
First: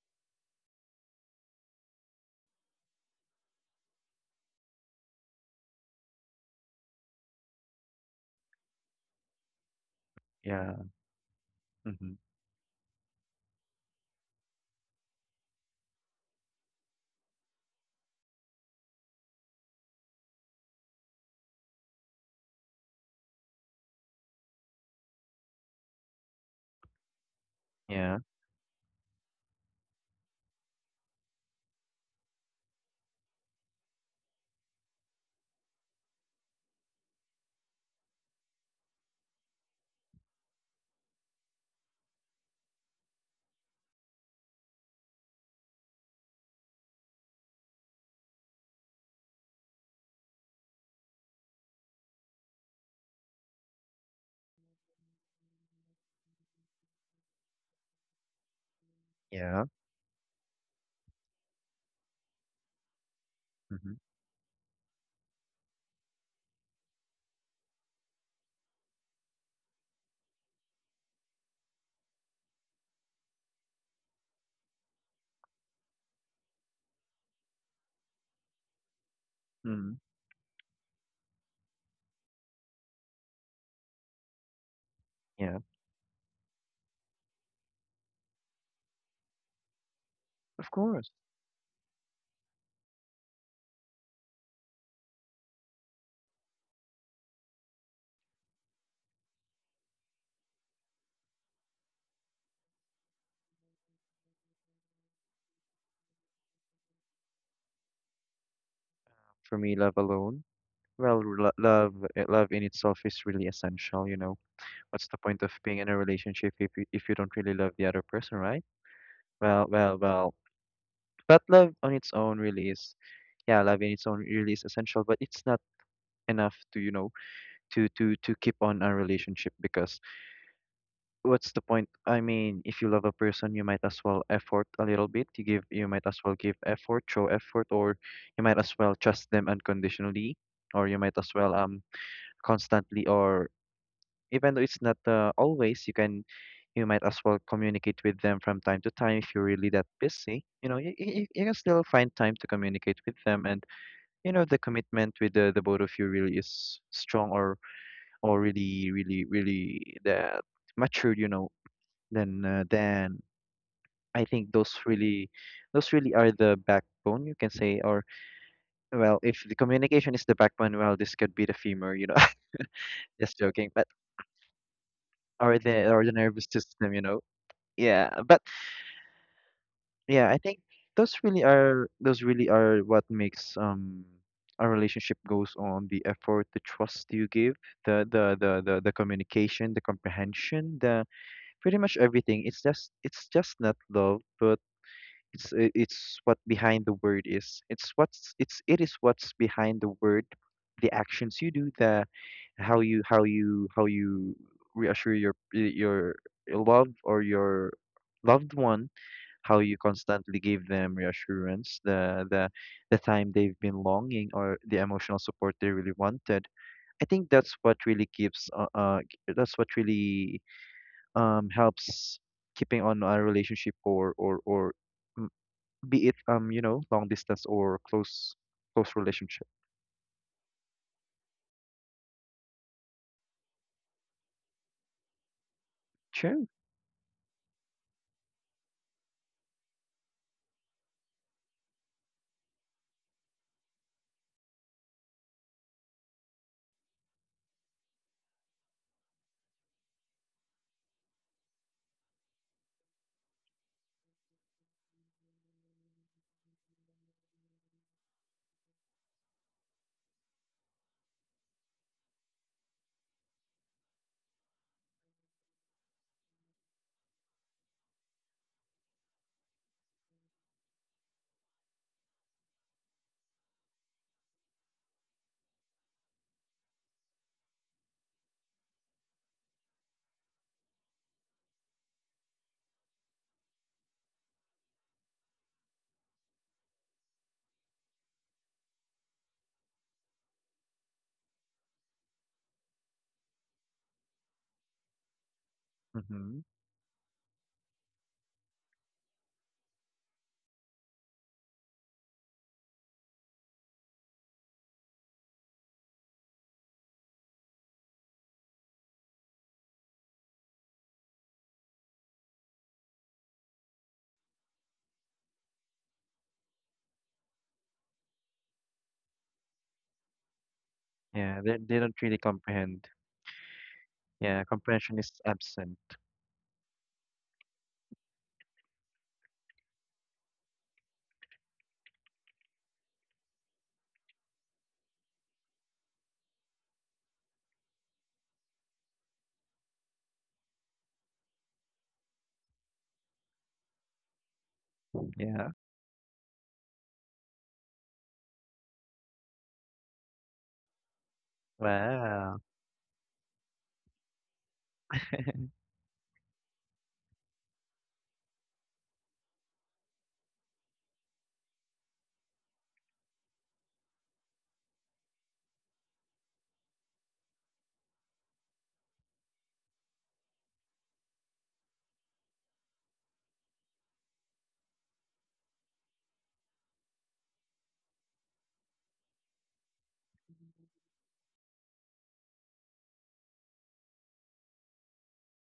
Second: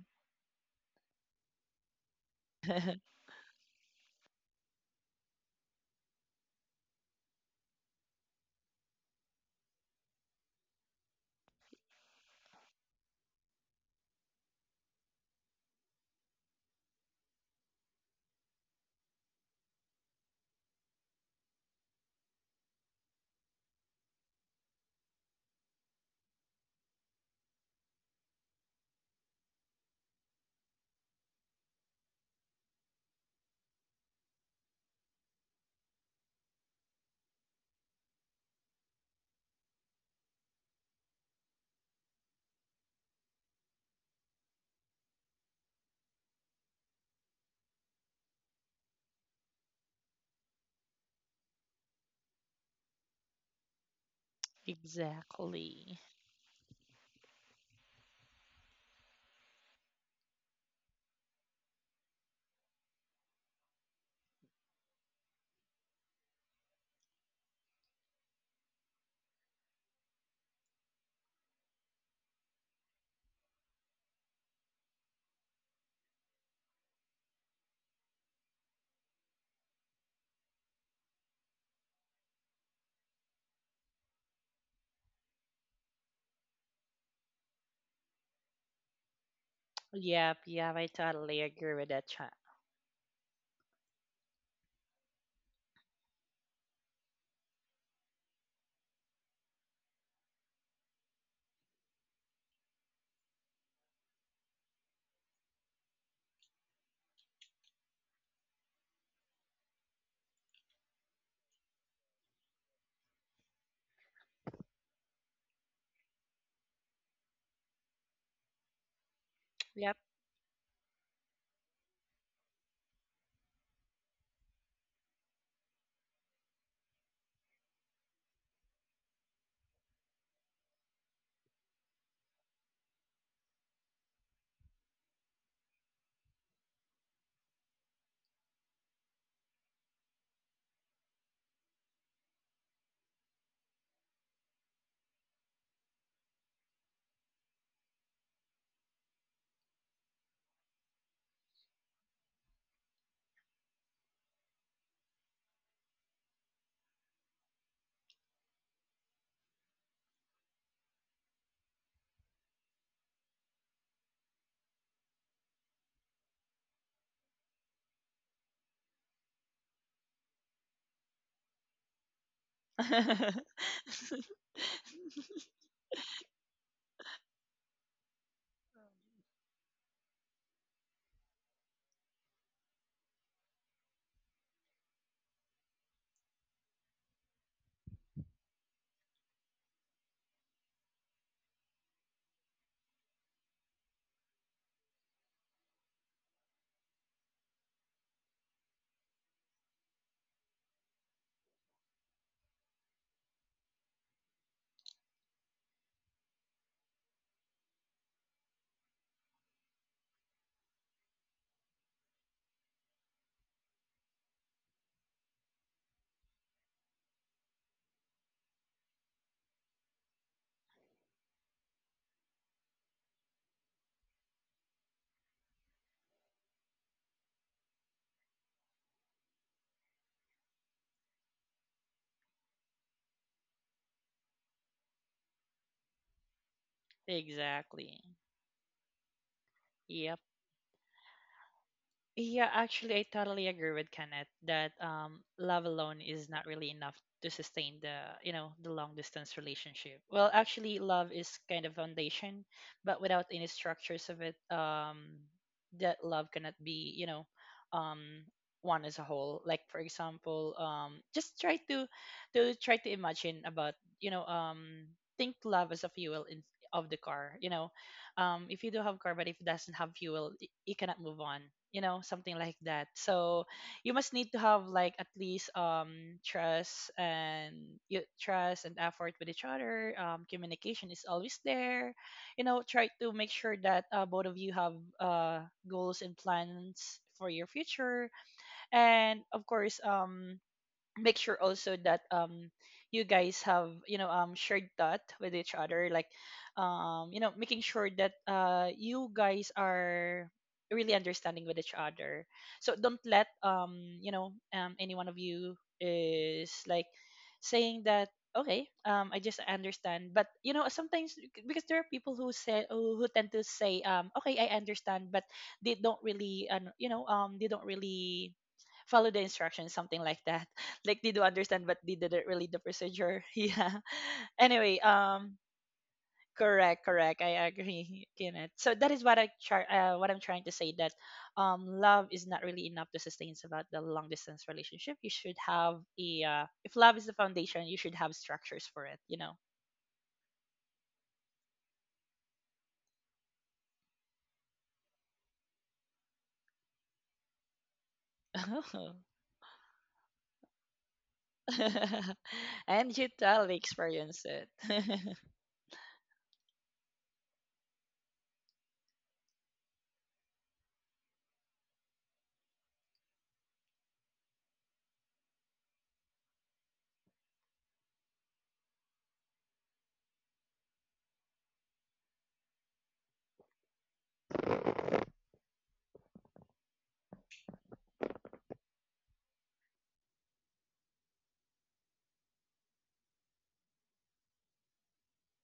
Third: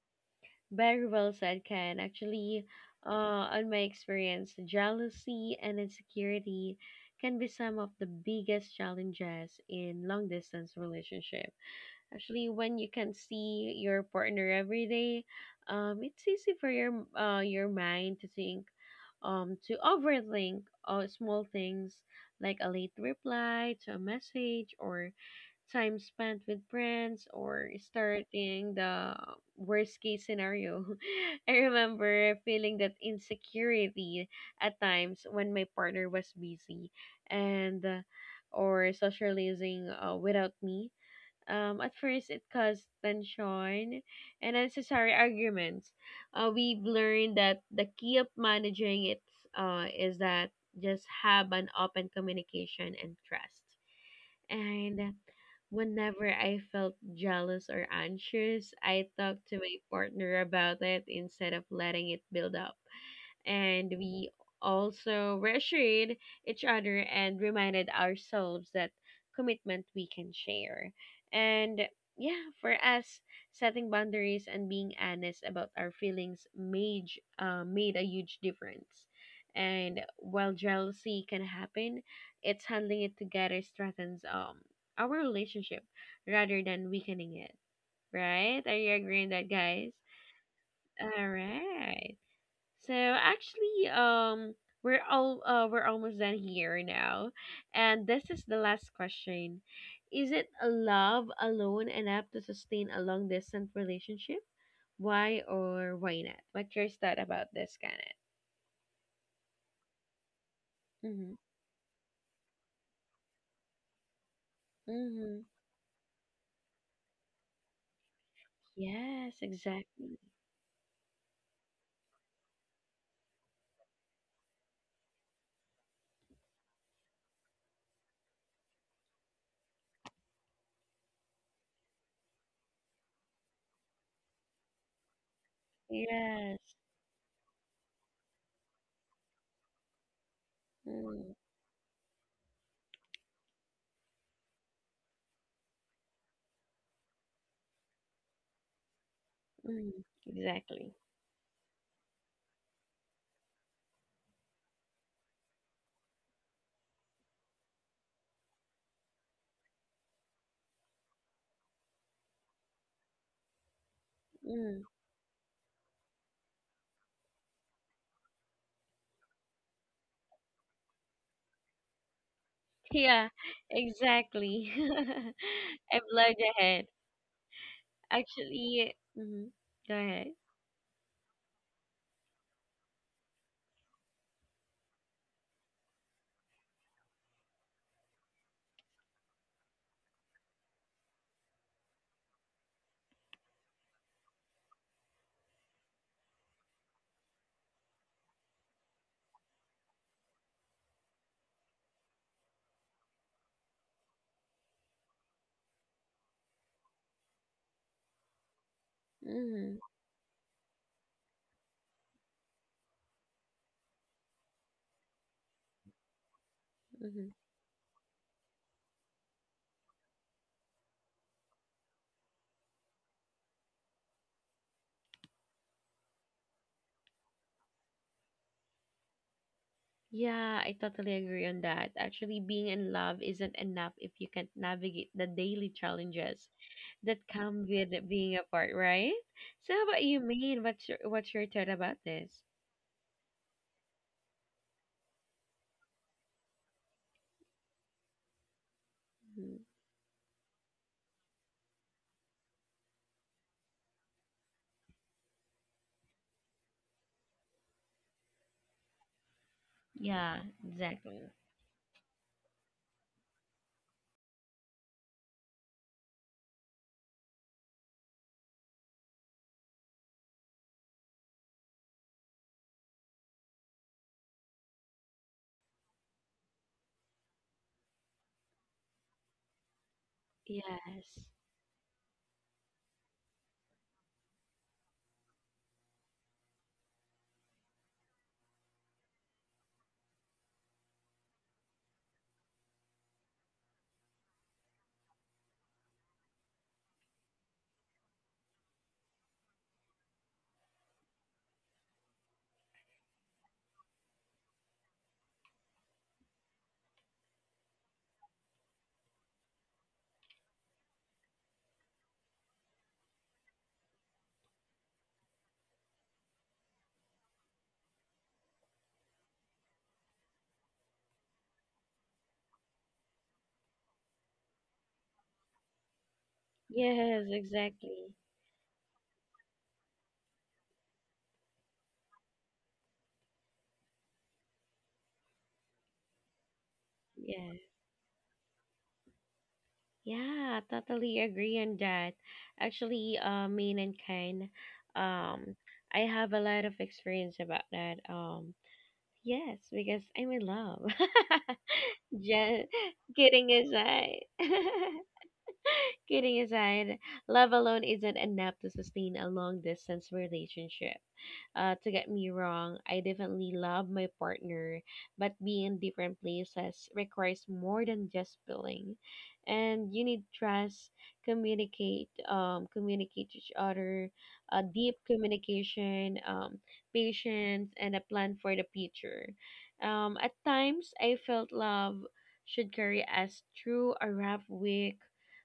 Very well said, Ken. Actually, on my experience, jealousy and insecurity can be some of the biggest challenges in long distance Yeah. relationship. Hmm. Actually, when you can see your partner every day, it's easy for your your mind to think to overthink small things like a late reply to a message or time spent with friends or Yeah, starting the worst case scenario. I remember feeling that insecurity at times when my partner was busy and or socializing without me. At first, it caused tension and unnecessary arguments. We've learned that the key of managing it is that just have an open communication and trust and Exactly. whenever I felt jealous or anxious, I talked to yeah. my partner about it instead of letting it build up and Hmm. we also reassured each other and reminded ourselves that commitment we can share. And yeah, for us, setting boundaries and being honest about our feelings made a huge difference. Hmm. And while jealousy can happen, it's handling it together strengthens our Yeah, relationship rather than weakening it. Right? Are you agreeing that, guys? Yep. of Yep, I course. All totally agree with that, right. Chat. So actually, we're almost done here now, and this is the last question: Is it a love alone enough to sustain a long distance relationship? Why or why not? What's your thought about this, Kenneth? For me, love alone, well, Mm-hmm. Love love in itself is really essential, you know. What's the Mm-hmm. point of being in a relationship if if you don't really love the other person, right? Yes, Well, Yep. well, exactly. well. But love on its own really is, yeah, love in its own really is essential, but it's not enough to, you know, to keep on a relationship, because what's the point? I mean, if you love a person, you might as well effort a little bit. You might as well give Yes. effort, show effort, or you might as well trust them unconditionally, or you might as Mm, well constantly, or even though it's not always, you might as well communicate with them from time to time if you're really that mm, busy. You know, exactly. You can still find time to communicate with them, and you know the commitment with the both of you really is strong, or really, really, really that matured. You know then I think those Mm. really, those really are the backbone, you can say, or, well, if the communication is the backbone, well this could be the femur, you know. Yeah, Just joking, but exactly. or I've the loved nervous ahead. system, you know. Yeah, but Actually, mm-hmm. Go ahead. yeah, I think those really are what makes a relationship goes on: the effort, the trust you give, the the communication, the comprehension, the pretty much everything. It's just, not love, but it's it's what behind the word is. It's what's it's it is what's behind the word, the actions you do, the how you reassure your your love or your loved one, how Mm-hmm, you constantly give them reassurance, the time they've been longing, or the emotional support they really wanted. I mm-hmm. think that's what really keeps that's what really helps keeping on a relationship, or mm, be it you know, long distance or close, close relationship. Yeah, I totally agree on that. Actually, being in love isn't enough if you can't navigate the daily challenges True. that come with Exactly. being apart, right? So, how about you, Yep. Maine? What's your thought about this? Yeah, actually, I totally agree with Kenneth that love alone is not really enough to sustain the, you know, the long distance Mm-hmm. relationship. Well, actually, love is kind of foundation, but without any structures of it, that love cannot be, you know, um, one as a whole. Like for Yeah, example, exactly. just try to try to imagine about, you know, think love as a fuel in, of the car. You know, if you do have car but if it doesn't have fuel, y- you cannot move on, you know, something like that. So you must need to have like at least trust, and trust and effort with each other, communication is Yes. always there, you know. Try to make sure that both of you have uh, goals and plans for your future, and of course, make sure also that you guys have, you know, shared thought with each other, like Hmm. You know, making sure that you guys are really understanding with each other. So don't let, you know, any one of you is like saying that, okay, I just understand. But you know, sometimes, because there are people who say, who tend to say, okay, I understand, but they don't really, you know, they don't really follow the instructions, something like that. Like they do Yeah, understand they but they don't really didn't really the comprehend. procedure. Yeah. Yeah, Anyway, comprehension is absent. correct, correct, Yes, I agree. exactly. Kenneth, so that is what I try, what I'm trying to say, that love is not really enough to sustain about the long distance relationship. You should have a if love is the Yeah. foundation, you should have structures for it, you know. Yeah, totally agree on that. Actually, Maine and Ken, Yeah. um, I have a lot of experience about that. Yes, because I'm in love. Wow. Just And you kidding totally aside. experience it. Kidding aside, love alone isn't enough to sustain a long distance relationship to get me wrong, I definitely love my partner, but being in different places requires more than just feeling. And you need trust, communicate each other, deep communication, patience, and a plan for the future. At times, I felt love should carry us through a rough week,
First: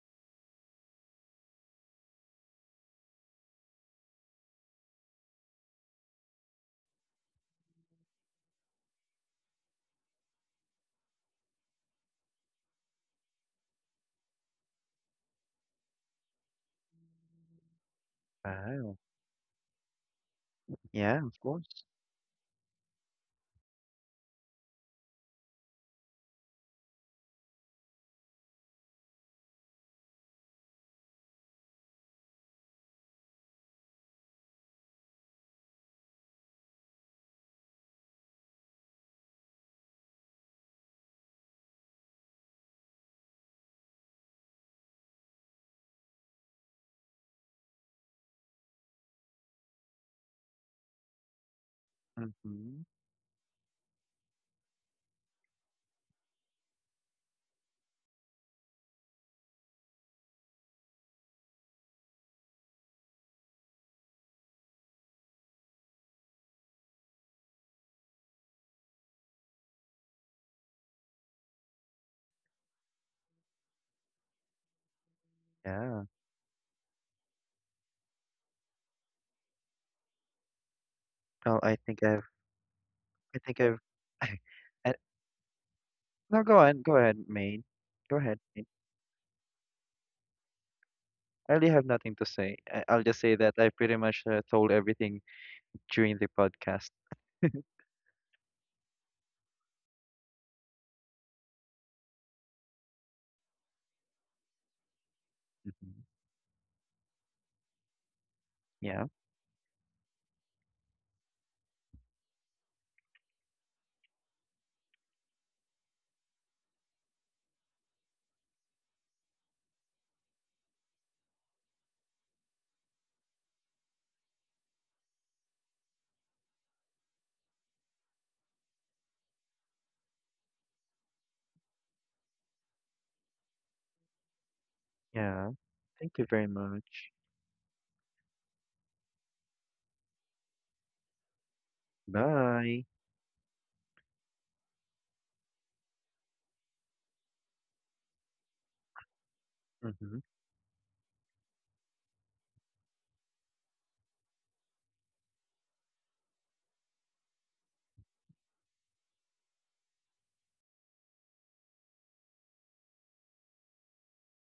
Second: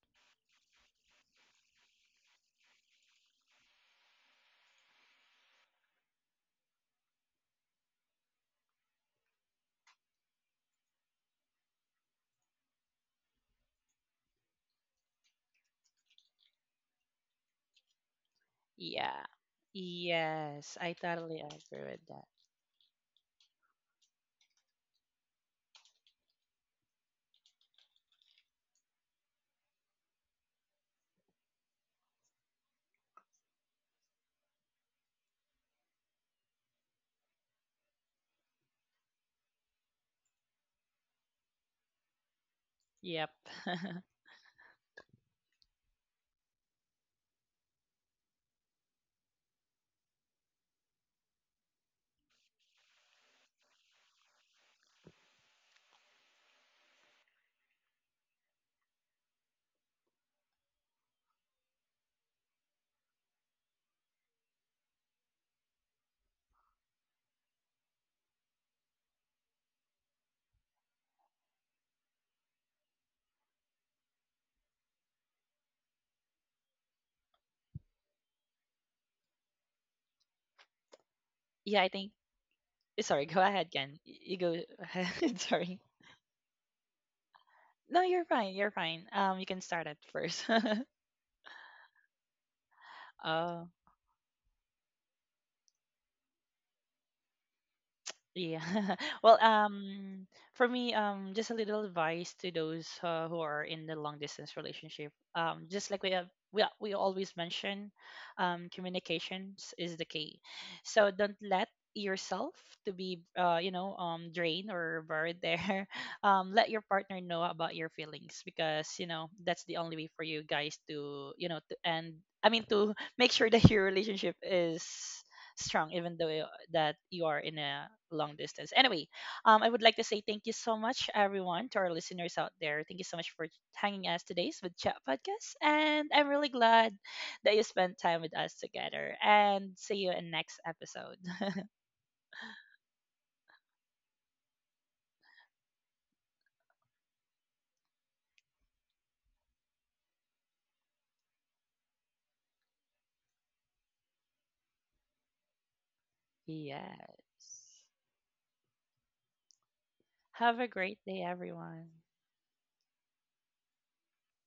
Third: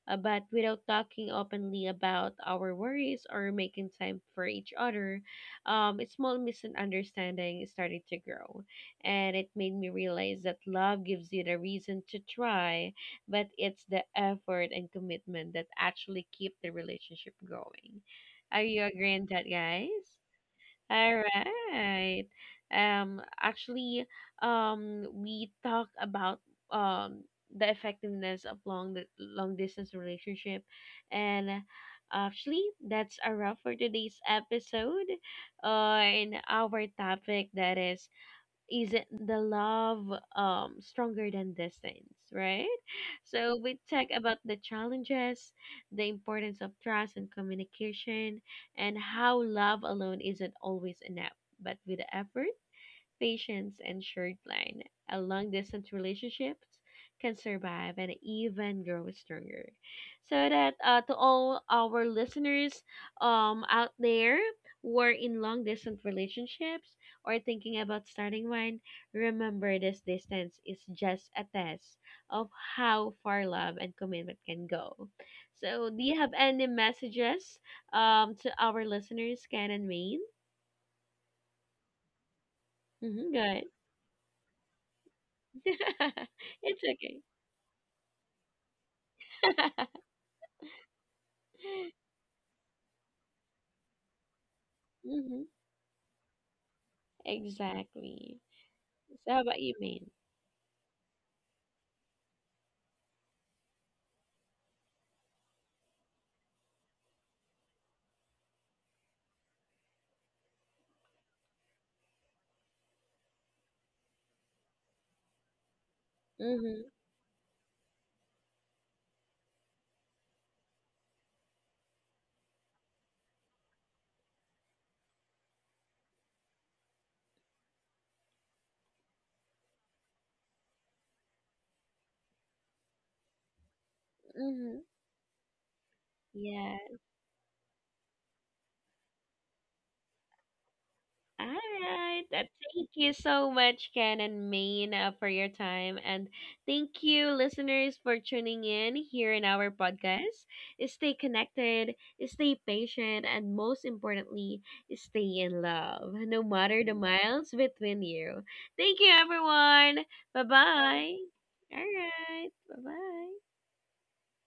but without talking openly about our worries or making time for each other, a small misunderstanding started to grow. And it made me realize that love gives you the reason to try, but it's the effort and commitment that actually keep the relationship going. Are you Wow. Yeah. agreeing that, guys? Yes, I All Yeah, totally of agree course. with right. that. Actually, we talk about um the effectiveness of long distance relationship, and actually, that's a wrap for today's episode. In our topic that is it the love stronger than distance, right? Yep. So we talk about the challenges, the importance of trust and communication and how love alone isn't always enough but with effort, Mm-hmm. patience, and short line, a long distance relationships can survive and even grow stronger. So that to all our listeners out there who are in long distance relationships or thinking about starting one, remember this distance is just a test of how far love and commitment can go. So do Yeah. you have any messages to our listeners, Ken and Maine? well i Yeah, I think think. i've Sorry, Mm-hmm, i go think good. ahead, i've Ken. Y- You go I, ahead. Sorry. no, go on, It's go ahead, okay. Main. No, Go you're ahead, fine. Main. You're fine. You can start at first. I really have nothing to say. I'll just say that Oh. I pretty much, told everything Hmm. during the podcast. Exactly. Yeah. So Well, how about you, Maine? For me, just a little advice to those who are in the long distance relationship. Just like Hmm. we have, we always mention, Yeah. communications is the key. So don't let yourself to be you know drained or buried there. Let your Mm-hmm. partner know about your feelings, because you know that's the only way for you guys to, you know, to end. I mean to, make sure that your relationship is strong even though you- that you are in a long distance. Anyway, I would like to say thank you so much, everyone, to our listeners out there. Thank you so much for hanging us today's Mm-hmm. with Chat Yeah, Podcast, and thank you I'm very really Yeah. glad much. that you spent time with us together, and see you in next episode. All right. Thank Bye. you so much, Ken and Maine, for your time. And thank you, listeners, for tuning in here in our Mm-hmm. podcast. Stay connected, stay patient, and most importantly, stay in love, no matter the Yes, miles between you. Thank you, everyone. Bye have a great bye. day, All everyone. right. Bye bye.